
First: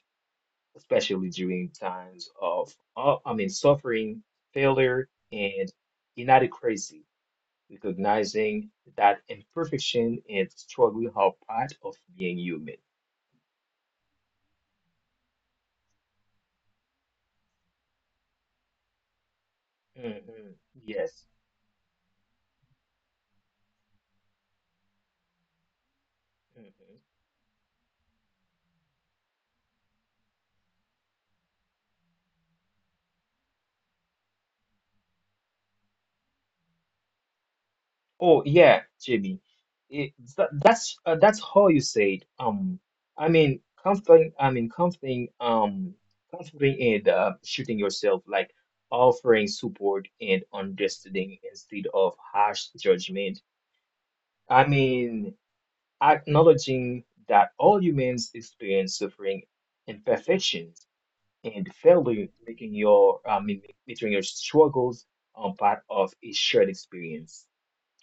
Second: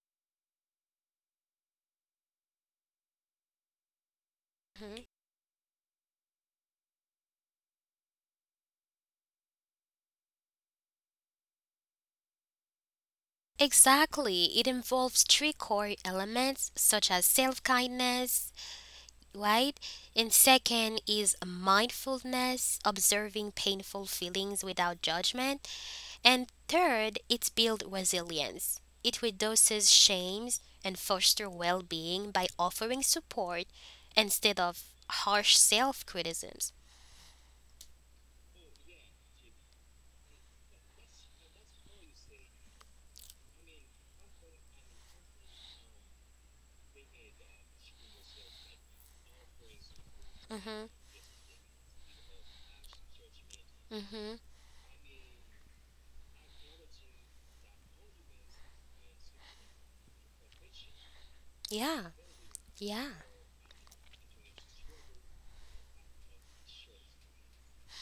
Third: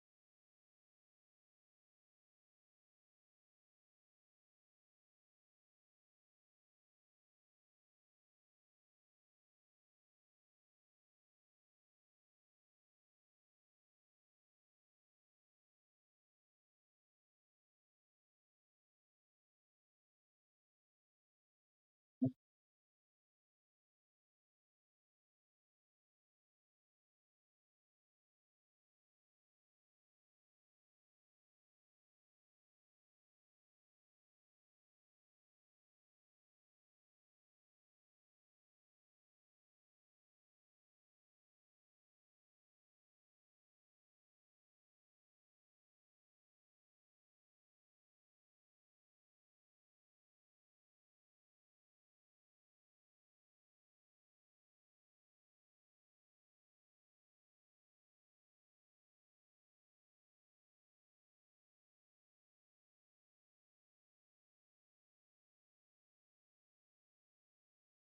[SPEAKER 3] especially during times of, suffering,
[SPEAKER 1] Mhm.
[SPEAKER 3] failure, and inadequacy, recognizing that imperfection and struggle are part of being human.
[SPEAKER 1] Exactly. It involves three core elements such as self kindness, right? And
[SPEAKER 3] Mhm.
[SPEAKER 1] second
[SPEAKER 3] Yes.
[SPEAKER 1] is mindfulness, observing painful feelings without judgment. And
[SPEAKER 3] Mhm.
[SPEAKER 1] third, it's build resilience. It reduces shames and foster well being by offering support instead of harsh self criticism.
[SPEAKER 3] Oh yeah, Jimmy. It, that's how you say it. Comforting. Comforting and shooting yourself, like offering support and
[SPEAKER 1] Mhm.
[SPEAKER 3] understanding instead of harsh judgment.
[SPEAKER 1] Mhm.
[SPEAKER 3] I mean, acknowledging that all humans experience suffering, imperfections, and
[SPEAKER 1] Yeah.
[SPEAKER 3] failure,
[SPEAKER 1] Yeah.
[SPEAKER 3] making your struggles part of a shared experience.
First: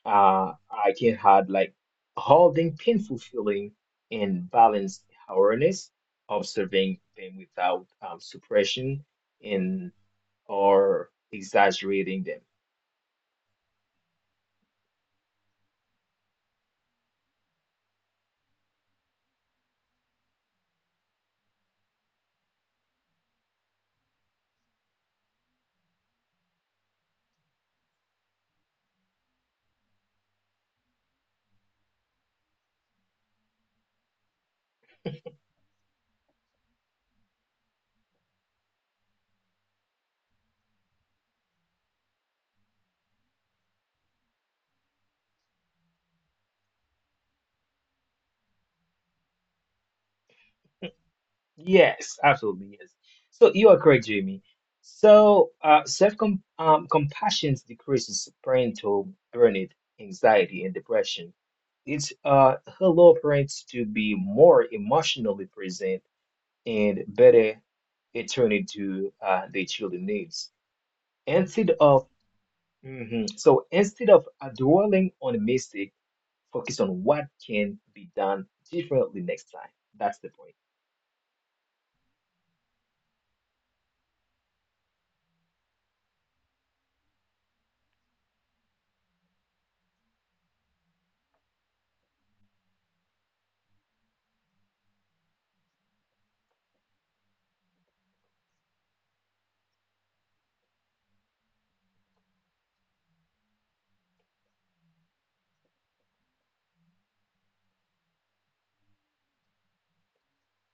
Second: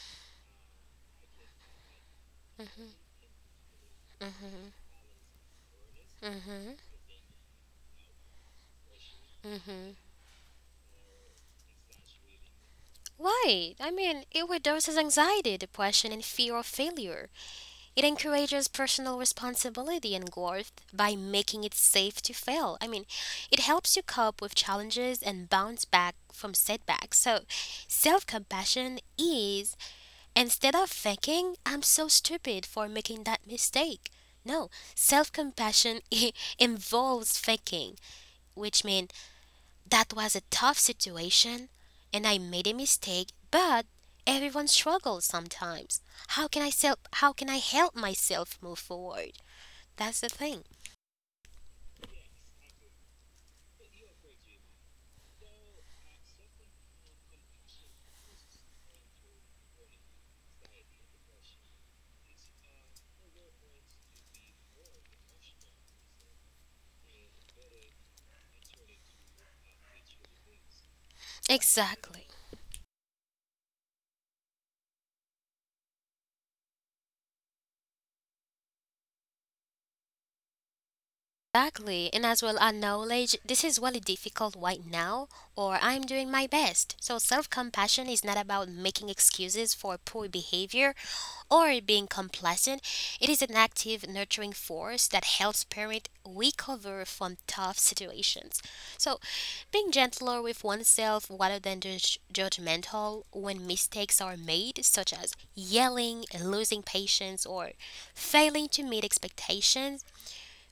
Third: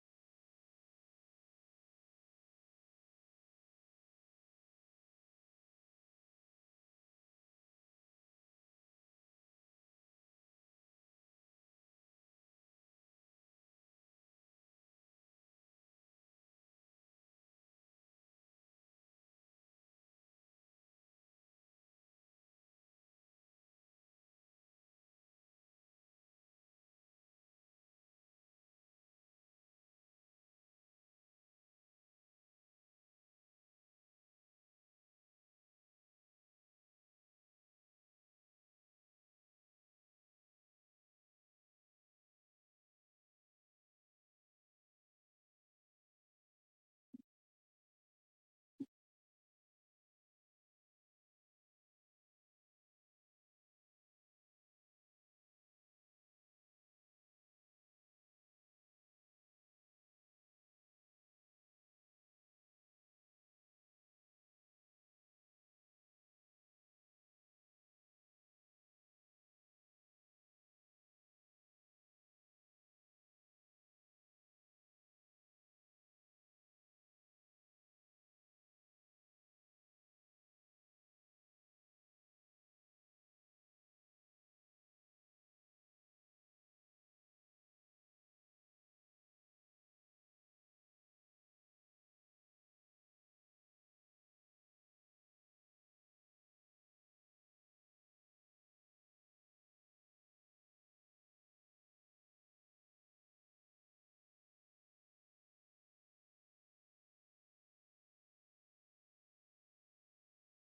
[SPEAKER 3] I can have like holding
[SPEAKER 1] Mhm.
[SPEAKER 3] painful feeling and
[SPEAKER 1] Mhm.
[SPEAKER 3] balanced awareness,
[SPEAKER 1] Mhm.
[SPEAKER 3] observing them without suppression and
[SPEAKER 1] Mhm.
[SPEAKER 3] or exaggerating them.
[SPEAKER 1] Why? I mean, it reduces anxiety, depression, and fear of failure. It encourages personal responsibility and growth by making it safe to fail. I mean, it helps you cope with challenges and bounce back from setbacks. So, self-compassion is, instead of thinking, "I'm so stupid for making that mistake." No, self compassion involves thinking. Which meant that was a tough situation and I made a mistake, but everyone struggles sometimes. How can I help myself move forward? That's the thing.
[SPEAKER 3] Yes, absolutely yes. So you are correct, Jamie. So self com compassion decreases parental burnout, anxiety, and depression. It helps parents to be more emotionally present and better attorney to the children needs. Instead of
[SPEAKER 1] Exactly.
[SPEAKER 3] mhm. so instead of dwelling on the mistake, focus on what can be done differently next time. That's the point.
[SPEAKER 1] Exactly, and as well as knowledge. This is really difficult right now, or I'm doing my best. So, self compassion is not about making excuses for poor behavior or being complacent. It is an active, nurturing force that helps parents recover from tough situations. So, being gentler with oneself rather than judgmental when mistakes are made, such as yelling, losing patience, or failing to meet expectations,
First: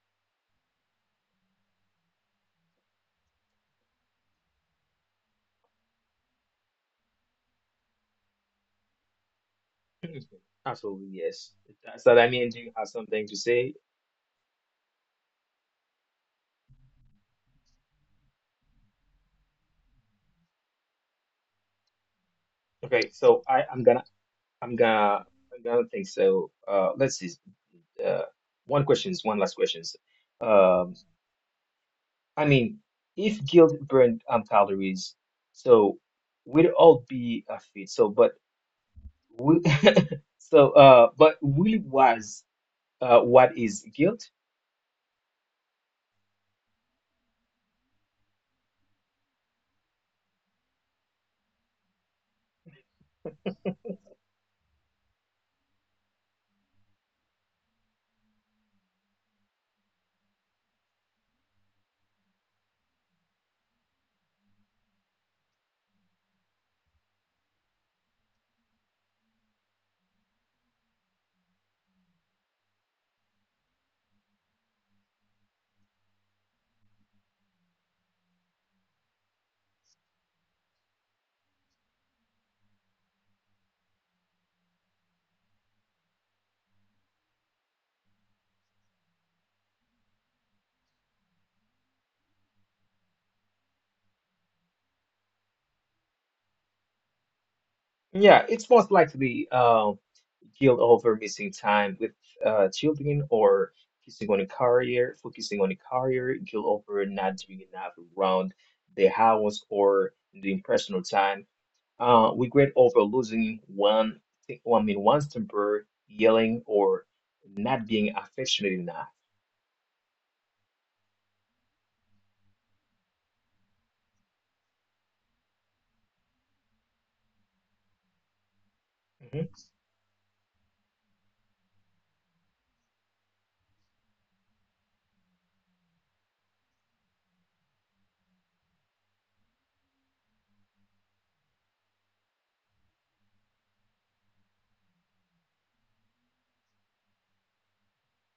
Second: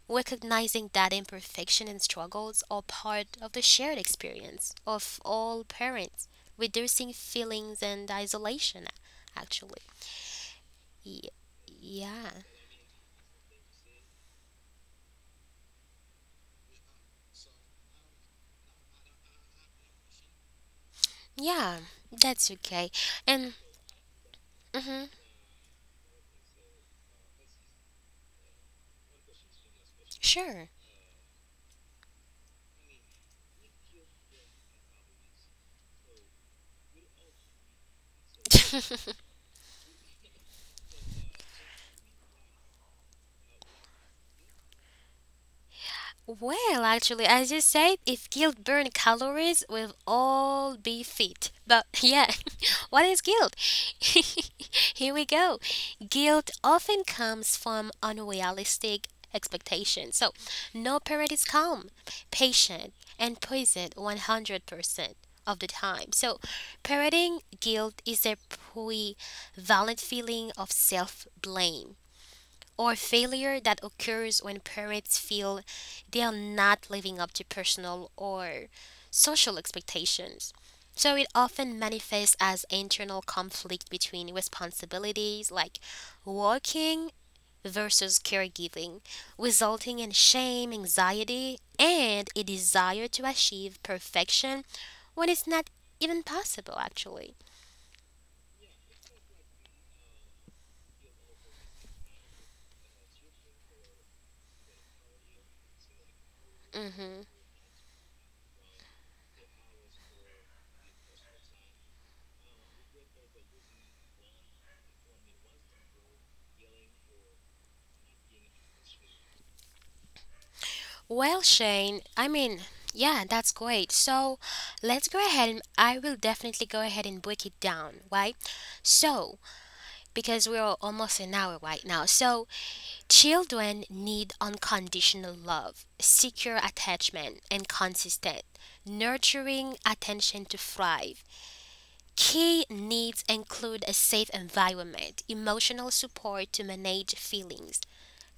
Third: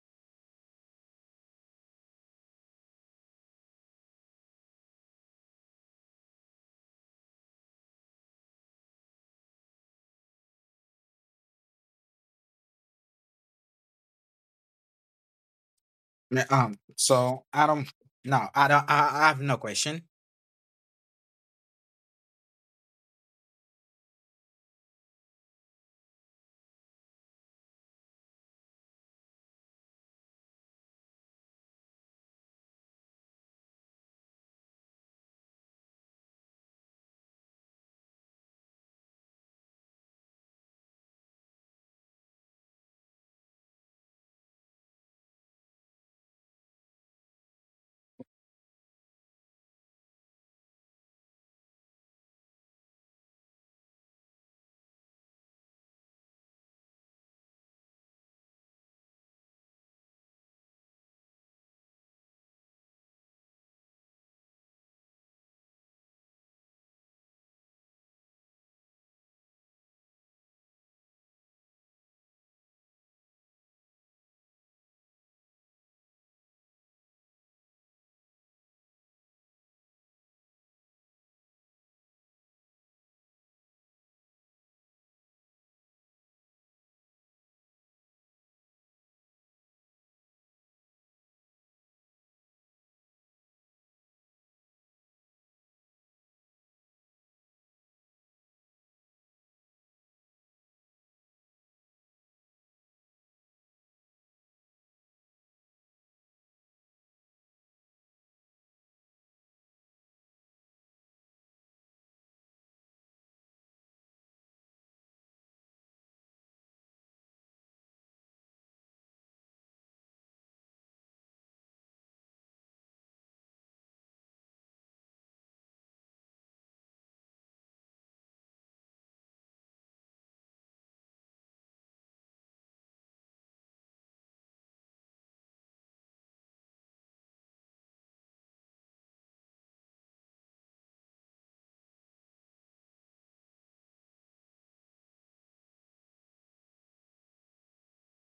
[SPEAKER 1] recognizing that imperfection and struggles are part of the shared experience of all parents, reducing feelings and isolation, actually.
[SPEAKER 3] Mhm. Absolutely,
[SPEAKER 1] Ye-
[SPEAKER 3] yes. So that
[SPEAKER 1] Yeah,
[SPEAKER 3] means you have something to say.
[SPEAKER 2] So I don't no, I don't I have no question.
[SPEAKER 1] yeah, that's okay.
[SPEAKER 3] Okay, so
[SPEAKER 1] And,
[SPEAKER 3] I, I'm gonna I'm
[SPEAKER 1] mhm,
[SPEAKER 3] gonna I'm gonna think so. Let's see. Uh, one questions, one last questions.
[SPEAKER 1] sure.
[SPEAKER 3] Um, I mean, if guilt burned calories, so we'd all be fit. So, we, so but really was what is guilt?
[SPEAKER 1] Well, actually, as you said, if guilt burned calories, we'll all be fit. But yeah, what is guilt? Here we go. Guilt often comes from unrealistic expectations. So, no parent is calm, patient, and present 100% of the time. So, parenting guilt is a pre-valid feeling of self blame or failure that occurs when parents feel they are not living up to personal or social expectations. So it often manifests as internal conflict between responsibilities like working versus caregiving, resulting in shame, anxiety, and a desire to achieve perfection when it's not even possible actually.
[SPEAKER 3] Yeah, it's most likely guilt over missing time with children or focusing on a career, focusing on a career, guilt over
[SPEAKER 1] Mhm.
[SPEAKER 3] not doing enough around the house or doing personal time. Regret over losing one's temper, yelling, or not being affectionate enough.
[SPEAKER 1] Well, Shane, I mean, yeah, that's great. So let's go ahead and I will definitely go ahead and break it down, right? So,
[SPEAKER 3] Hmm
[SPEAKER 1] because we're almost an hour right now. So, children need unconditional love, secure attachment, and consistent, nurturing attention to thrive. Key needs include a safe environment, emotional support to manage feelings,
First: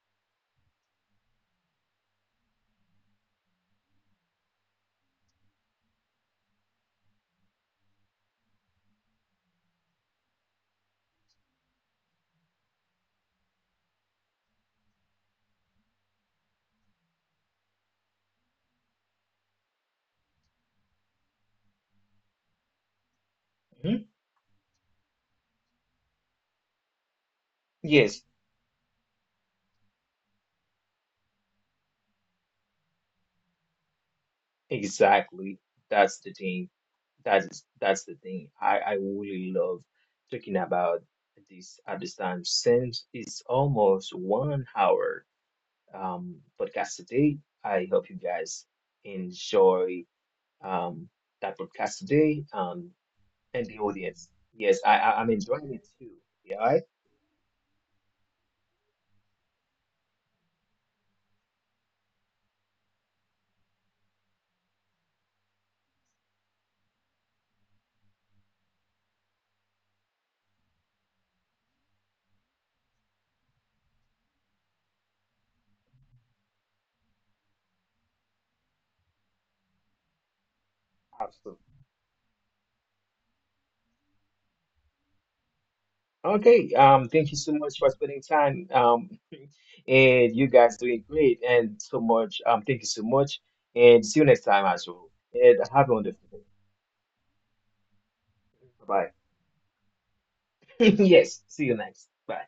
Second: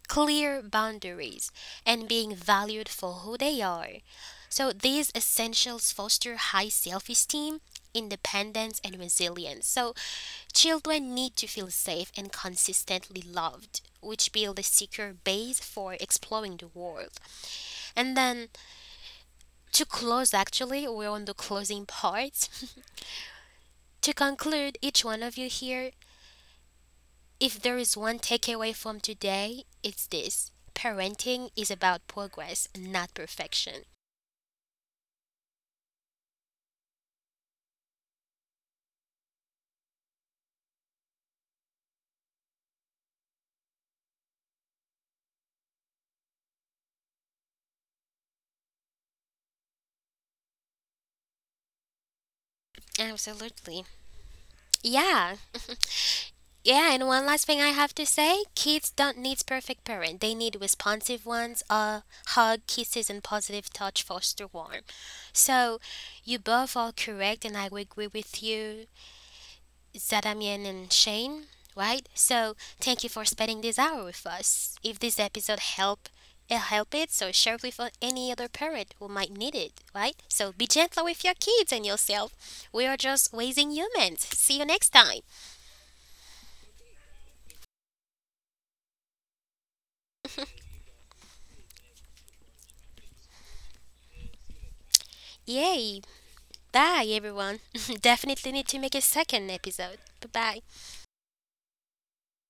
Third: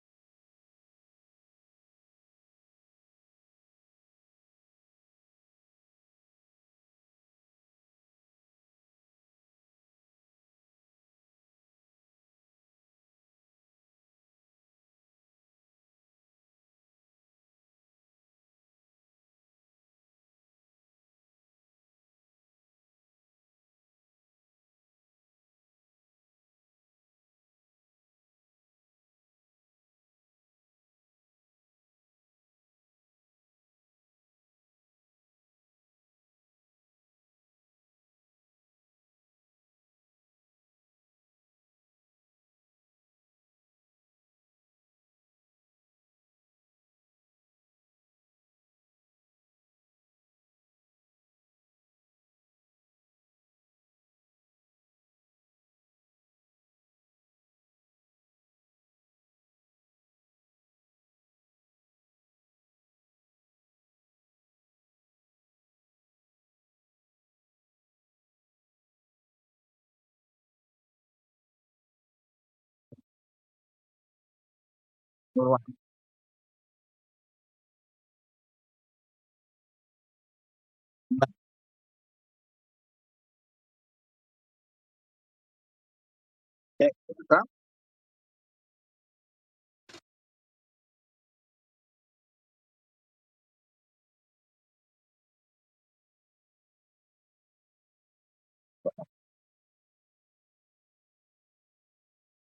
[SPEAKER 1] clear boundaries, and being valued for who they are. So these essentials foster high self-esteem, independence, and resilience. So children need to feel safe and consistently loved, which build a secure base for exploring the world. And then to close, actually, we're on the closing part.
[SPEAKER 3] hmm
[SPEAKER 1] To conclude, each one of you here, if there is one
[SPEAKER 3] Yes,
[SPEAKER 1] takeaway from today, it's this: parenting is about progress, not perfection.
[SPEAKER 3] exactly. That's the thing. That's the thing. I really love talking about this at this time since it's almost 1 hour podcast today. I hope you guys enjoy um that podcast today. And the
[SPEAKER 1] Absolutely.
[SPEAKER 3] audience. Yes, I I'm
[SPEAKER 1] Yeah.
[SPEAKER 3] enjoying it too. Yeah, right?
[SPEAKER 1] Yeah, and one last thing I have to say: kids don't need perfect parent. They need responsive ones, a hug, kisses, and positive touch foster warm. So you both are correct, and I agree with you. Zadamian and Shane, right? So thank you for spending this hour with us. If this episode
[SPEAKER 2] All
[SPEAKER 1] help it, so share it with any other parent who might need it, right? So be gentle with your kids
[SPEAKER 3] Absolutely.
[SPEAKER 1] and yourself. We are just raising humans. See you next time.
[SPEAKER 3] Okay. Thank you so
[SPEAKER 2] right.
[SPEAKER 3] much for spending time. And you guys doing great and so much. Thank you so much, and see you next time as well. And have a
[SPEAKER 1] Yay!
[SPEAKER 3] wonderful day.
[SPEAKER 1] Bye everyone. Definitely need to make a
[SPEAKER 3] Bye.
[SPEAKER 1] second episode. Bye bye.
[SPEAKER 3] Yes, see you next. Bye.